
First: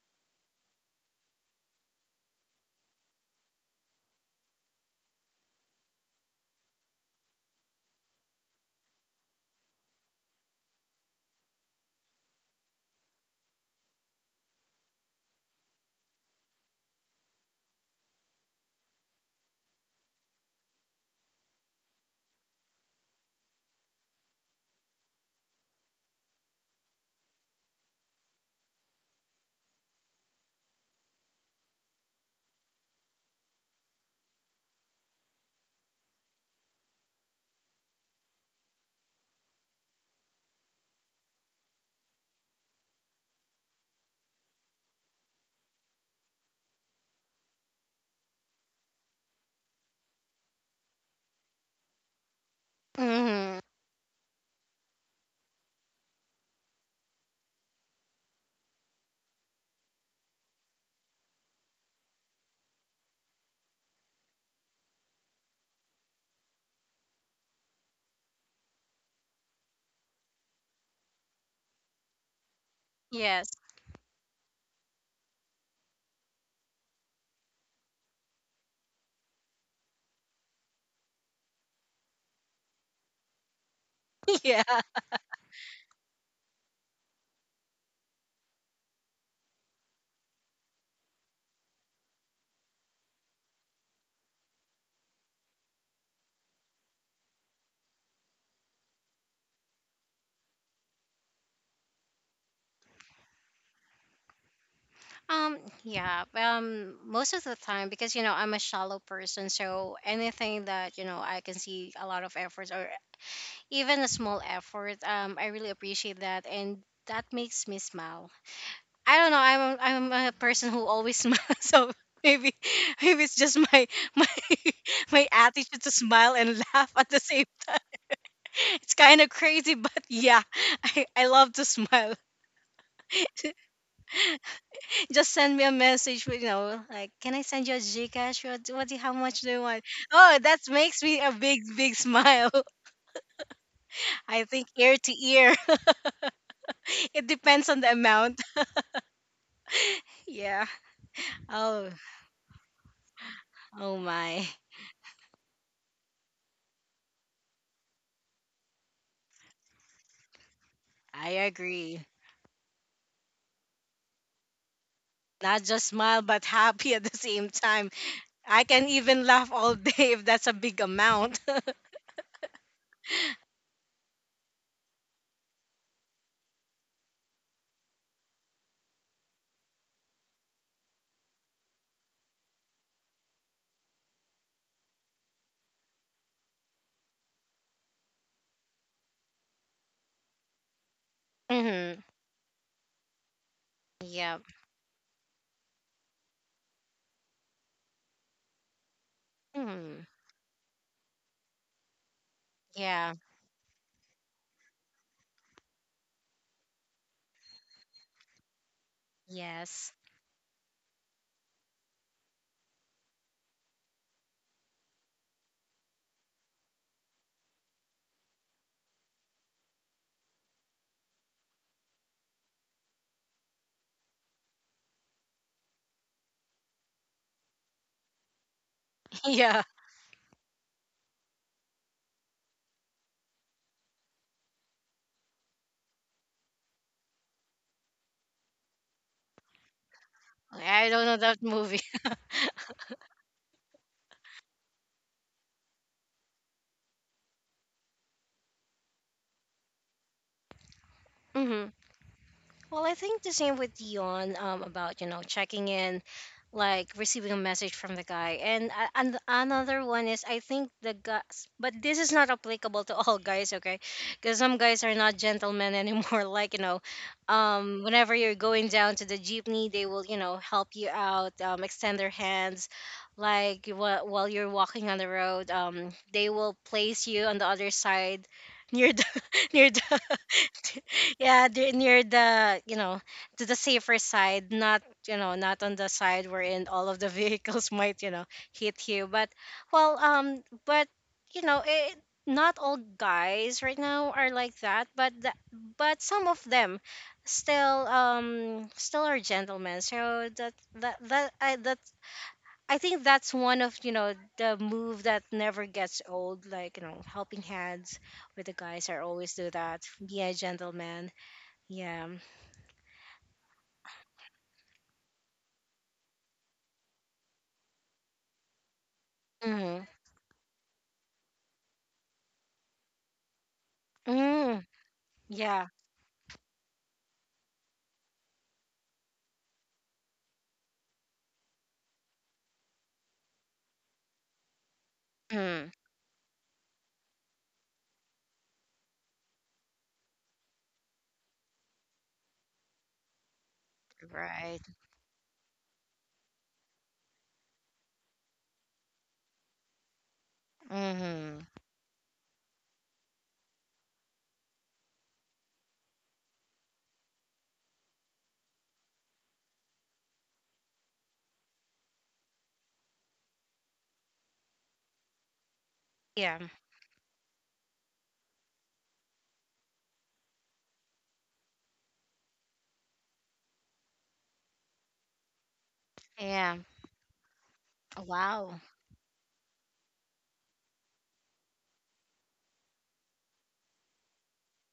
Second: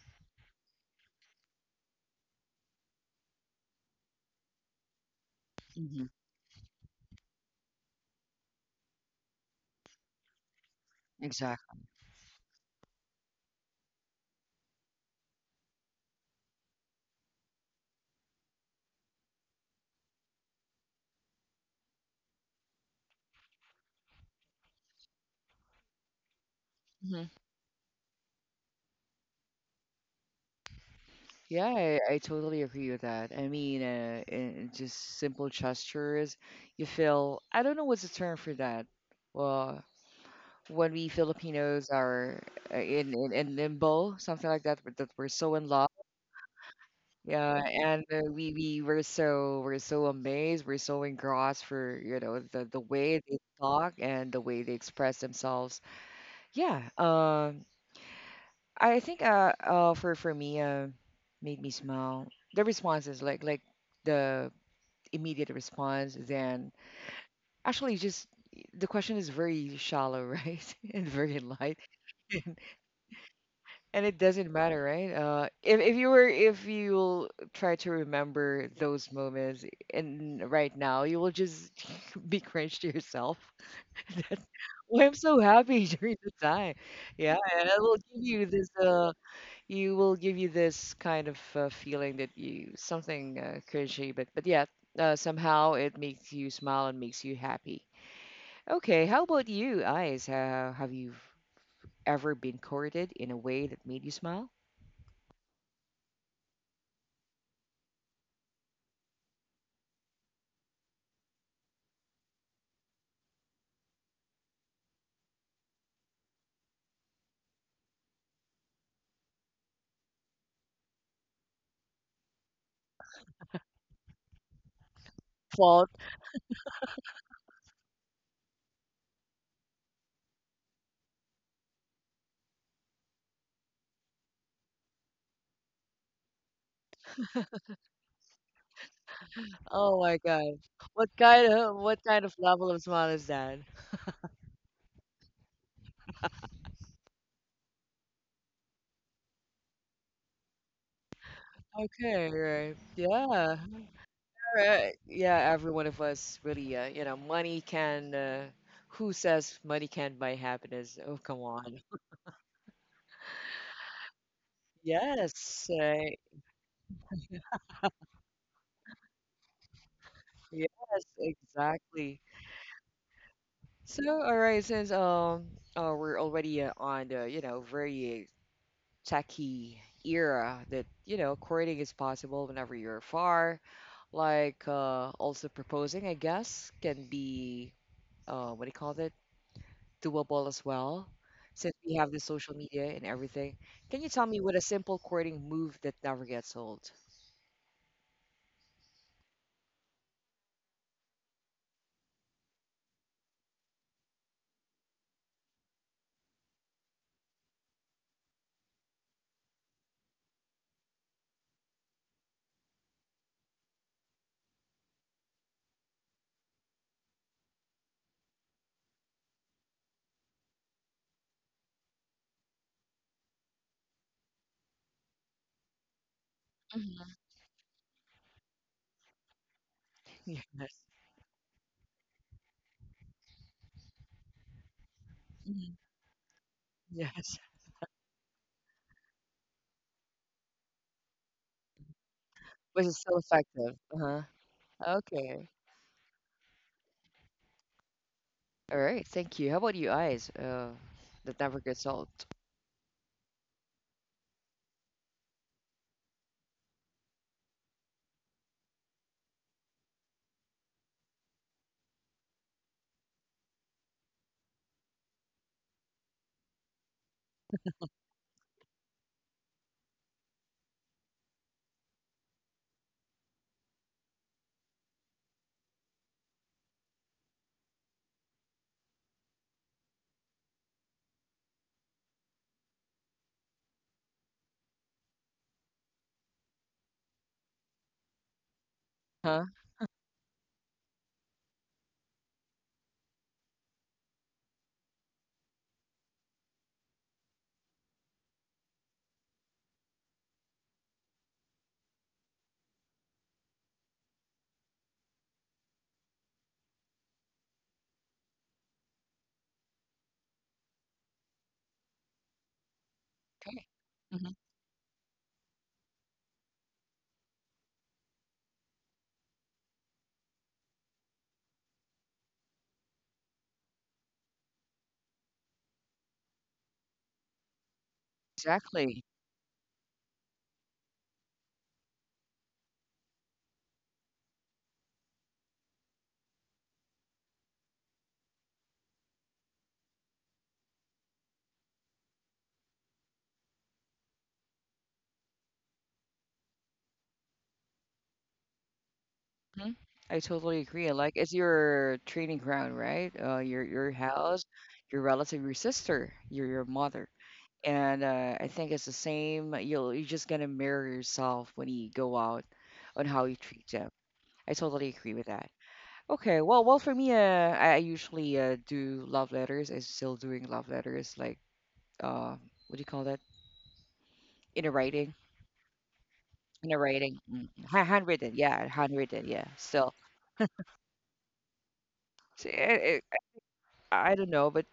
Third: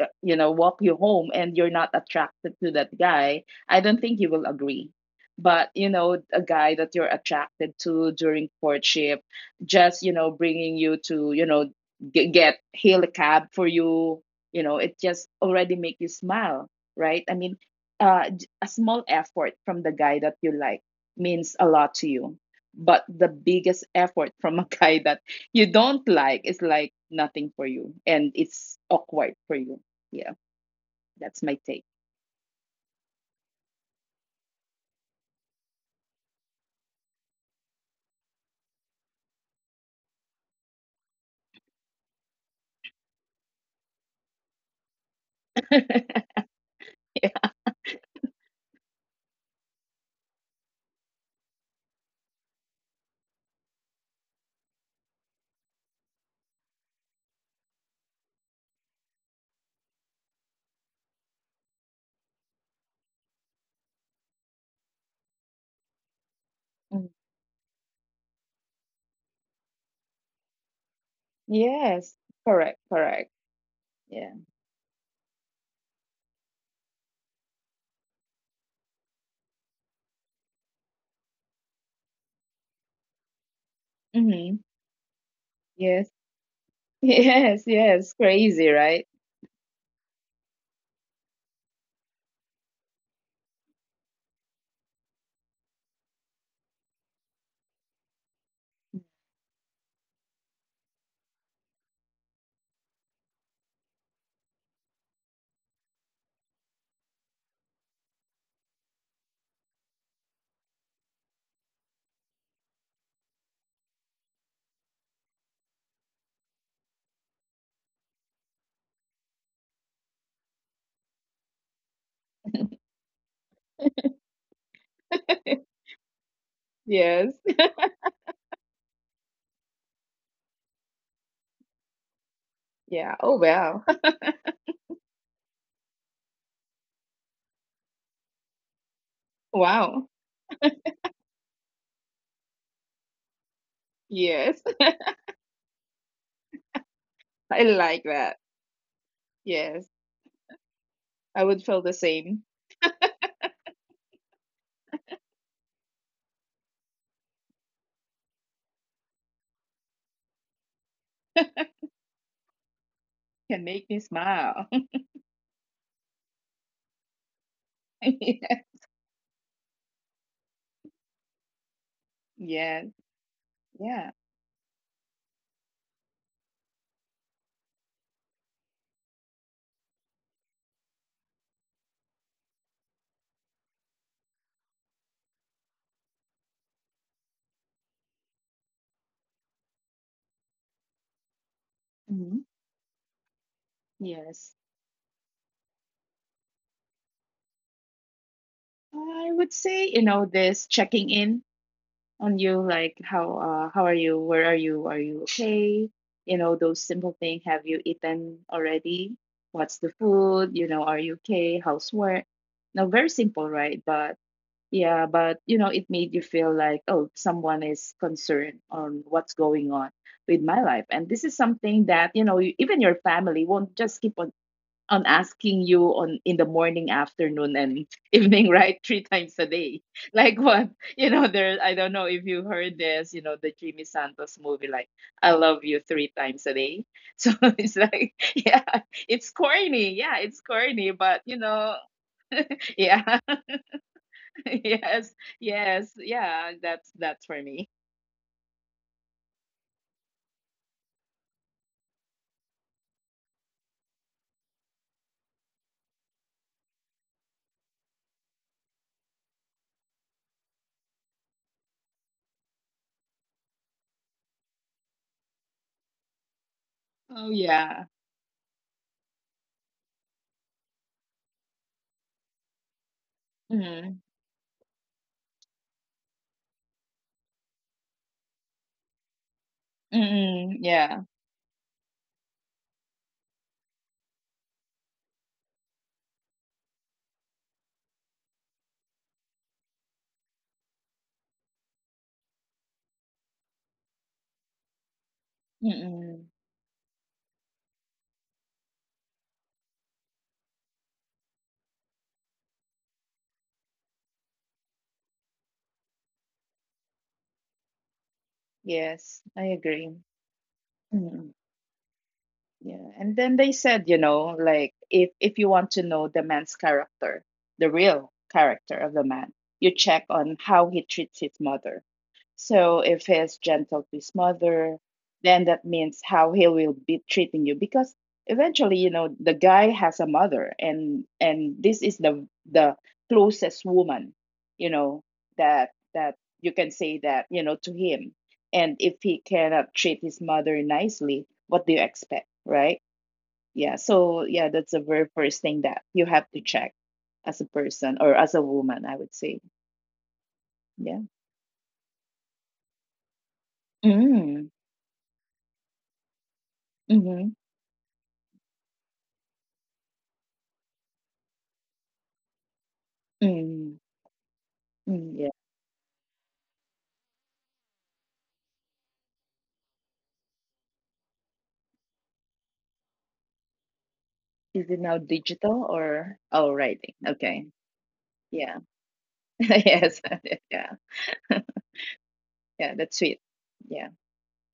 you know walk you home and you're not attracted to that guy I don't think you will agree but you Mm-hmm. know a guy that you're attracted to during courtship just you know bringing you to you know Exactly. Get hail a cab for you you know it just already make you smile right I mean a small effort from the guy that you like means a lot to you but the biggest effort from a guy that you don't like is like nothing for you and it's awkward for you yeah, that's my Yeah, take. I totally agree with that. I mean, in just simple gestures, you feel, I don't know what's the term for that. Well, when we Filipinos are in limbo, something like that, but that we're so in love. Yeah, and we were so, we're so amazed, we're so engrossed for, you know, the way they Hmm. talk and the way they express themselves. Yeah, I think for me made me smile. The responses, like the immediate response, then Mm. actually just the question is very shallow, right? And very light. Yes, correct, correct. Yes. And it Yeah. doesn't matter, right? If you were if you'll try to remember those moments, and right now you will just be cringe to yourself. Yeah. Mm-hmm. "Oh, I'm so happy during Yes, the time." Yeah, and yes, I will give yes. you this Crazy, right? you will give you this kind of feeling that you something cringy, but yeah, somehow it makes you smile and makes you happy. Okay, how about you, Eyes? How have you ever been courted in a way that made you smile? Um, yeah. Most of the time, because I'm a shallow person, so anything that I can see a lot of efforts or even a small effort, I really appreciate that, and that makes me smile. I don't know. I'm a person who always smiles, so maybe maybe it's just my my my attitude Fault. to smile and laugh at the Yes. same it's kind of crazy, but yeah, I love to smile. Yeah. Oh, wow. Just send me a message, with, you know, like, can I send you a Gcash? How much do you want? Oh Wow. my Oh, God. that makes me a big, big What kind of smile. level of smile is that? I Yes. think ear to ear. It I depends on the like that. amount. Yes. Yeah. I would feel Oh, the Okay, same. right. Yeah. oh my. Alright. Yeah, every one of us really, you know, money can. Who says money can't buy happiness? Oh, I come on. agree. Can make me smile. Not Yes, just smile, but happy at the same time. Yeah. I can even laugh all day if that's a yes, big amount. exactly. Yes. Yeah. So, all right, since we're already on the, you know, very techie era that you know courting is possible whenever you're far, like also proposing, I guess, can be what do you call it, doable as well, since we Hmm. have the Mhm. social media and everything. Can you tell Yeah. me what a Yes. simple courting move that never gets old? I would say, Hmm. you know, this checking in on you like Yeah. How are you where are you okay you know those simple things have you eaten already what's Yes. the food you know are you okay how's work now very simple right but yeah but you know it made you feel like oh someone is concerned on what's going on with my life and this is something that you know even your family won't just keep on I'm asking you on in the morning, afternoon, and evening, right? Three times a Yeah. day. Like what? Yes, You know, there. I don't know if you heard this. You know, the Jimmy Santos movie, like "I love mhm. you 3 times a day." So Yes, it's like, yeah, it's corny. Yeah, it's I corny, don't know but you that know, movie. which is so yeah, effective. Uh-huh. yes, Okay. yes, yeah. That's for me. All right. Thank you. How about you, eyes? That never Hmm. gets old. Well, I think the same with Dion about, you know, checking in, like receiving a message from the guy. And another one is I think the guys, but this is not applicable to all guys, okay? Because some guys are not gentlemen anymore. Like, you know, Oh yeah. whenever you're going down to the jeepney, they will, you know, help you out, extend their hands. Like Mm-hmm. While you're walking on the road, they will place you on the other side near the near the Mm-hmm. Yeah. yeah near the to the safer side not not on the side wherein all of the vehicles might hit you Huh? but well but it not all guys right now are like that but the, Mm-hmm. but some of them still still are gentlemen so that I think that's one of the move that never gets old. Like you know, helping hands with the guys. I Yes, I always do that. agree. Be a gentleman. Mm-hmm. Yeah. Yeah, and then they Okay. said, you Hmm. know, like if you want to know the man's character, the real character of the man, you Mm. check on how he treats his mother. So if he is gentle to his Mm. mother, then that Yeah. means how he will be treating you because eventually, you Exactly. know, the guy has a mother and this is the closest woman, you know, Mm. that that you can say that, you know, to him and if he cannot treat his mother nicely what do you expect right yeah so yeah Right. that's the very first thing that you have to check as a person or as a woman I would say Hmm. I totally agree. And, yeah like, it's Mm. your training ground, right? Your house, mm, your relative, your sister, your mother. mm-hmm, And I think it's the same. You'll you're just gonna mirror yourself when you go out on how you treat mm, them. I totally agree mm, with yeah that. Yeah. Okay. Well, well, for me, I usually do love letters. I'm still doing love letters. Like, uh, what do you call that? In a is it now writing, digital or Yeah. oh in a writing writing, mm, okay ha handwritten, Wow. yeah, yeah handwritten, yeah. Still, yes yeah so it, yeah it, that's sweet yeah I don't know, but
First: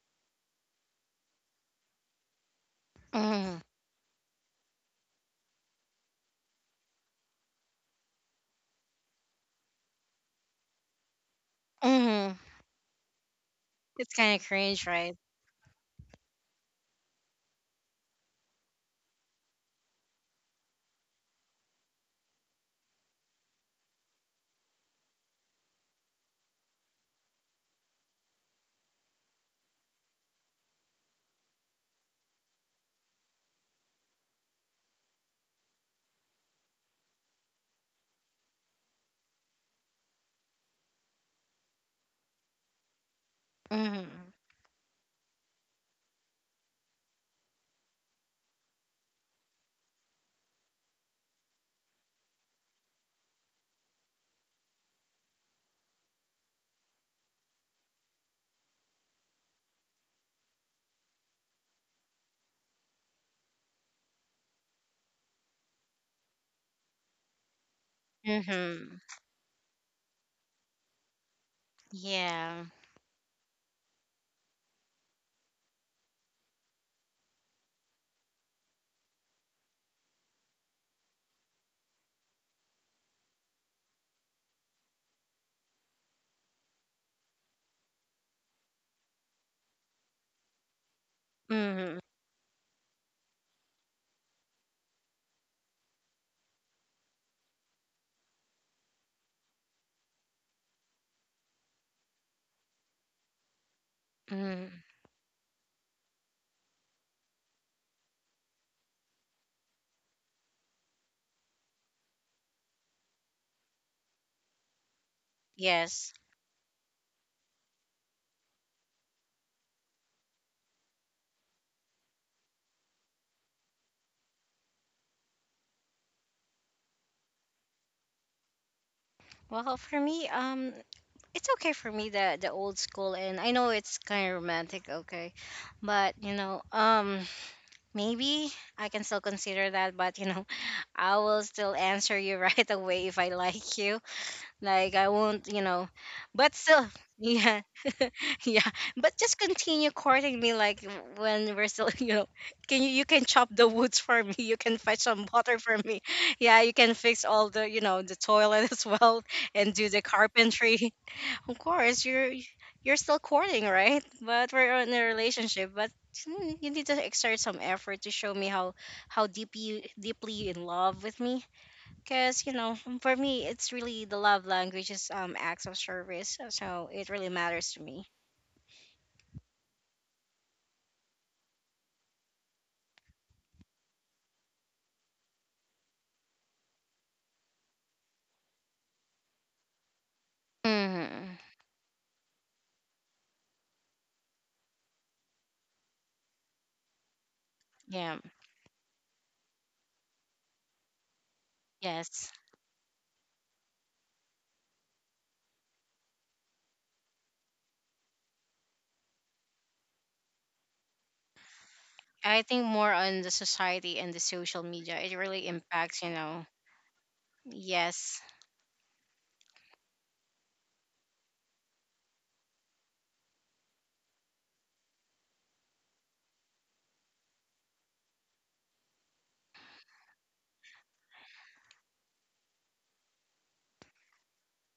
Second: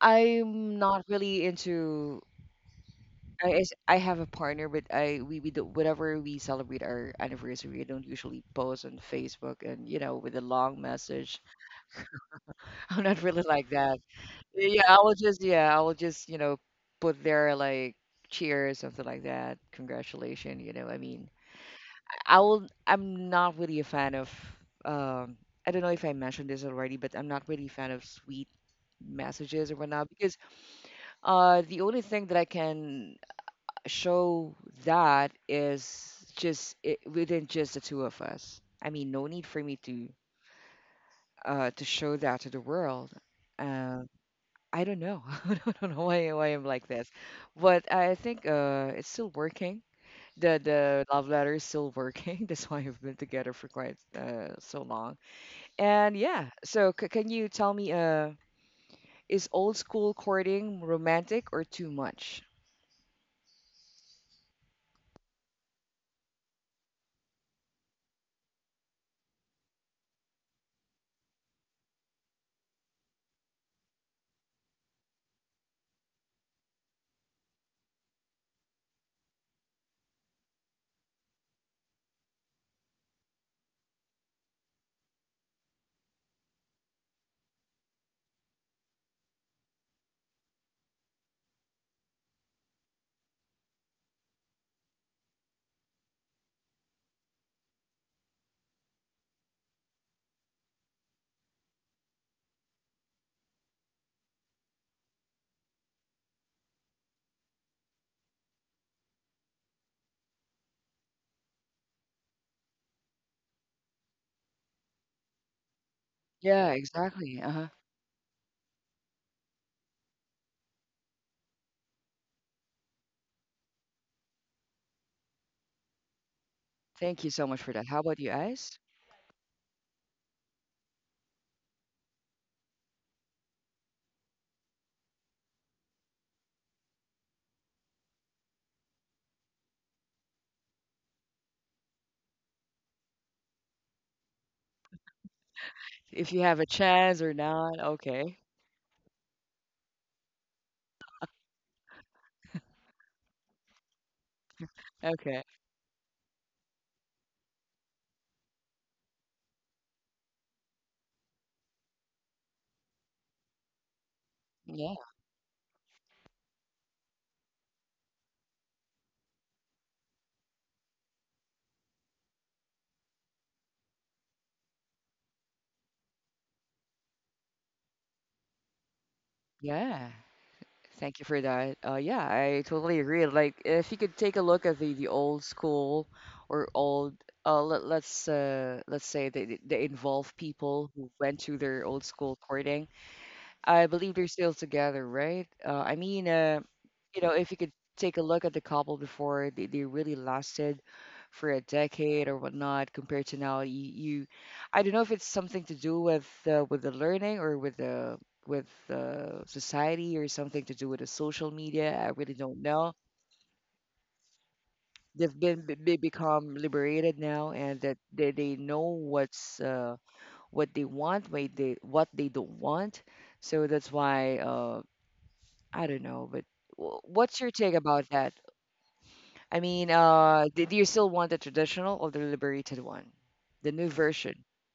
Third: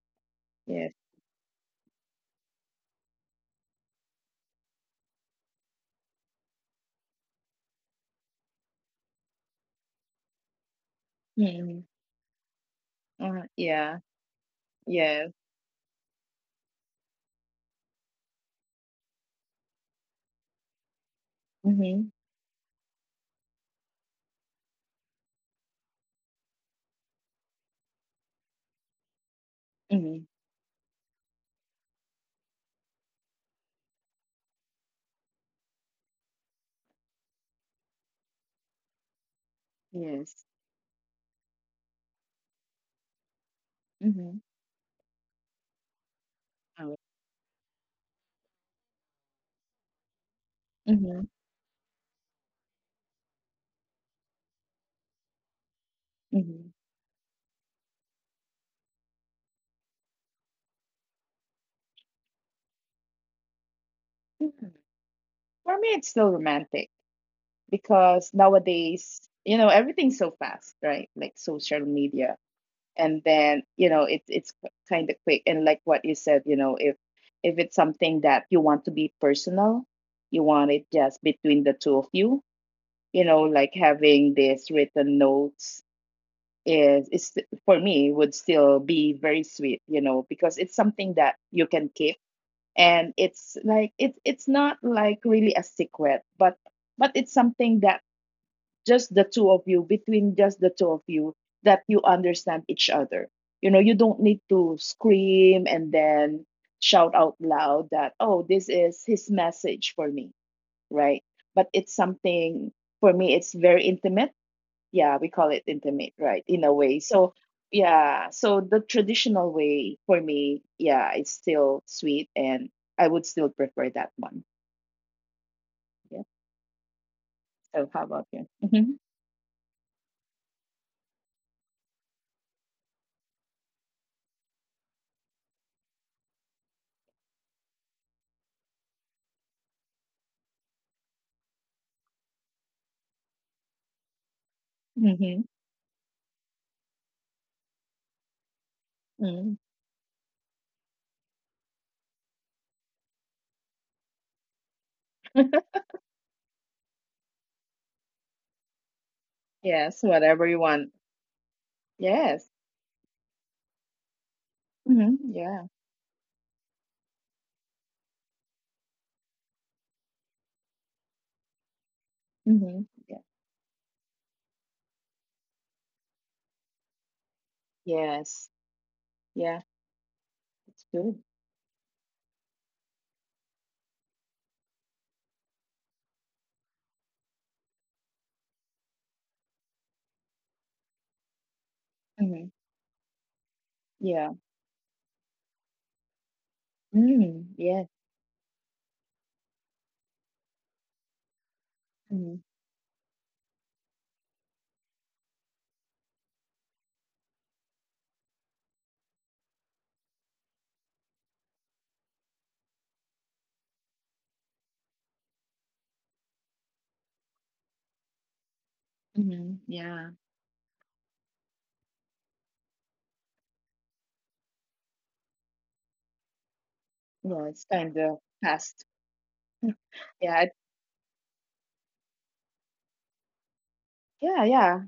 I'm yes not really into. I Mm. is- I have a partner, but I we do whenever we celebrate our anniversary, we don't usually post on Facebook and, you know, with a long message. mm, Mm. I'm not really like yeah that. It's kind of Yeah, cringe, I will right? yes just, yeah, I will just, you know, put there like cheers, something like that, congratulations. You know, I mean, mm-hmm, I will. I'm not really a fan of. Um, I don't know if I mentioned this already, but I'm not really a fan of sweet messages or whatnot mm-hmm, because the only thing that I can show that is just it, within just the two of us. I mean, no need for me yes to show that to the world. Uh, Mm. mm-hmm, I don't know. I don't know why I'm like oh, this, but I think it's still working, the mm-hmm, love letter is still working. That's why we've been together for quite so long. And yeah, so can you tell me, is old school courting romantic or too much? mm-hmm. For me, it's still romantic because Mm. nowadays, you know, everything's so fast, right? Like social media, Yeah. and then you know, it's kind of quick. And like what you said, you know, if it's something that you want to be personal, you want it just between the two of you, you know, like having this written notes is for me would still be very sweet, you know, because it's something that you can Mm. keep and it's like it's not like really a secret but it's something that just the two of you between just the two of you that you understand each other you know you don't need to Mm. scream and then shout out loud that oh this is his message for me right but it's something for me it's very intimate yeah we call it intimate Yes. right in a Yeah, way so exactly. Uh huh. yeah so the traditional way for me yeah it's still sweet and I would still prefer that one yeah Thank you so much for so that. how How about about you you hmm guys? Well, for me, it's okay for me the old school and I know it's kind of romantic, okay, but you know, maybe I can still consider that, but you know, I will still answer you right away if I like you. Like I hmm won't, you know, If you but have a still, chance or yeah, not? Okay. yeah, but just hmm continue courting me like when we're still, you know, can you can chop the woods for me, you can fetch some Okay. water for me, yeah, you can fix all the the toilet as well and yes do the whatever you want carpentry. Of course, you're yes you're still courting, right? But we're in Yeah. a hmm yeah relationship. But mm, you need to exert some effort to show me how deep you deeply you in love with me. Cause you hmm know, yeah for me, it's really the love language is acts of service. So it really matters to me. yes yeah Yeah. it's good Thank you for that. Yeah, I totally agree. Like, if you could take a look at the old school or old, let, let's say they involve people who Hmm. went to their old hmm school courting. I believe yeah they're still together, right? I mean, you mm know, if you could yes Yeah. take a look at the couple before, they really lasted for a hmm hmm decade Yes. or whatnot, compared to now. You, I don't know if it's something to do with the learning or with the, with society, or something to do with the social media. I really I don't think more know. on the society and the social media. It They've really been be- impacts. You know. become liberated now, and that Yes. They know yeah mm-hmm, mm-hmm, what's yeah what they want, what they don't want. So that's why I don't know, but wh- Well, what's your it's take kind of about that? fast I mean, yeah do, do you still want the traditional or the liberated one, the new yeah version? yeah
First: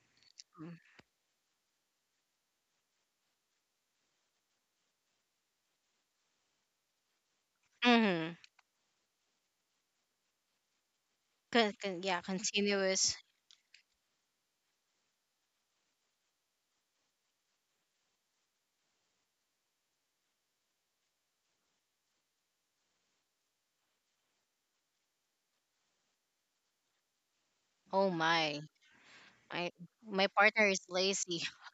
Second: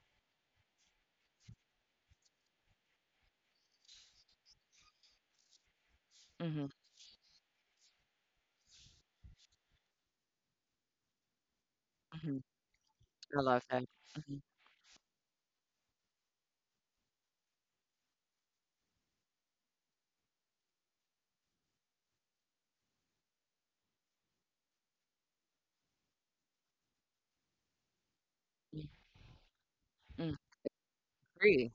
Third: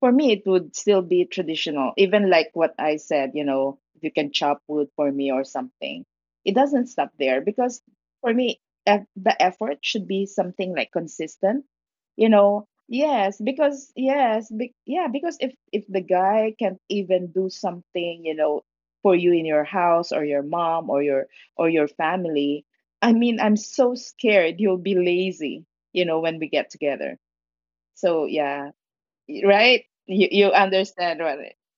for me it would still be traditional even like what I said you know if you can chop wood for me or something it Mm-hmm. doesn't stop there because for Mm-hmm. me the effort should be something like consistent Yeah. you Hmm. know Continuous. yes I love that. because Mm-hmm. yes yeah because if the guy can't even do something you know for you in your house or your mom or your family I mean I'm so scared you'll be lazy you know when we get together Oh so my. yeah My right? You my Mm. you partner is understand lazy. right? Agree.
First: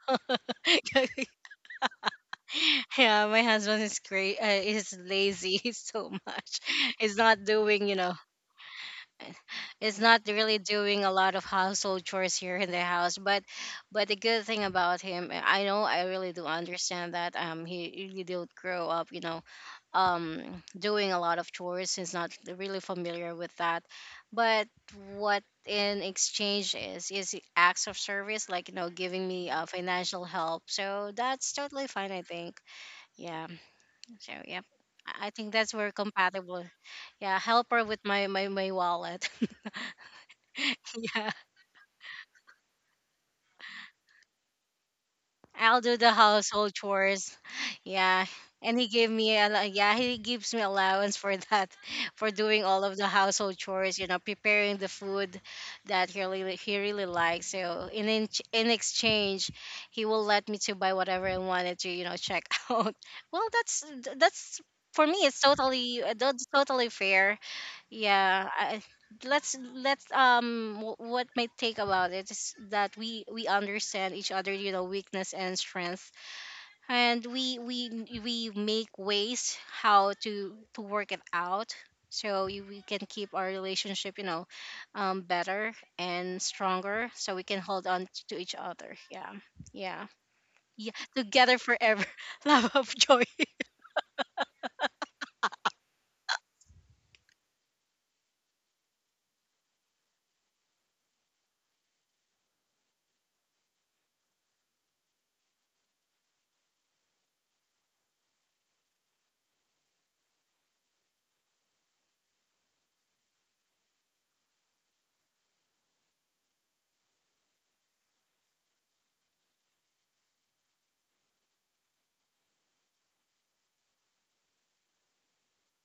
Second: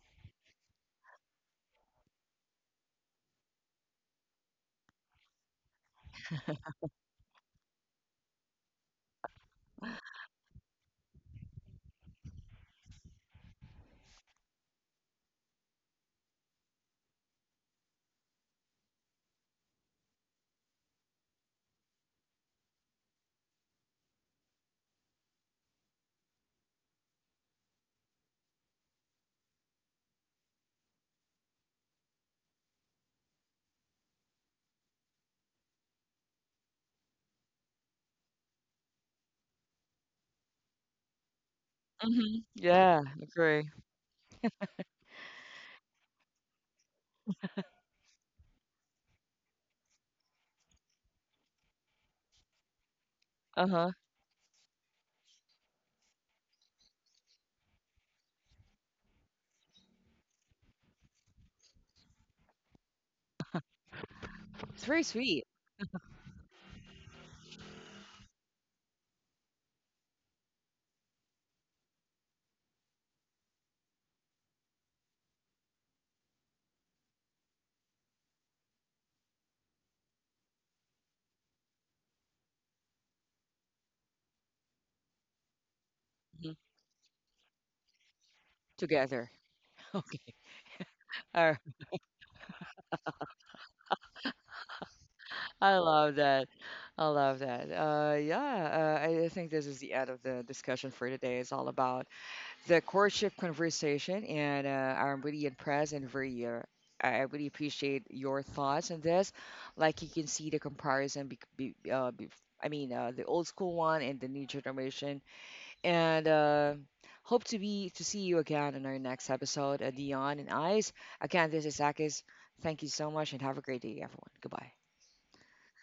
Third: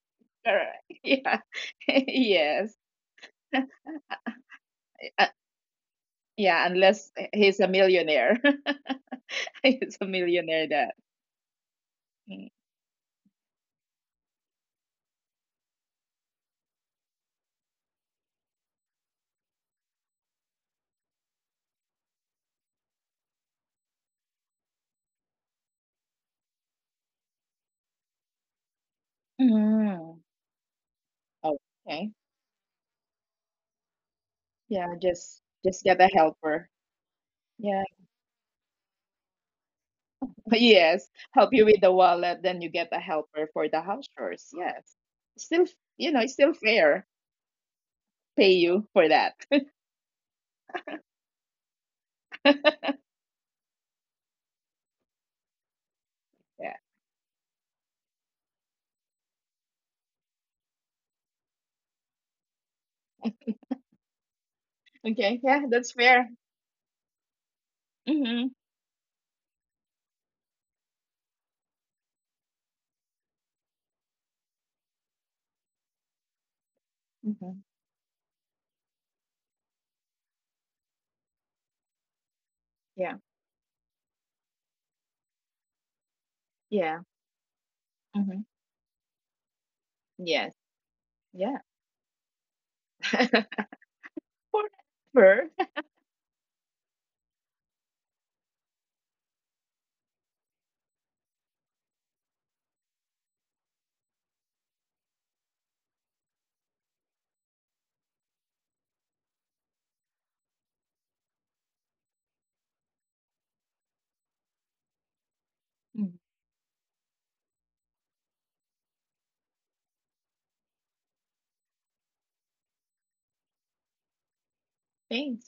Correct. Yeah. Yes. Yeah, my husband is great. Is Uh, lazy so much. yeah. Unless He's not he's a doing, you know, millionaire, is he's a not really millionaire. That. doing a lot of household chores Mm. here in the house but the good thing about him I know I really do understand that he really did grow up you know doing a lot of chores he's not really familiar with that but what in exchange is acts of service like you know giving me Mm. financial help so that's totally fine Okay. I think yeah so yep. Yeah. I Just think that's just where get a compatible. helper. Yeah, help Yeah. her with my wallet. Yes. Yeah. Help you with the Hmm. wallet, then you get Yeah, a helper agree. for the house chores. Yes. Still, I'll do the you know, it's still household fair. chores. Yeah. Pay And you he for gave that. me a yeah, he gives me allowance for that for doing all of the household Uh-huh. chores, you know, preparing the food that he Yeah. really likes. So in exchange, he will let me to buy whatever I wanted to, you know, check out. Well, that's It's very for me it's sweet. Okay. Yeah. That's totally fair. that's totally fair. Yeah, Mm-hmm. I, let's what my take about it is that we understand each other, you know, weakness and strength, and we Mm-hmm. we we make ways how to work it out so we can keep Yeah. our relationship, you know, better and Mhm. stronger Yeah. so we can hold on to each Mm-hmm. other. Yeah. Together. Yeah. Yes. Yeah, All together right. Yeah. forever. Love of joy. I forever. love that. I love that. Yeah, I think this is the end of the discussion for today. It's all about the courtship conversation, and I'm really impressed and very. I really appreciate your thoughts on this. Like you can see the comparison, be, I mean, the old school one and the new generation. And hope to be to see you again in our next episode, Dion and Eyes. Again, this is Akis. Thank you so much, and have a great day, everyone. Goodbye. Thanks.